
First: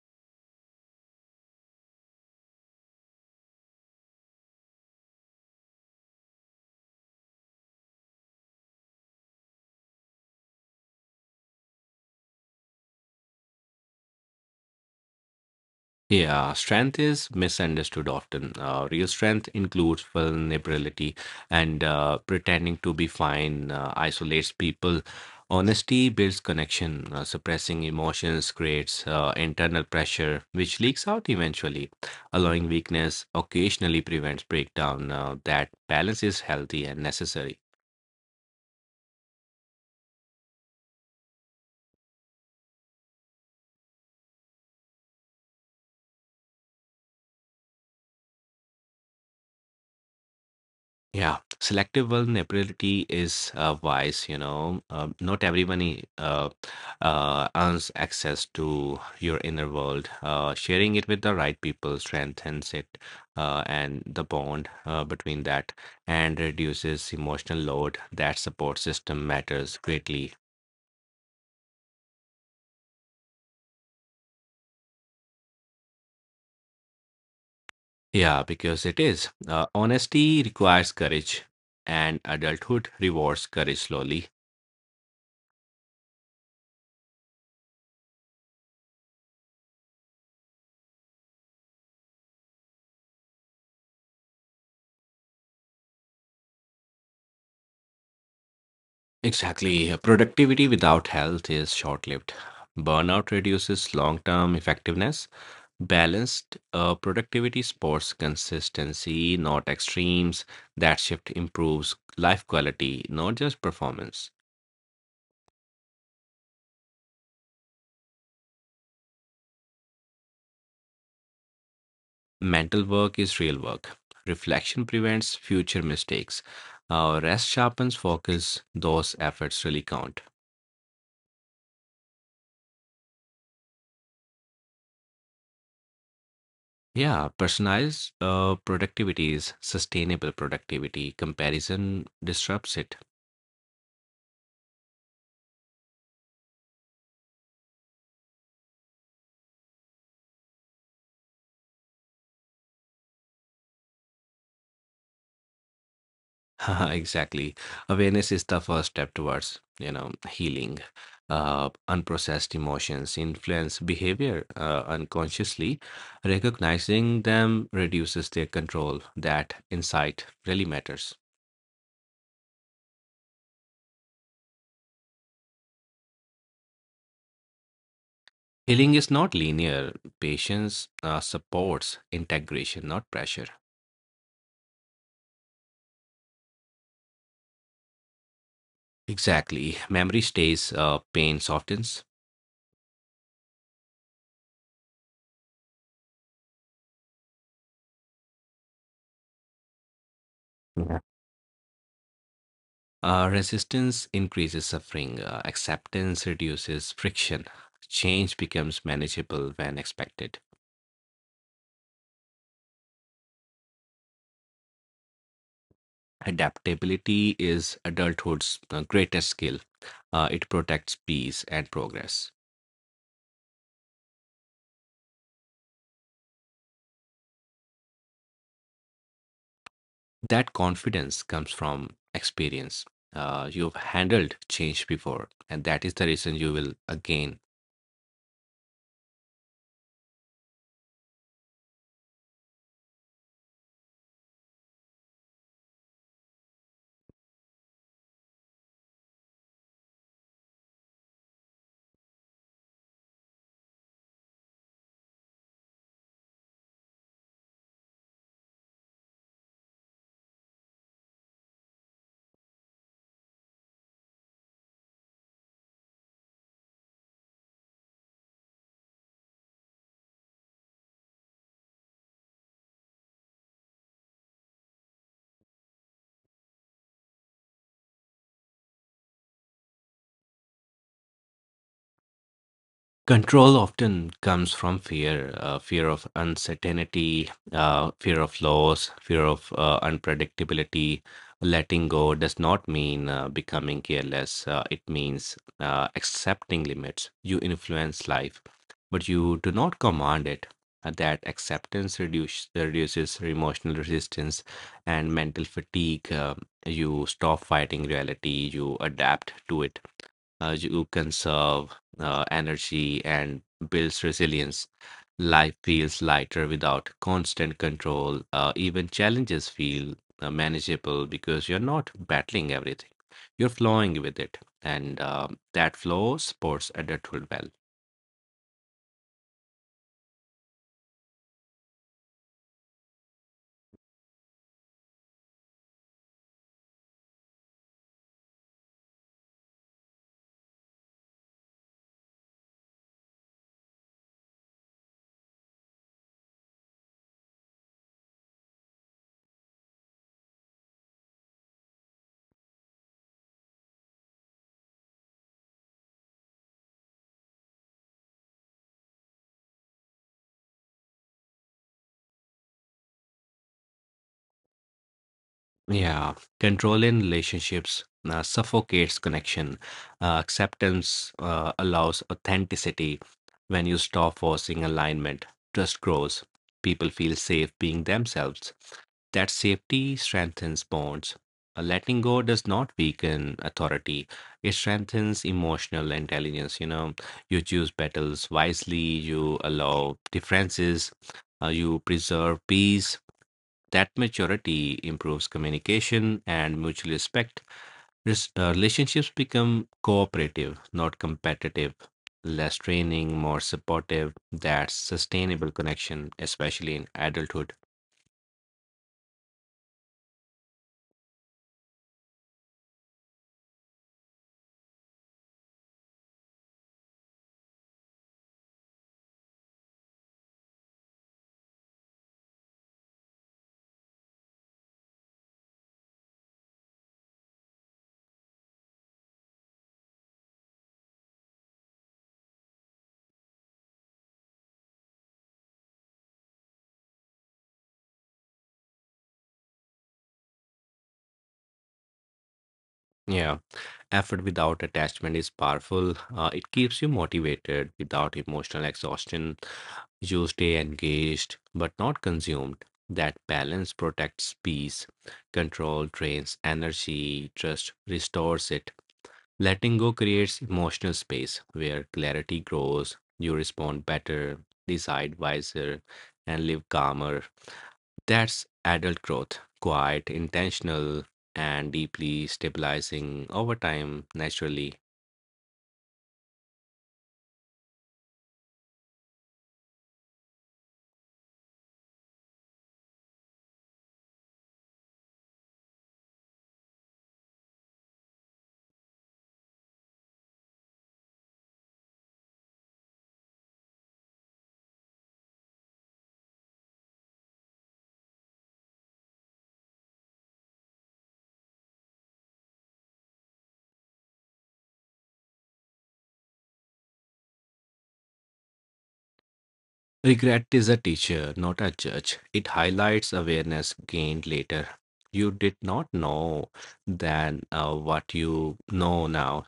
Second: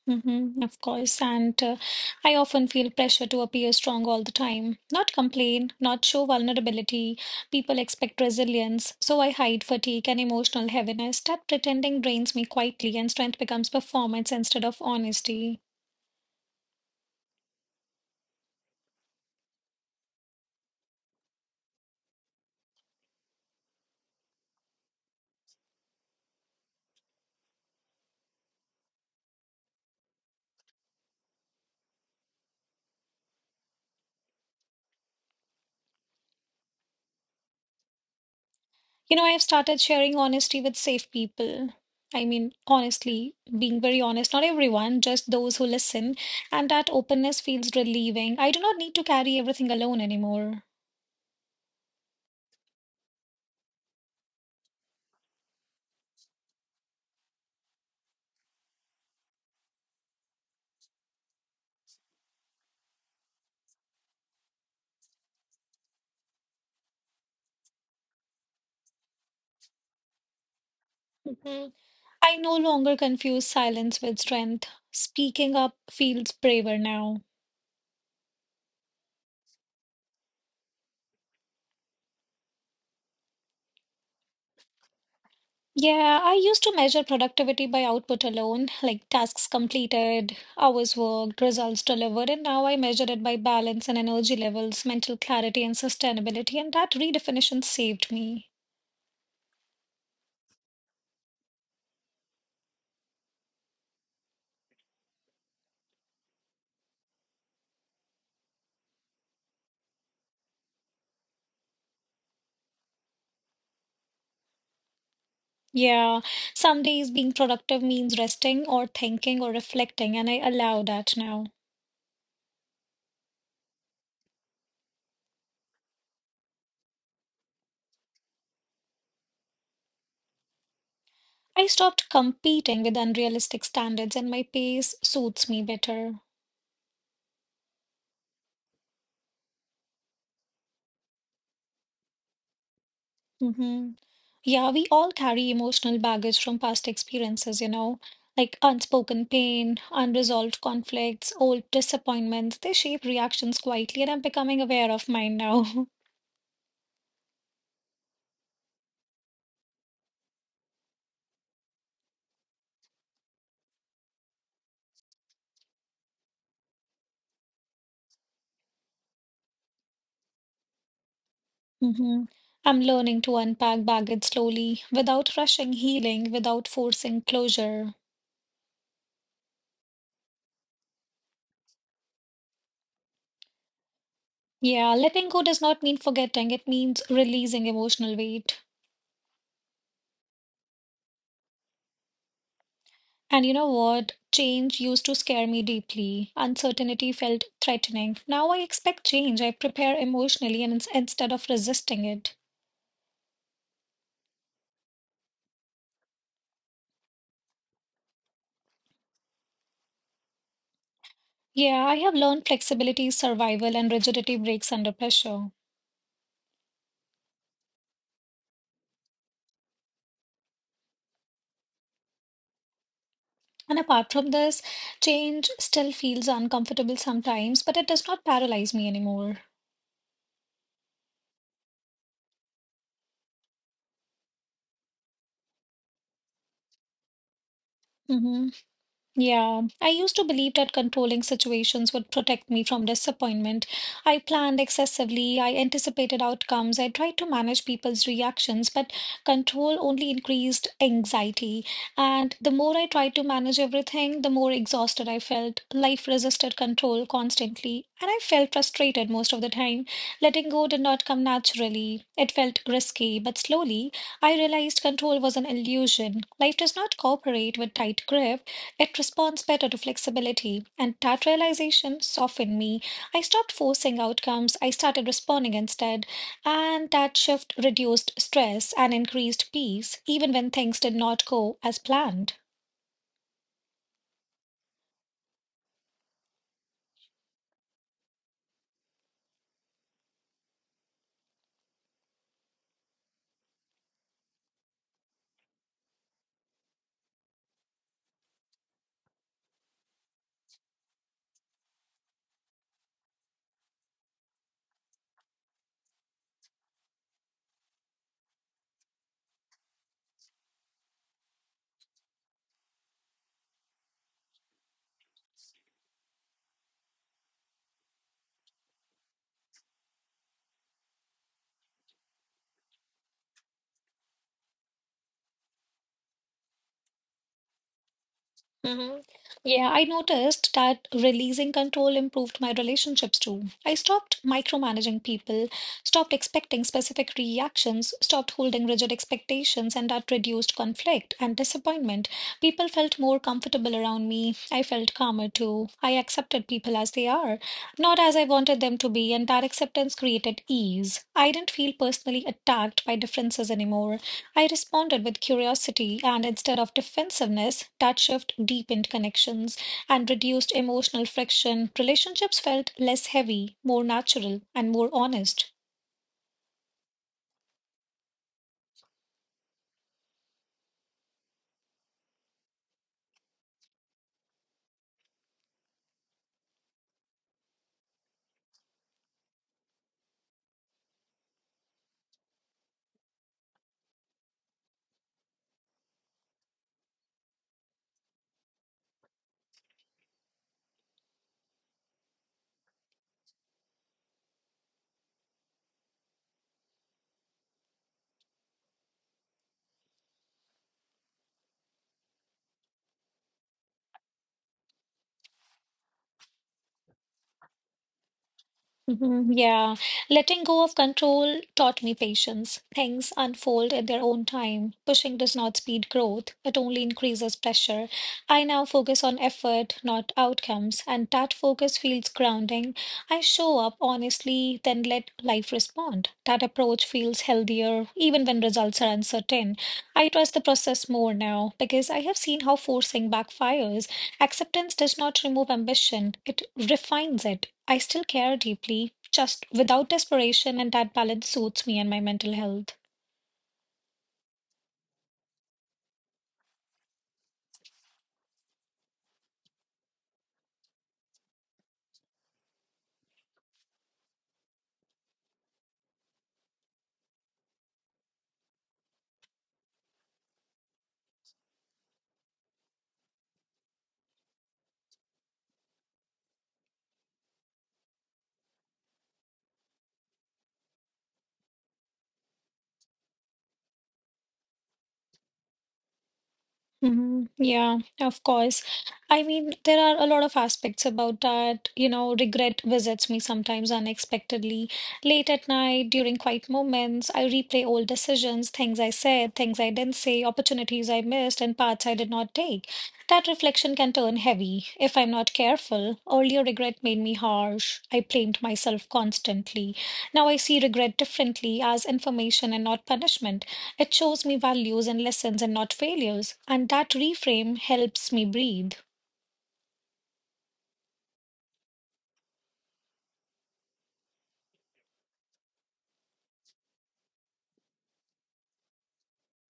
[SPEAKER 1] Mm-hmm, of course. And I often feel pressure to appear strong all the time, not complain, not show vulnerability. People expect resilience, so I hide fatigue and emotional heaviness. That pretending drains me quietly, and strength becomes performance instead of honesty.
[SPEAKER 2] Yeah, strength is misunderstood often. Real strength includes vulnerability and pretending to be fine isolates people. Honesty builds connection. Suppressing emotions creates internal pressure, which leaks out eventually. Allowing weakness occasionally prevents breakdown. That balance is healthy and necessary.
[SPEAKER 1] You know, I've started sharing honesty with safe people. Honestly, being very honest, not everyone, just those who listen, and that openness feels relieving. I do not need to carry everything alone anymore.
[SPEAKER 2] Yeah, selective vulnerability is wise, Not everyone earns access to your inner world. Sharing it with the right people strengthens it and the bond between that and reduces emotional load. That support system matters greatly.
[SPEAKER 1] Mhm. I no longer confuse silence with strength. Speaking up feels braver now.
[SPEAKER 2] Yeah, because it is. Honesty requires courage, and adulthood rewards courage slowly.
[SPEAKER 1] Yeah, I used to measure productivity by output alone, like tasks completed, hours worked, results delivered, and now I measure it by balance and energy levels, mental clarity, and sustainability, and that redefinition saved me.
[SPEAKER 2] Exactly. Productivity without health is short lived. Burnout reduces long term effectiveness. Balanced productivity supports consistency, not extremes. That shift improves life quality, not just performance.
[SPEAKER 1] Yeah, some days being productive means resting or thinking or reflecting, and I allow that now.
[SPEAKER 2] Mental work is real work. Reflection prevents future mistakes. Rest sharpens focus. Those efforts really count.
[SPEAKER 1] I stopped competing with unrealistic standards, and my pace suits me better.
[SPEAKER 2] Yeah, personalized productivity is sustainable productivity. Comparison disrupts it.
[SPEAKER 1] Mm-hmm. Yeah, we all carry emotional baggage from past experiences, you know, like unspoken pain, unresolved conflicts, old disappointments. They shape reactions quietly, and I'm becoming aware of mine now.
[SPEAKER 2] Exactly. Awareness is the first step towards, healing. Unprocessed emotions influence behavior unconsciously. Recognizing them reduces their control. That insight really matters.
[SPEAKER 1] Hmm. I'm learning to unpack baggage slowly, without rushing healing, without forcing closure.
[SPEAKER 2] Healing is not linear. Patience supports integration, not pressure.
[SPEAKER 1] Yeah, letting go does not mean forgetting, it means releasing emotional weight.
[SPEAKER 2] Exactly. Memory stays, pain softens.
[SPEAKER 1] And you know what? Change used to scare me deeply. Uncertainty felt threatening. Now I expect change. I prepare emotionally and instead of resisting it.
[SPEAKER 2] Resistance increases suffering, acceptance reduces friction, change becomes manageable when expected.
[SPEAKER 1] Yeah, I have learned flexibility, survival, and rigidity breaks under pressure.
[SPEAKER 2] Adaptability is adulthood's greatest skill. It protects peace and progress.
[SPEAKER 1] And apart from this, change still feels uncomfortable sometimes, but it does not paralyze me anymore.
[SPEAKER 2] That confidence comes from experience. You've handled change before, and that is the reason you will again.
[SPEAKER 1] Mm-hmm. Yeah, I used to believe that controlling situations would protect me from disappointment. I planned excessively, I anticipated outcomes, I tried to manage people's reactions, but control only increased anxiety. And the more I tried to manage everything, the more exhausted I felt. Life resisted control constantly, and I felt frustrated most of the time. Letting go did not come naturally. It felt risky, but slowly I realized control was an illusion. Life does not cooperate with tight grip. It responds better to flexibility. And that realization softened me. I stopped forcing outcomes, I started responding instead. And that shift reduced stress and increased peace, even when things did not go as planned.
[SPEAKER 2] Control often comes from fear, fear of uncertainty, fear of loss, fear of unpredictability. Letting go does not mean becoming careless. It means accepting limits. You influence life, but you do not command it. That acceptance reduces emotional resistance and mental fatigue. You stop fighting reality, you adapt to it you conserve energy and builds resilience. Life feels lighter without constant control. Even challenges feel manageable because you're not battling everything. You're flowing with it, and that flow supports adulthood well.
[SPEAKER 1] Hmm. Yeah, I noticed that releasing control improved my relationships too. I stopped micromanaging people, stopped expecting specific reactions, stopped holding rigid expectations, and that reduced conflict and disappointment. People felt more comfortable around me. I felt calmer too. I accepted people as they are, not as I wanted them to be, and that acceptance created ease. I didn't feel personally attacked by differences anymore. I responded with curiosity and instead of defensiveness, shift deepened connections and reduced emotional friction. Relationships felt less heavy, more natural, and more honest.
[SPEAKER 2] Yeah, control in relationships suffocates connection. Acceptance allows authenticity. When you stop forcing alignment, trust grows. People feel safe being themselves. That safety strengthens bonds. Letting go does not weaken authority, it strengthens emotional intelligence. You choose battles wisely, you allow differences, you preserve peace that maturity improves communication and mutual respect. Relationships become cooperative, not competitive. Less training, more supportive. That's sustainable connection, especially in adulthood.
[SPEAKER 1] Mhm. Yeah, letting go of control taught me patience. Things unfold at their own time. Pushing does not speed growth, it only increases pressure. I now focus on effort, not outcomes, and that focus feels grounding. I show up honestly, then let life respond. That approach feels healthier, even when results are uncertain. I trust the process more now because I have seen how forcing backfires. Acceptance does not remove ambition, it refines it. I still care deeply, just without desperation, and that balance suits me and my mental health.
[SPEAKER 2] Yeah, effort without attachment is powerful. It keeps you motivated without emotional exhaustion. You stay engaged but not consumed. That balance protects peace. Control drains energy, trust restores it. Letting go creates emotional space where clarity grows, you respond better, decide wiser, and live calmer. That's adult growth, quiet, intentional, and deeply stabilizing over time naturally.
[SPEAKER 1] Mhm. Yeah, of course. I mean, there are a lot of aspects about that. You know, regret visits me sometimes unexpectedly. Late at night, during quiet moments, I replay old decisions, things I said, things I didn't say, opportunities I missed, and paths I did not take. That reflection can turn heavy if I'm not careful. Earlier regret made me harsh. I blamed myself constantly. Now I see regret differently as information and not punishment. It shows me values and lessons and not failures, and that reframe helps me breathe.
[SPEAKER 2] Regret is a teacher, not a judge. It highlights awareness gained later. You did not know then what you know now.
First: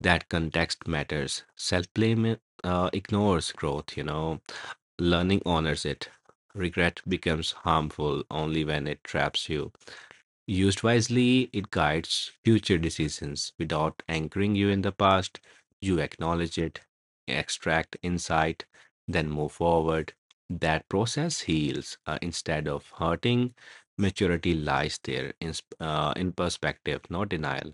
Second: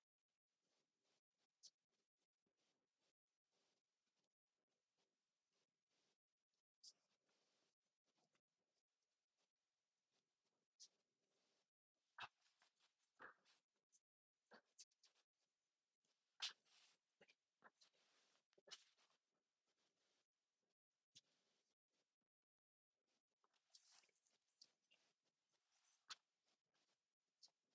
[SPEAKER 2] That context matters. Self blame ignores growth, Learning honors it. Regret becomes harmful only when it traps you. Used wisely, it guides future decisions without anchoring you in the past. You acknowledge it, extract insight, then move forward. That process heals instead of hurting. Maturity lies there in, in perspective, not denial.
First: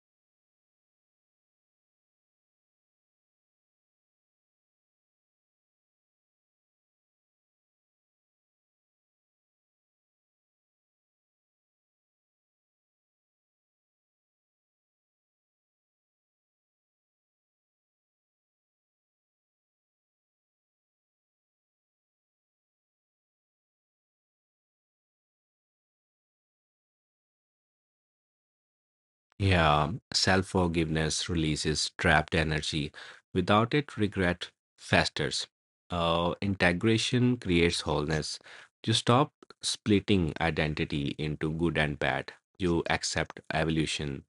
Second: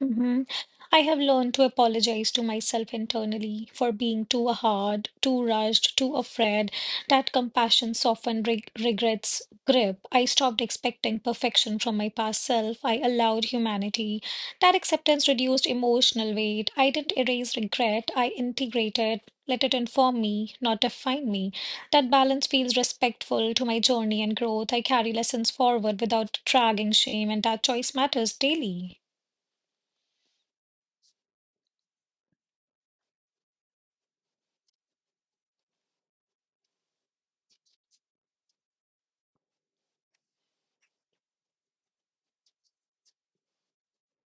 [SPEAKER 1] Hmm. I have learned to apologize to myself internally for being too hard, too rushed, too afraid. That compassion softened regret's grip. I stopped expecting perfection from my past self. I allowed humanity. That acceptance reduced emotional weight. I didn't erase regret. I integrated, let it inform me, not define me. That balance feels respectful to my journey and growth. I carry lessons forward without dragging shame, and that choice matters daily.
[SPEAKER 2] Yeah, self forgiveness releases trapped energy. Without it, regret festers. Integration creates wholeness. You stop splitting identity into good and bad. You accept evolution.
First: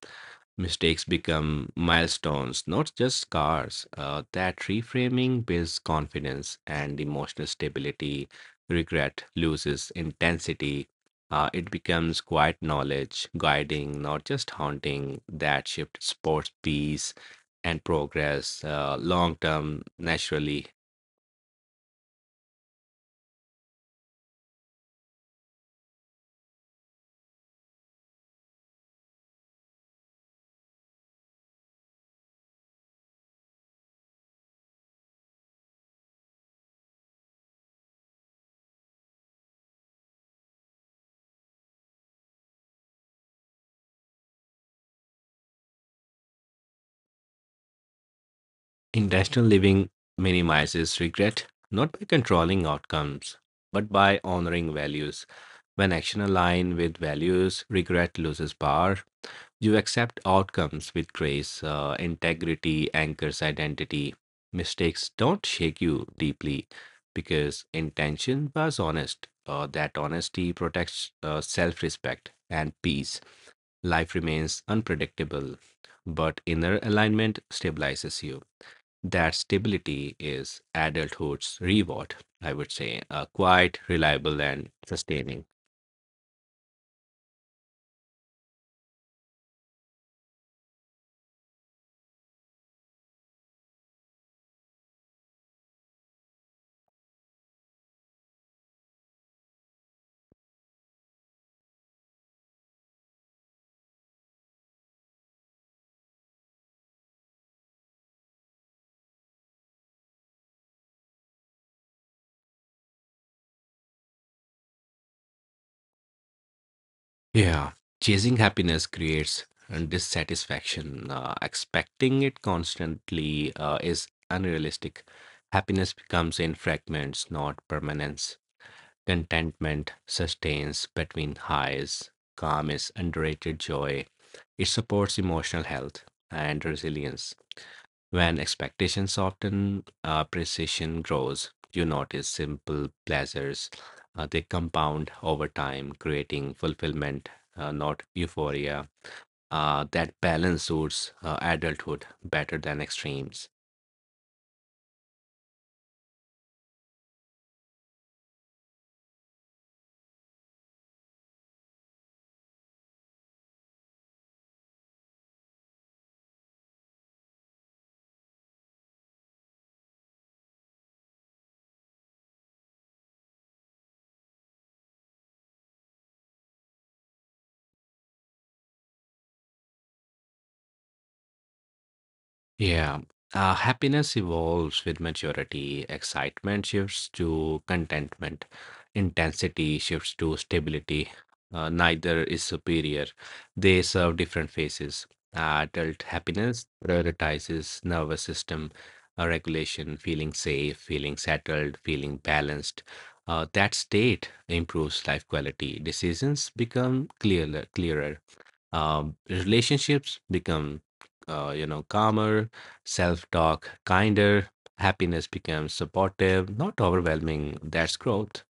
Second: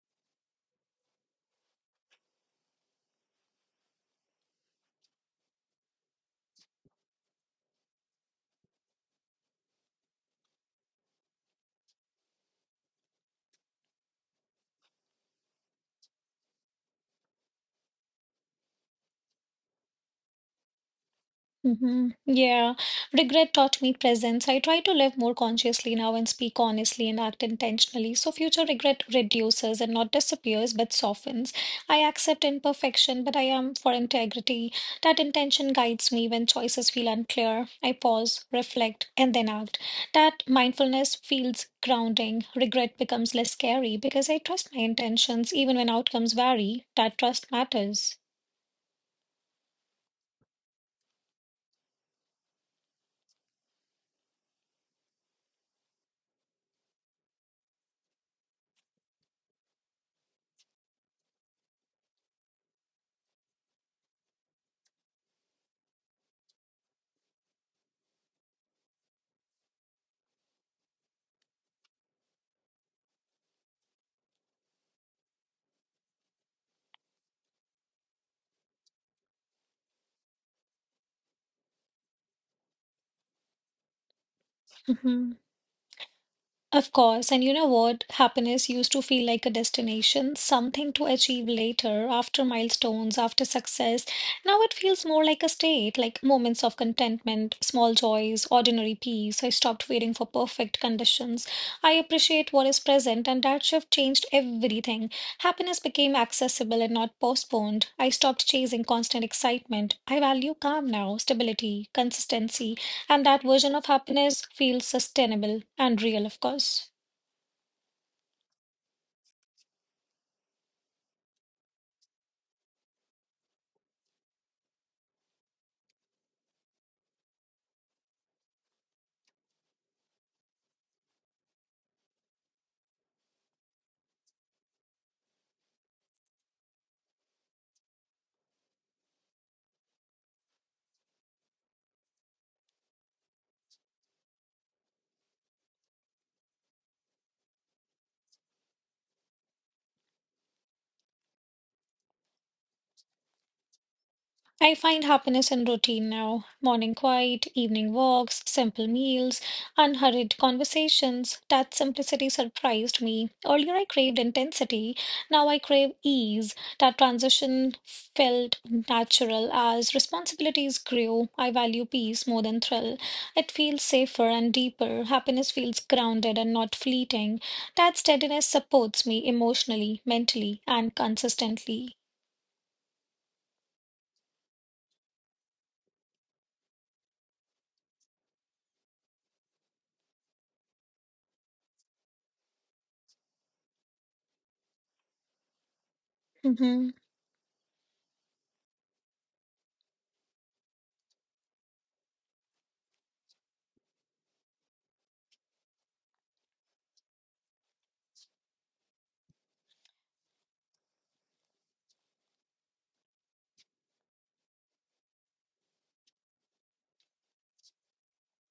[SPEAKER 2] Mistakes become milestones, not just scars. That reframing builds confidence and emotional stability. Regret loses intensity. It becomes quiet knowledge, guiding, not just haunting. That shift supports peace and progress long term naturally.
[SPEAKER 1] Hmm. Yeah. Regret taught me presence. I try to live more consciously now and speak honestly and act intentionally. So future regret reduces and not disappears, but softens. I accept imperfection, but I am for integrity. That intention guides me when choices feel unclear. I pause, reflect, and then act. That mindfulness feels grounding. Regret becomes less scary because I trust my intentions even when outcomes vary. That trust matters.
[SPEAKER 2] Intentional living minimizes regret, not by controlling outcomes, but by honoring values. When action aligns with values, regret loses power. You accept outcomes with grace. Integrity anchors identity. Mistakes don't shake you deeply because intention was honest. That honesty protects self respect and peace. Life remains unpredictable, but inner alignment stabilizes you. That stability is adulthood's reward, I would say, quite reliable and
[SPEAKER 1] Mm-hmm.
[SPEAKER 2] sustaining.
[SPEAKER 1] Of course, and you know what? Happiness used to feel like a destination, something to achieve later, after milestones, after success. Now it feels more like a state, like moments of contentment, small joys, ordinary peace. I stopped waiting for perfect conditions. I appreciate what is present, and that shift changed everything. Happiness became accessible and not postponed. I stopped chasing constant excitement. I value calm now, stability, consistency. And that version of happiness feels sustainable and real, of course.
[SPEAKER 2] Yeah, chasing happiness creates and dissatisfaction. Expecting it constantly is unrealistic. Happiness becomes in fragments, not permanence. Contentment sustains between highs. Calm is underrated joy. It supports emotional health and resilience. When expectations soften, appreciation grows. You notice simple pleasures, they compound over time, creating fulfillment, not euphoria. That balance suits adulthood better than extremes.
[SPEAKER 1] I find happiness in routine now. Morning quiet, evening walks, simple meals, unhurried conversations. That simplicity surprised me. Earlier, I craved intensity. Now, I crave ease. That transition felt natural as responsibilities grew. I value peace more than thrill. It feels safer and deeper. Happiness feels grounded and not fleeting. That steadiness supports me emotionally, mentally, and consistently.
[SPEAKER 2] Yeah. Happiness evolves with maturity. Excitement shifts to contentment. Intensity shifts to stability. Neither is superior. They serve different phases. Adult happiness
[SPEAKER 1] Hmm.
[SPEAKER 2] prioritizes nervous system regulation, feeling safe, feeling settled, feeling balanced. That state improves life quality. Decisions become clearer, relationships become calmer, self-talk kinder, happiness becomes supportive, not overwhelming. That's growth.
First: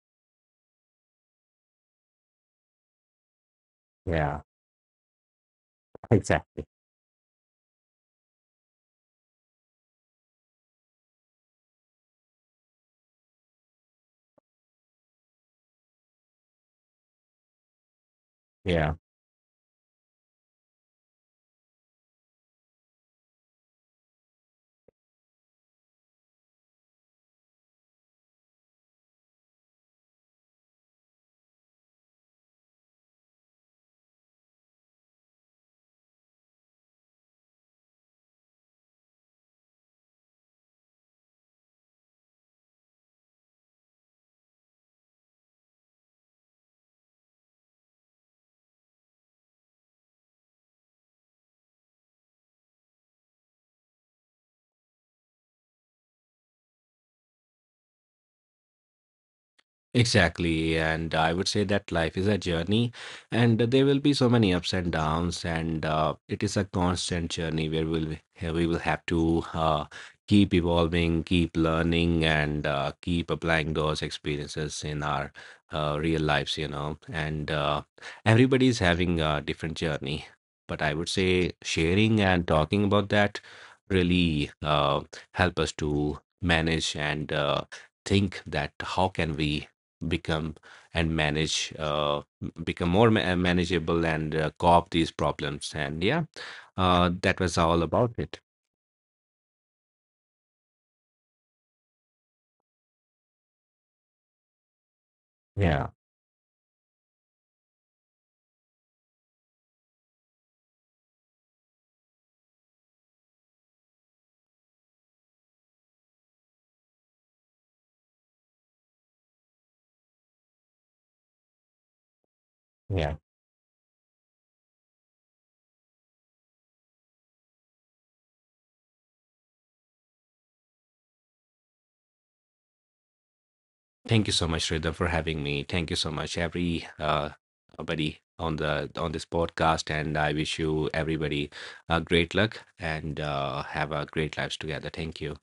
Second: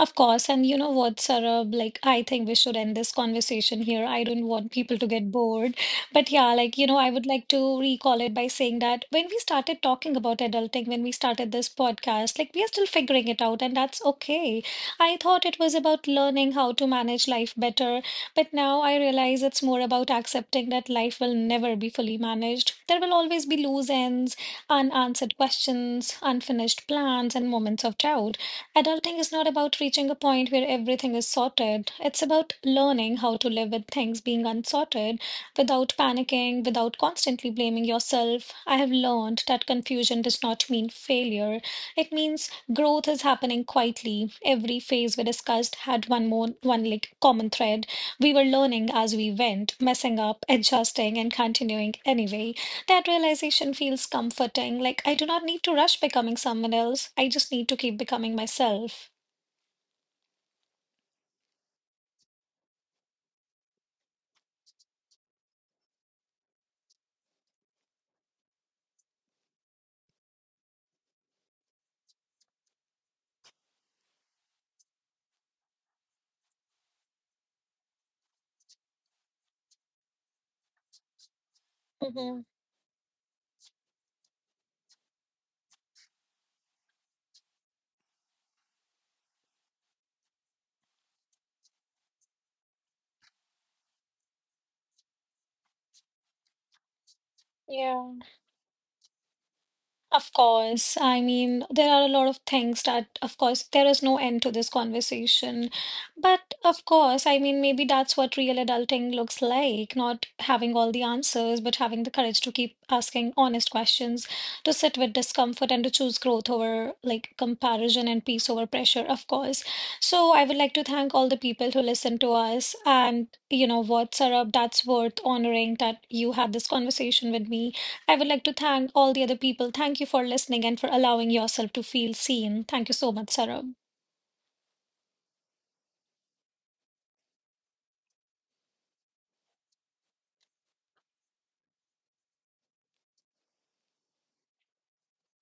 [SPEAKER 1] Of course, and you know what, Sarab, like I think we should end this conversation here. I
[SPEAKER 2] Yeah.
[SPEAKER 1] don't want people to get bored. But yeah,
[SPEAKER 2] Exactly.
[SPEAKER 1] like you know, I would like to recall it by saying that when we started talking about adulting, when we started this podcast, like we are still figuring it out, and that's okay. I thought it was about learning how to manage life better, but now
[SPEAKER 2] Yeah.
[SPEAKER 1] I realize it's more about accepting that life will never be fully managed. There will always be loose ends, unanswered questions, unfinished plans, and moments of doubt. Adulting is not about reaching a point where everything is sorted. It's about learning how to live with things being unsorted without panicking, without constantly blaming yourself. I have learned that confusion does not mean failure. It means growth is happening quietly. Every phase we discussed had one like common thread. We were learning as we went, messing up, adjusting, and continuing anyway. That realization feels comforting. Like, I do not need to rush becoming someone else. I just need to keep becoming myself.
[SPEAKER 2] Exactly. And I would say that life is a journey, and there will be so many ups and downs, and it is a constant journey where we will have to keep evolving, keep learning, and keep applying those experiences in our real lives, And Everybody is having a different journey. But I would say sharing
[SPEAKER 1] Mm-hmm.
[SPEAKER 2] and talking about that really help us to manage and think that how can we become and manage become manageable and co-op these problems, and yeah that was all
[SPEAKER 1] Yeah.
[SPEAKER 2] about it.
[SPEAKER 1] Of course, I mean, there are a lot of things that, of course, there is no end to this conversation.
[SPEAKER 2] Yeah.
[SPEAKER 1] But of course, I mean, maybe that's what real adulting looks like, not having all the answers, but having the courage to keep asking honest questions, to sit with discomfort and to choose growth over like comparison and peace over pressure, of course. So I would like to thank all the people who listened to us
[SPEAKER 2] Yeah,
[SPEAKER 1] and, you know what, Sarab, that's worth honoring that you had this conversation with me. I would like to thank all the other people. Thank you for listening and for allowing yourself to feel seen. Thank you so much, Sarab.
[SPEAKER 2] thank you so much, Rida, for having me. Thank you so much every buddy on the on this podcast, and I wish you everybody great luck and have a great lives together. Thank you.